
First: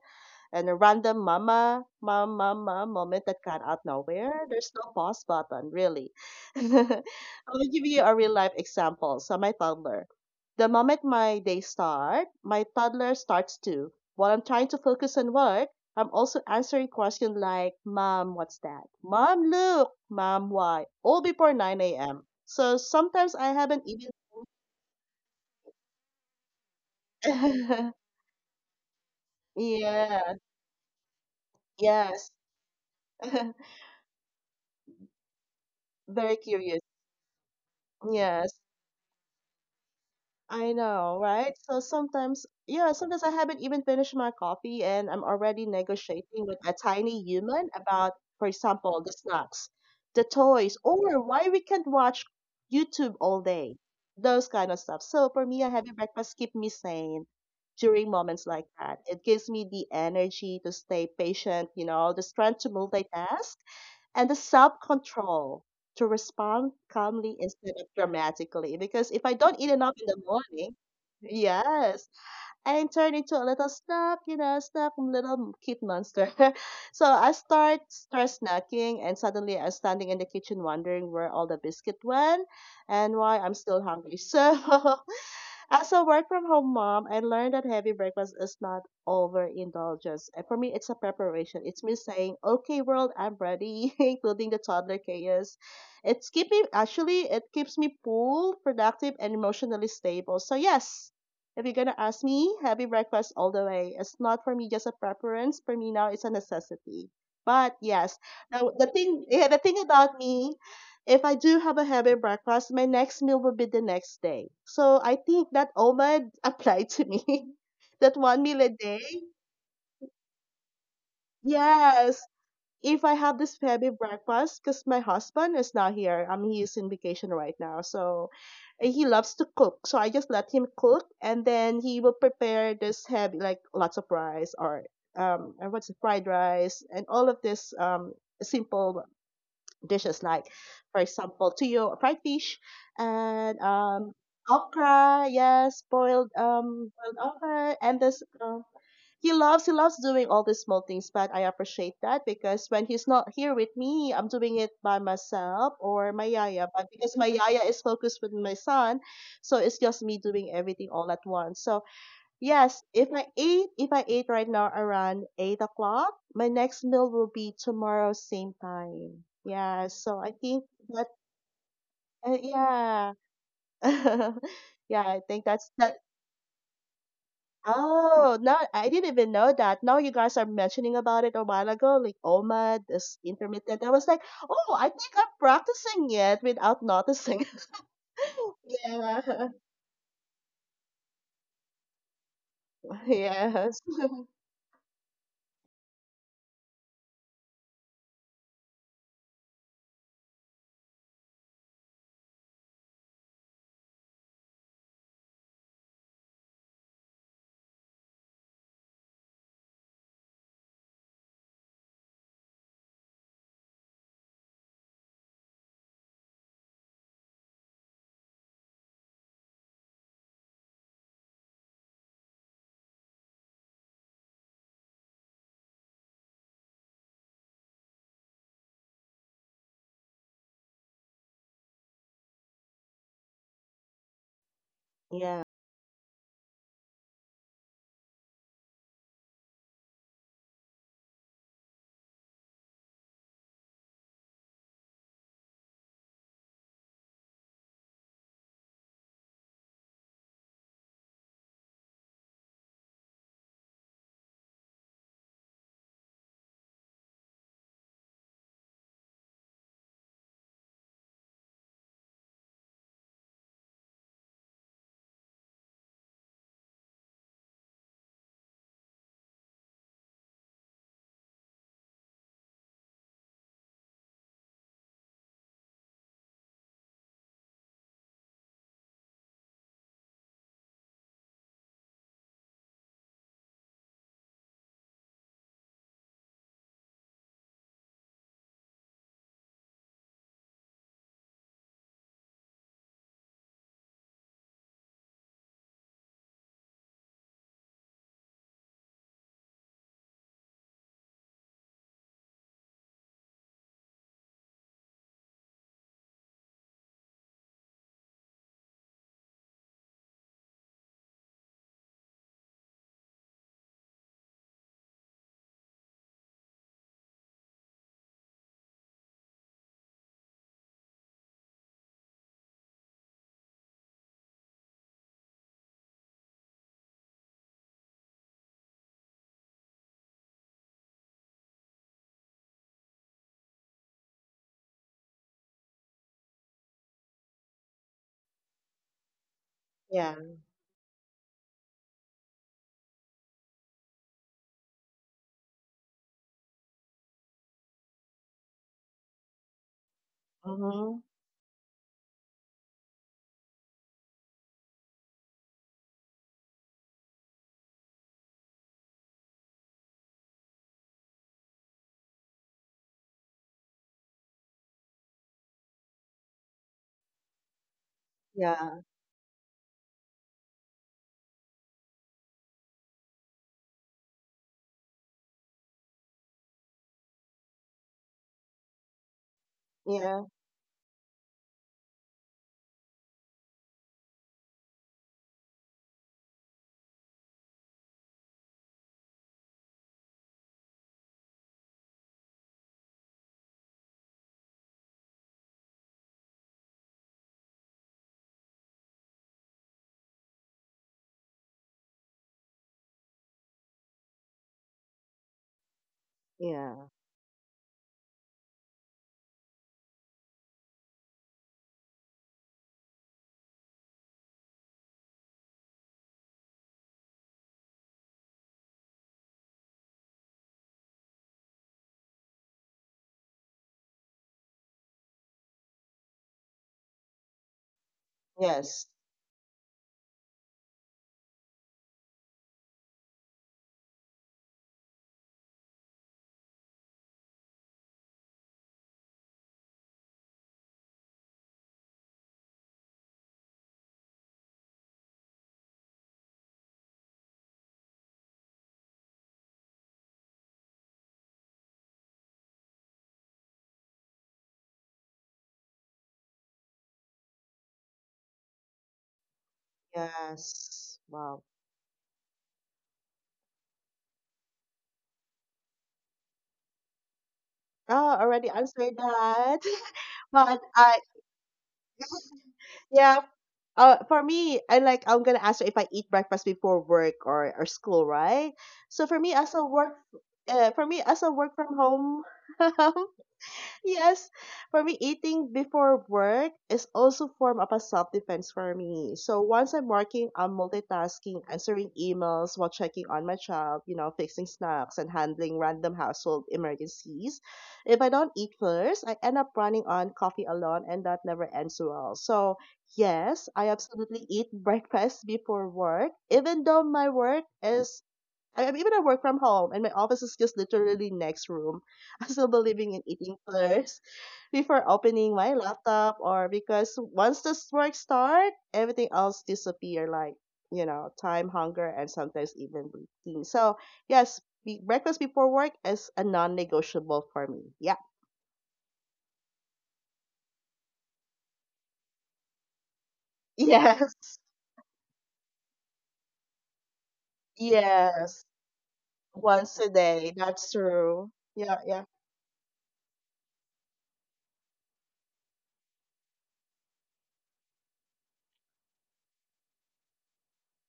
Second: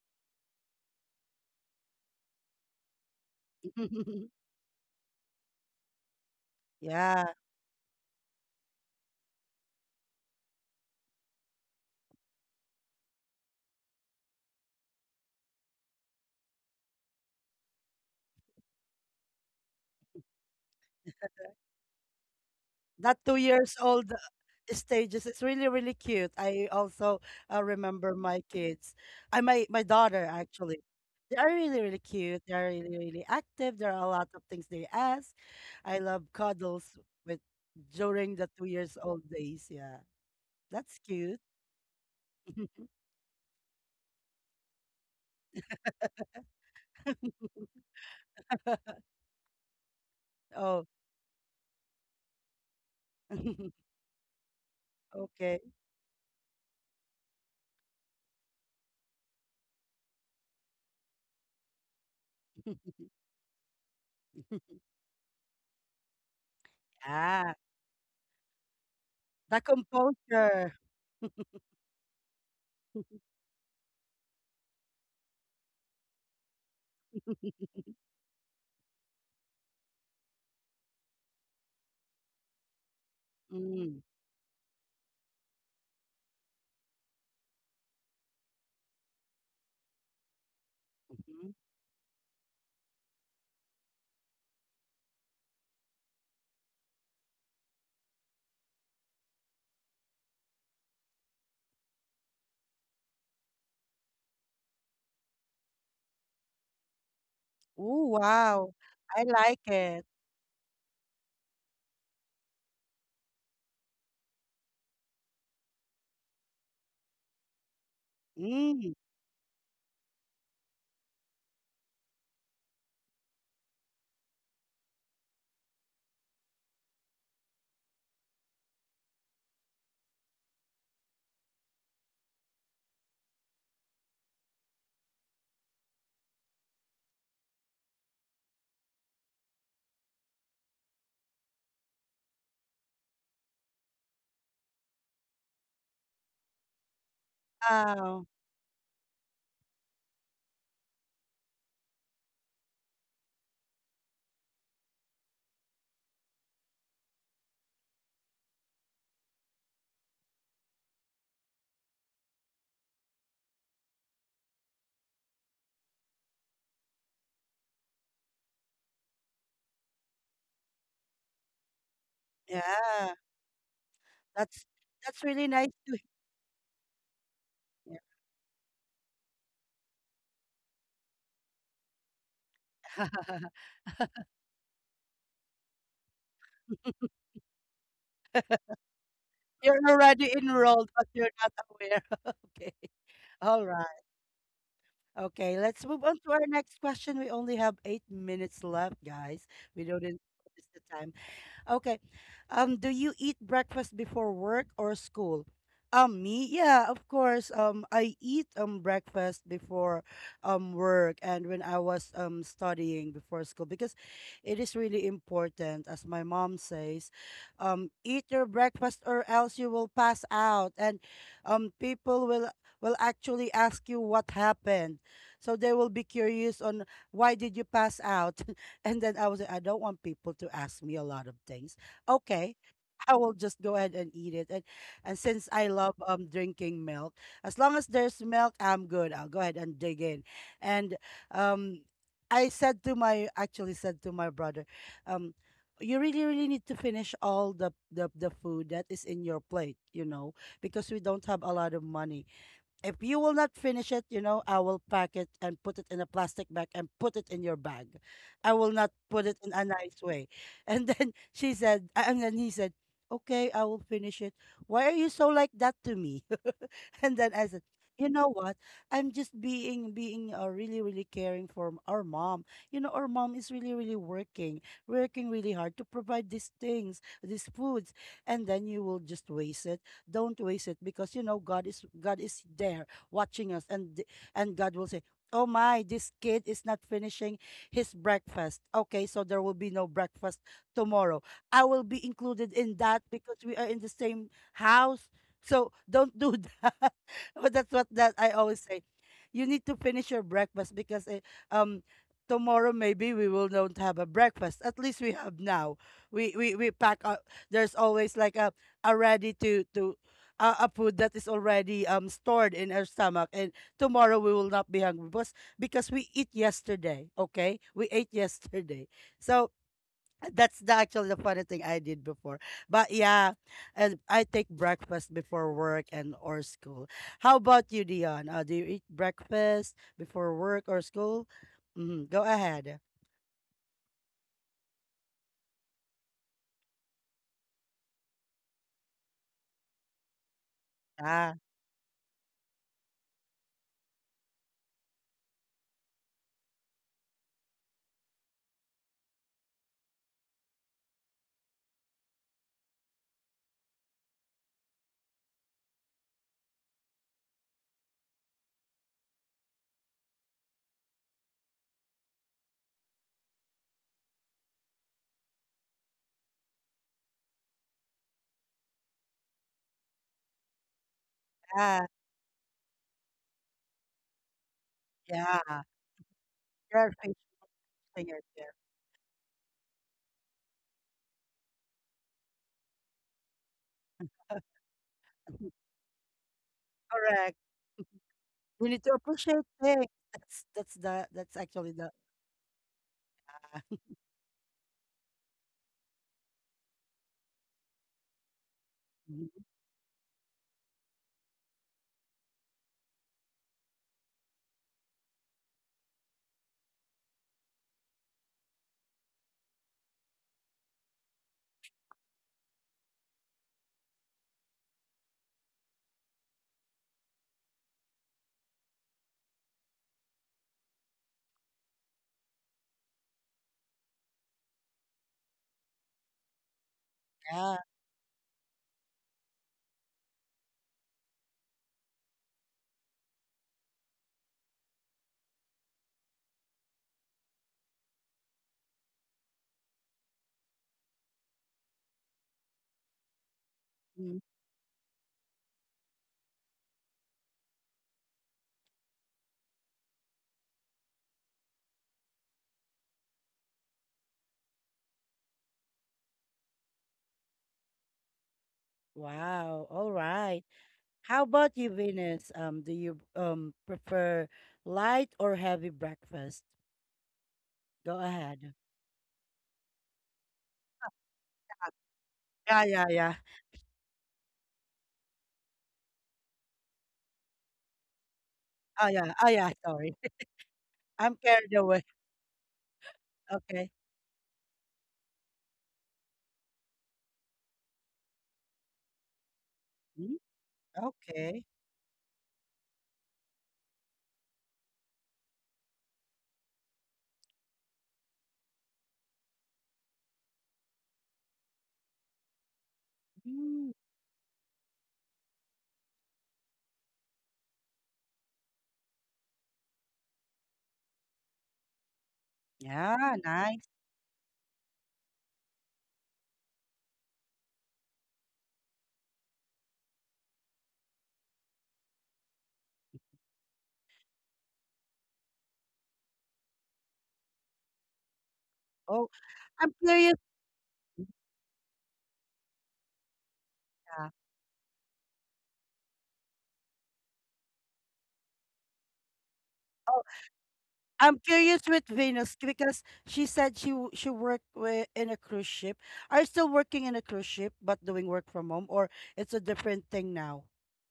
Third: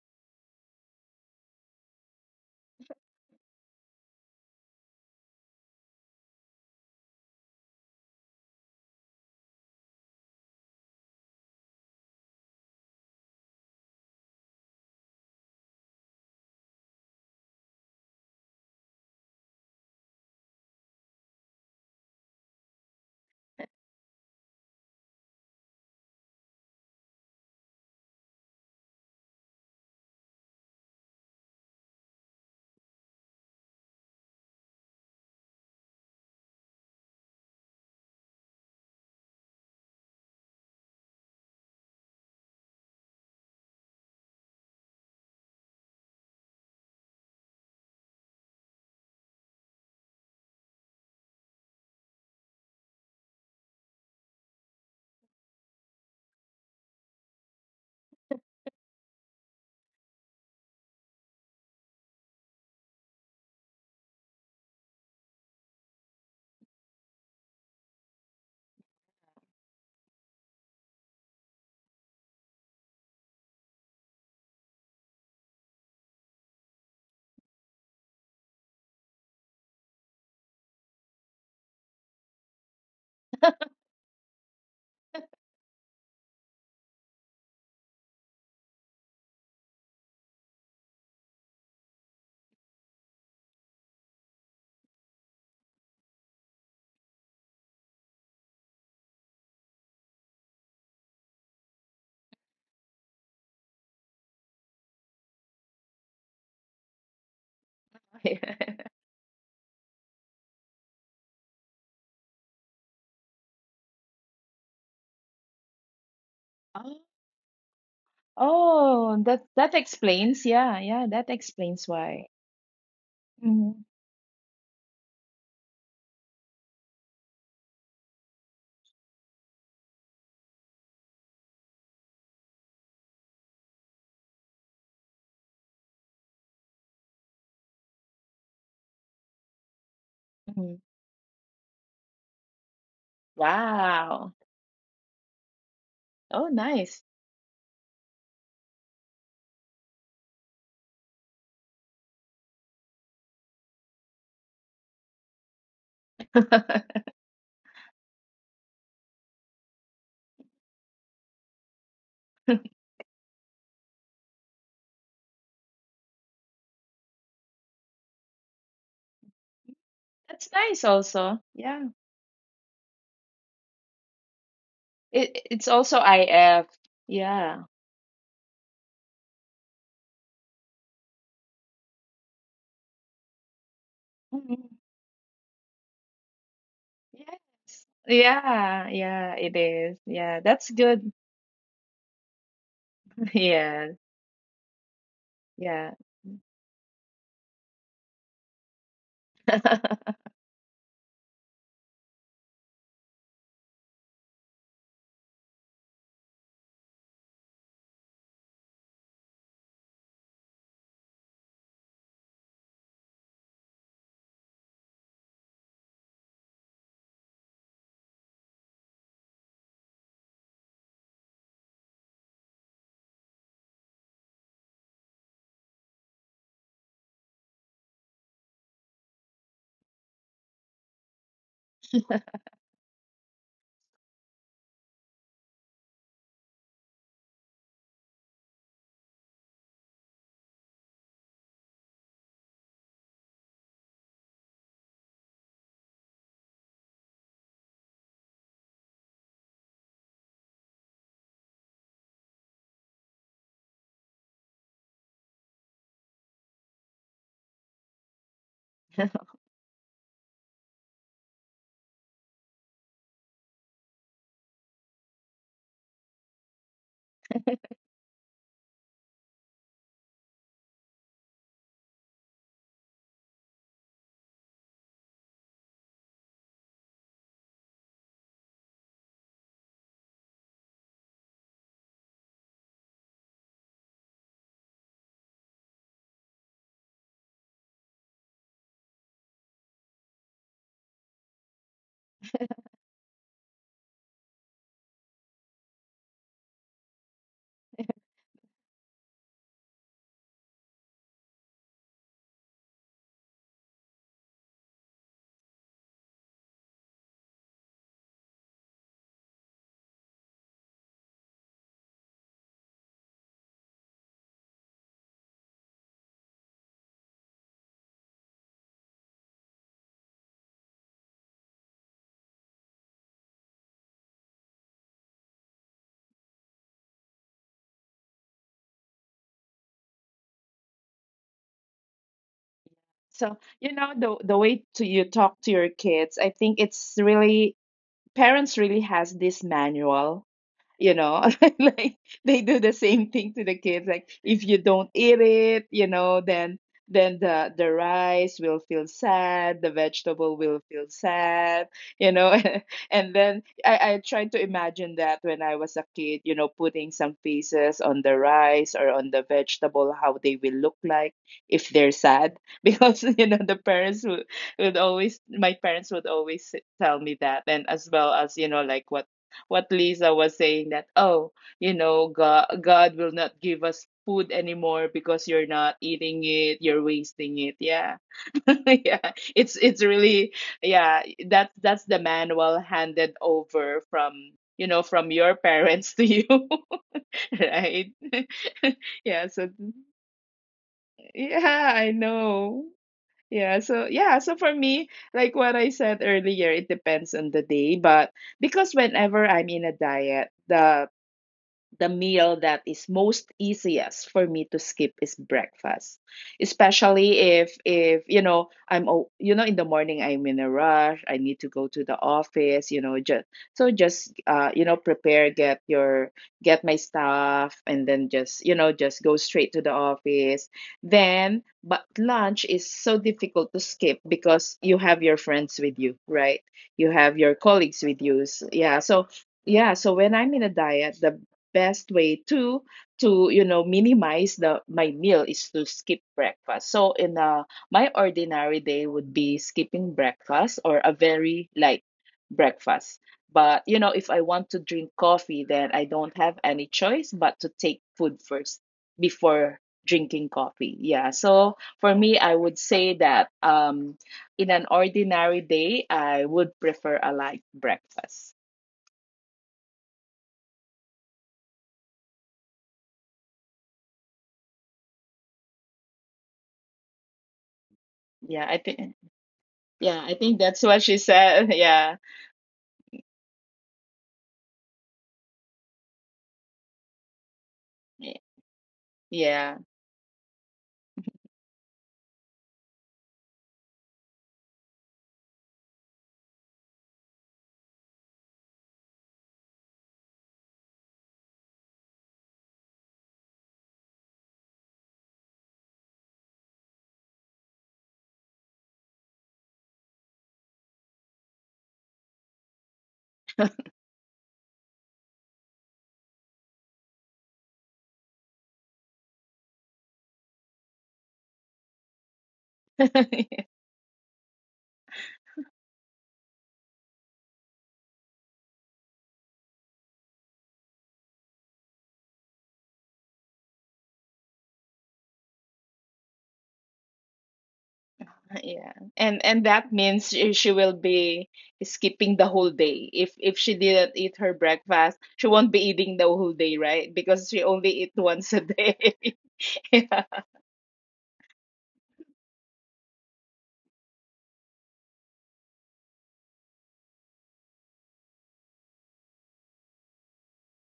and a random mama, mom, mom, mom moment that got out (laughs) nowhere. There's no pause button, really. (laughs) Yeah, I'll give you a real life example. So, my toddler, the moment my day start, my toddler starts too. While I'm trying to focus on work, I'm also answering questions like, "Mom, what's that? Mom, look. Mom, why?" All before 9 a.m. So that two sometimes years I old haven't stages is really, really cute. I also, remember even. my kids. I my (laughs) my daughter Yeah, actually. They are really, really cute. yes. They are really, really active. (laughs) There are a lot of things they ask. I love Very cuddles curious. with during the two Yes. years old days. Yeah, I that's know, cute. right? So sometimes, yeah, (laughs) sometimes I haven't even finished my coffee, and I'm already negotiating with a tiny human about, for example, the snacks, the toys, Oh, or why we can't watch YouTube all day, (laughs) those kind of stuff. So for okay. me, a heavy breakfast keep me sane during moments like that. It gives me the energy to stay patient, you know, the strength to (laughs) multitask and the self control to respond calmly Yeah, instead of dramatically. Because if I the don't eat enough in the composure. morning, yes, I turn into a little snack, you know, snack, little kid monster. (laughs) So I (laughs) start snacking, and suddenly I'm standing in the kitchen wondering where all the biscuit went and why I'm still Mm. hungry. So (laughs) as a work from home mom, I learned that heavy breakfast is not overindulgence. And for me, it's a Mhm. preparation. It's me saying, "Okay, world, I'm ready," (laughs) including the toddler chaos. It's keeping, actually, it keeps me cool, productive, and emotionally stable. So, yes, if you're going to ask me, heavy breakfast all the way. It's not for me just a preference. For me now, it's a necessity. But Oh, yes, now wow. the I thing, yeah, the like thing it. about me, if I do have a heavy breakfast, my next meal will be the next day. So I think that OMAD (laughs) applied oh to me. (laughs) That one meal a Mm. day. oh, that that explains yeah yeah that explains Yes. why. If I have this Mhm, heavy breakfast, because my husband is not here, I he is in vacation right now. So, he loves to cook. So I just let him cook and then he will prepare this heavy, like lots of rice or and what's it, fried rice and all of this simple dishes like, mhm. for example, tuyo fried fish and Wow. okra, yes, boiled Oh um nice. boiled okra, and this Wow. He loves doing all these small things, but I appreciate that because when he's not here with me I'm doing it by myself or my yaya, (laughs) but because my yaya is focused with my son, so it's just me doing everything all at once. So yes, if I eat right now around 8 o'clock, my next meal will be tomorrow same time. Yeah, so I That's think nice that also yeah. Yeah. yeah, (laughs) That's yeah, I really think It nice it's that's to that. also IF. Yeah. hear. Oh, no, I didn't even know that. Now you guys are mentioning about it a while ago, like OMAD, this (laughs) intermittent. I was like, oh, Mhm. I think I'm practicing it without noticing. (laughs) Yes. Yeah, yeah, Yeah, it You're is. already Yeah, that's enrolled, but good. you're not aware. (laughs) Okay. (laughs) (laughs) All yes. Yeah, right. (laughs) Okay, let's yeah. move on to our next question. We only have 8 minutes left, guys. We don't notice (laughs) the time. Okay. Do you eat breakfast before work or school? Me? Yeah, of course. I eat breakfast before work, and when I was studying before school, because it is really important, as my mom says, eat your breakfast or else you will pass out, and people will actually ask you what happened. So they will be curious on, why did you pass out? And then I was like, I don't want people to ask me a lot of things. Okay, (laughs) I will just go ahead and eat it. And Yeah, since I love drinking milk, as long as there's milk, I'm good. I'll go ahead and dig in. And um I said to my actually said to my brother, um, you really, really need to finish all the food that is in your plate, you know, because we don't have a lot of money. If you will not finish it, you know, I will pack it and put it in a plastic bag and put it in your bag. I will not put it in a nice way. And then (laughs) she said, and then he said, okay, I will finish it. Why are you so like that to me? (laughs) And then I said, you know what? I'm just being really, really caring for our mom. You know, our mom is really, really working, working really hard to provide these things, these foods, and then you will just waste it. Don't waste it, because you know God is there watching us, and and God will say, oh my, this kid is not finishing his breakfast. Okay, so there will be no breakfast tomorrow. I will be included in that because we are in the same house. So don't do that. (laughs) But that's what that I always say. You need to finish your breakfast because um tomorrow maybe we will not have a breakfast. At least we have now. We pack up. There's always like a ready to a food that is already stored in our stomach, and tomorrow we will not be hungry because we eat yesterday. Okay, we ate yesterday. So that's the actually the funny thing I did before. But yeah, and I take breakfast before work and or school. How about you, Dion? Do you eat breakfast before work or school? Mm, go ahead. So, you know, the way to you talk to your kids, I think it's really parents really has this yeah. manual you know Ah, (laughs) like they do the same thing to the kids like if you don't eat it you know then the rice will feel sad the vegetable will feel Mm-hmm. sad you know (laughs) and then I tried to imagine that when I was a kid you know putting some pieces on the rice or on the vegetable how they will look like if they're sad (laughs) because you know the parents would always my parents would always tell me that and as well as you know Yeah, like what Lisa was saying that, oh, you yeah, know, God will not give us food anymore because you're yeah. not eating it, you're You're fishing wasting it. Yeah. it (laughs) here. yeah. It's yeah, yeah. really yeah, that's the manual handed over from you know from your (laughs) (laughs) parents to you (laughs) Correct. right (laughs) We need to yeah appreciate so things. That's the that's yeah actually I the know yeah (laughs) so yeah so for me like what I said earlier it depends on the day but because whenever I'm in a diet the meal that is most easiest for me to skip is breakfast, Yeah. especially if you know you know in the morning I'm in a rush. I need to go to the office. You know just so just you know prepare get my stuff and then just you know just go straight to the office. Then but lunch is so difficult to skip because you have your friends with you, right? You have your yeah. colleagues with you. Yeah, Yes, so yeah, so when I'm in a diet, the best way to you know minimize the my meal is to skip breakfast. So in a my ordinary day would be skipping breakfast or a very light breakfast. But you know, if Mm. I want to drink coffee, then I don't have any choice but to take food first before drinking coffee. Yeah. So for me, I would say that in an ordinary day, I would prefer a light breakfast. Wow. All right. yes. How Wow. about you, Venus? Do you prefer light or heavy breakfast? Go Oh, already Yeah, ahead. I answered think. that. Yeah, I (laughs) think But that's what I, she said. (laughs) Yeah. Yeah, yeah, yeah. yeah. For me, I'm gonna answer if I eat breakfast before work or school, Y- right? Oh So yeah, for oh me, yeah. as a Yeah. work, Sorry, uh, (laughs) for me I'm as a carried work from away. home (laughs) Okay. yes, for me, eating before work is also form of a self defense for me. So once I'm Mm, working, I'm multitasking, okay. answering emails while checking on my child, you know, fixing snacks and handling random household emergencies. If I don't eat first, I end up running on coffee alone, and that never ends well. So yes, I Mm, absolutely eat (laughs) breakfast before work, even though my work is, I am even I work from home and my office is just literally next room. (laughs) I'm still believing in yeah, eating (laughs) nice. first before opening my laptop, or because once this work start, everything else disappear like, you know, time, hunger, and sometimes even routine. So yes, breakfast before work is a non-negotiable for me. Yeah. (laughs) Yeah. Oh, And I'm that curious. means she will be skipping the whole day. If she didn't Yeah. eat Yes. her breakfast, she won't be eating the whole day, right? Because she only eat (laughs) once Yes. a day. (laughs) Once a Yeah. day. That's I'm true. curious Yeah, with yeah. Venus because she said she worked with, in a cruise ship. Are you still working in a cruise ship but doing work from home, or it's a different thing now?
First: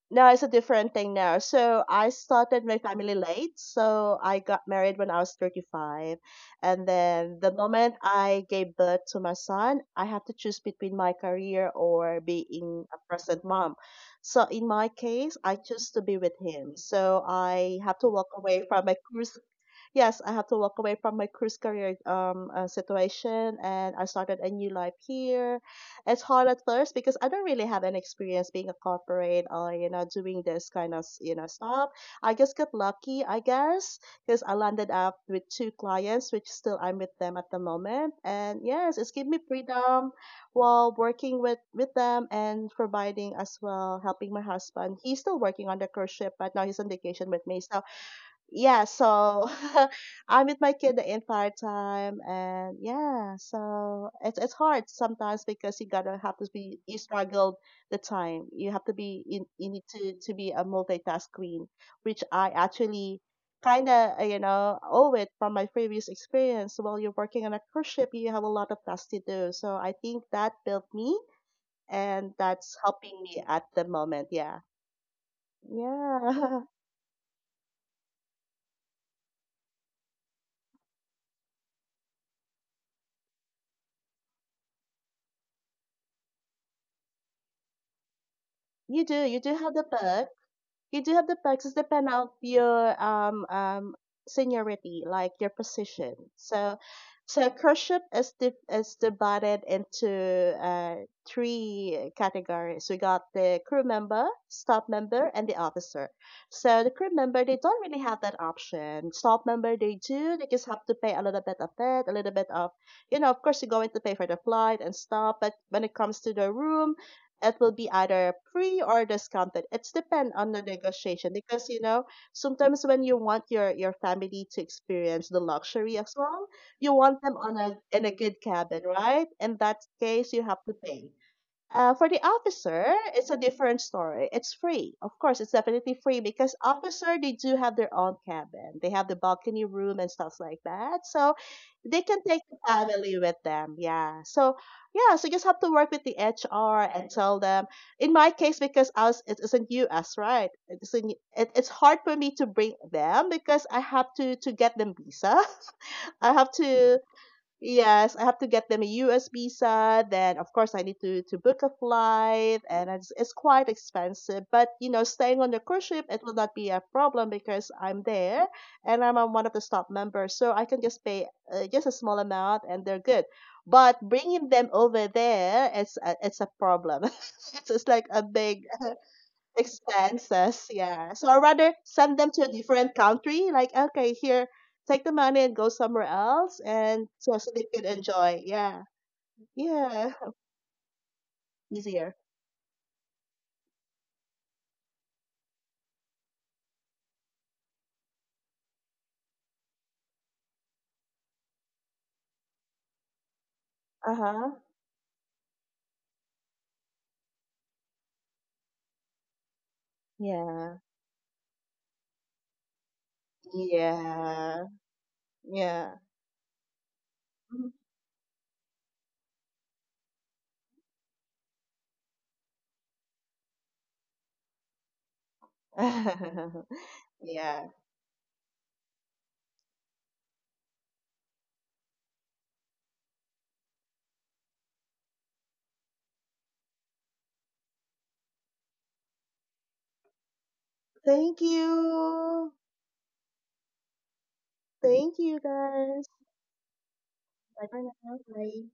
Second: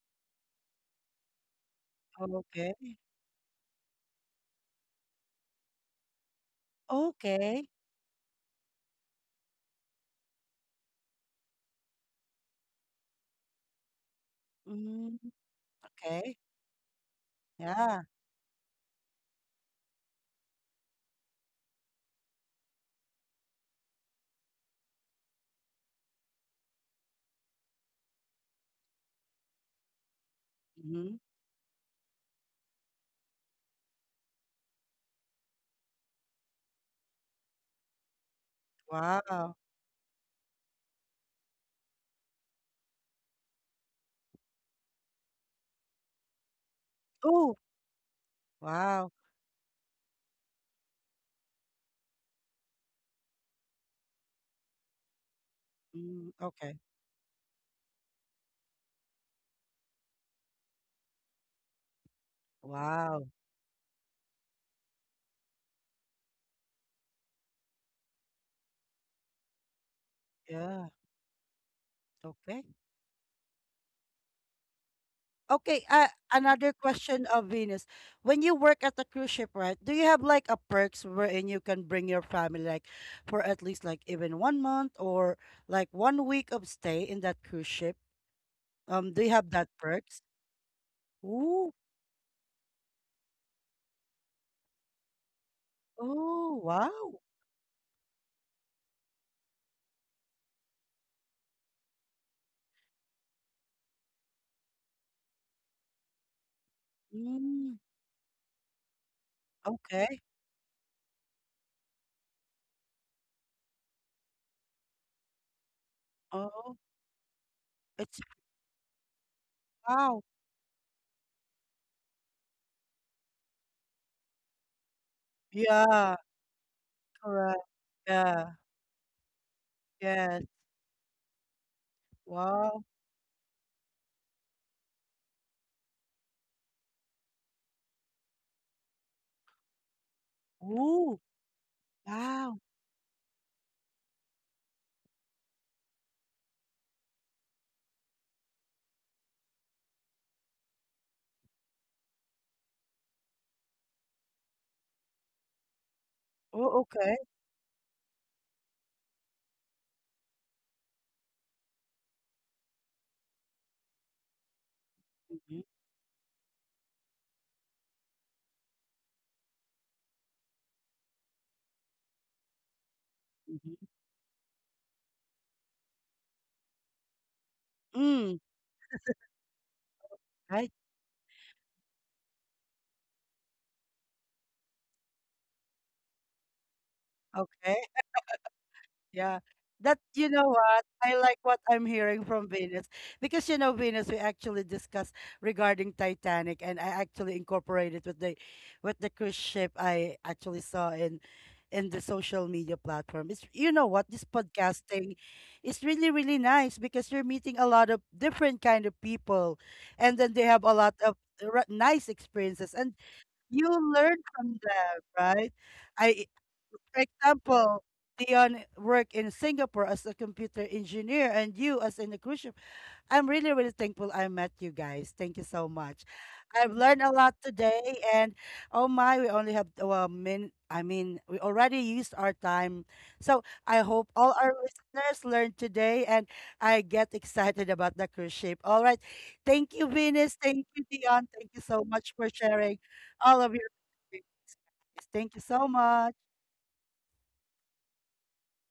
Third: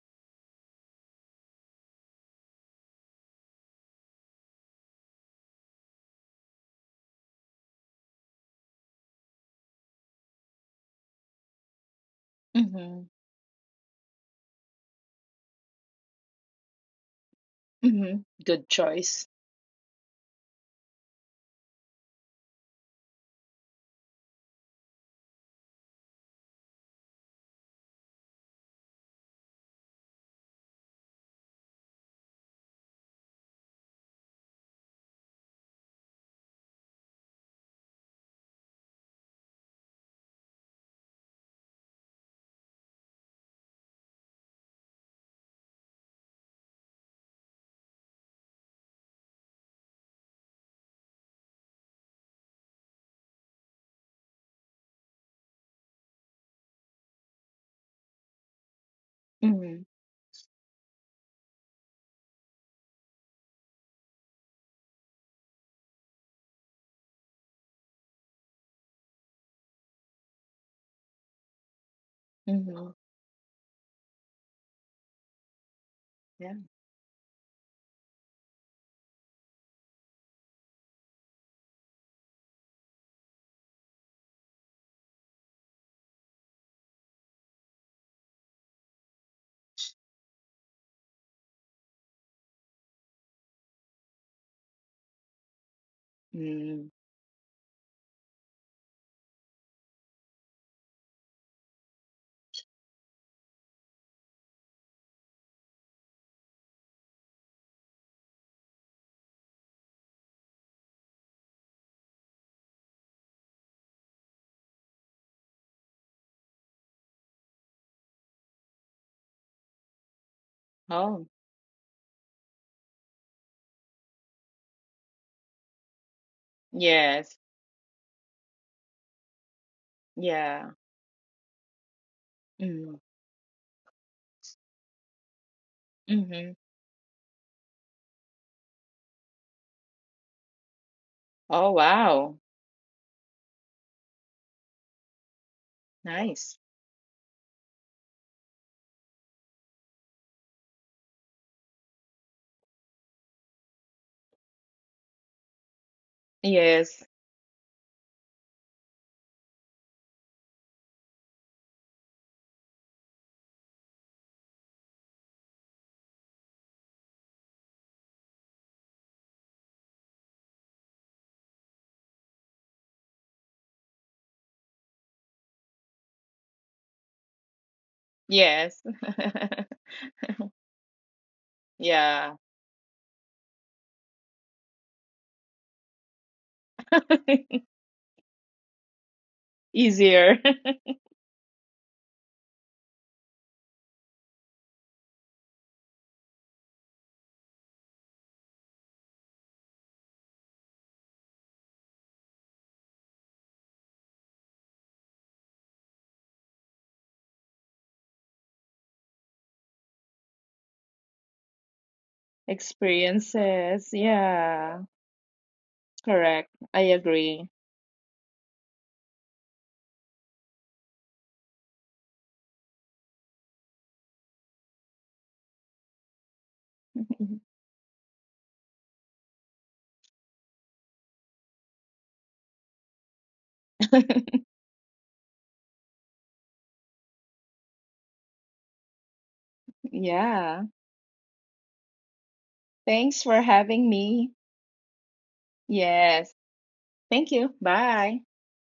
No, it's a different thing now. So I started my Okay. family late. So I got married when I was 35. And then the Okay. moment I gave birth to my son, I have to choose between my career or being a Mm-hmm. present mom. So in my Mm, case, I choose to be with okay. him. So I have Yeah. to Mm-hmm. walk away Good from my choice. cruise. Yes, I have to walk away from my cruise career situation, and I started a new life here. It's hard at first because I don't really have an experience being a corporate or, you know, doing this kind of, Mhm. you know, stuff. I just got lucky, I guess, because I landed up with two clients, which still I'm with them at the moment. And yes, it's give me Wow. freedom while working with them and providing as well helping my husband. He's still working on the cruise ship, but now he's on vacation with Oh, me, so yeah, wow. so (laughs) I'm with my kid the entire time, and yeah, so it's hard sometimes because you gotta Mm, have to okay. be, you struggle the time. You have to be in, you need Mm-hmm. to be a multitask queen, which I actually Wow. kind of, you know, owe it from my previous experience. While you're working on a cruise ship, you have a lot of tasks to do. So I think that built Yeah. me, and Okay. that's Mm-hmm. helping me at the moment. Yeah, Okay. Yeah. Yeah. (laughs) Another question of Venus. When you work at the cruise ship, right, do you have like a perks wherein you can bring your family like for at least like even one month or like one week of stay in that cruise ship? Do you you have do that have the perks? bug. You do have the taxes Ooh. depend on your seniority, like your position. Oh, So, Mm. wow. so cruship is divided into three categories. We got the crew member, staff member, and the officer. So the crew member they Mm, don't really have that option. Staff member they okay. do. They just have to pay a little bit of it, a little bit of. Of course, you're going to pay for the flight and stuff, but when it comes to the Oh. room, it will be It's either free or discounted. It's wow. depend on the negotiation Oh, because, sometimes when you want your family to experience the luxury as Yeah, well, you want them on correct. yes. a in a good Yeah. cabin, right? In that case, you Yes. have to Yeah. pay. For the officer, Wow. Mm. it's a different story. It's free. Of course, it's definitely free because Mm-hmm. officer, they do have their own cabin. They have the balcony room and stuff like that. Ooh. So they Oh, can take the Wow. wow. family with them. Yeah. So, yeah, so you just have to work with the HR Nice. and tell them. In my case, because it's in US, right? It's hard for me to bring them because I have to get them visa. (laughs) I have Oh, to Yes. okay. Yes, I have to get them a US visa. Then, of course, I need to book a flight, and it's quite expensive. But, you know, staying on the Mhm, cruise ship, it will not be a problem because I'm there and I'm on one of the staff members. So I can just pay, just a small amount and they're good. mhm. But bringing them over there, it's a problem. (laughs) It's like a Mm, big Yes. (laughs) expenses. right. Yeah. So I rather send them Yeah. to a different country. Like, okay, here, take the money and go somewhere else, and so they (laughs) Okay. could enjoy. Yeah. Yeah. That, Yeah. you Easier. know what? I like what (laughs) I'm Easier. hearing from Venus, because you know Venus, we actually discussed regarding Titanic, and I actually incorporated with the cruise ship I actually saw in the social media platform. It's, you know what, Uh this huh. podcasting is really, really nice because you're meeting a lot of different kind of people, and then they have a Yeah. lot of nice (laughs) experiences, and you Experiences. learn from Yeah. Yeah. them, right? Yeah. I, Correct. I for agree. Mhm. example, Dion worked in Singapore as a computer engineer, and you as an electrician. I'm really, really thankful I met you guys. Thank you so much. (laughs) I've learned a lot Yeah. today, and oh my, we only have a min. I mean, we already used our time. So I hope all (laughs) our listeners learned today, and I get excited about the cruise ship. All right. Thank you, Venus. Yeah. Thank you, Dion. Thank Thank you so much for you. sharing Thanks for all of your having me. experience. Thank Thank you you so guys. Yes. much. Thank you. Bye for now. Bye. Bye.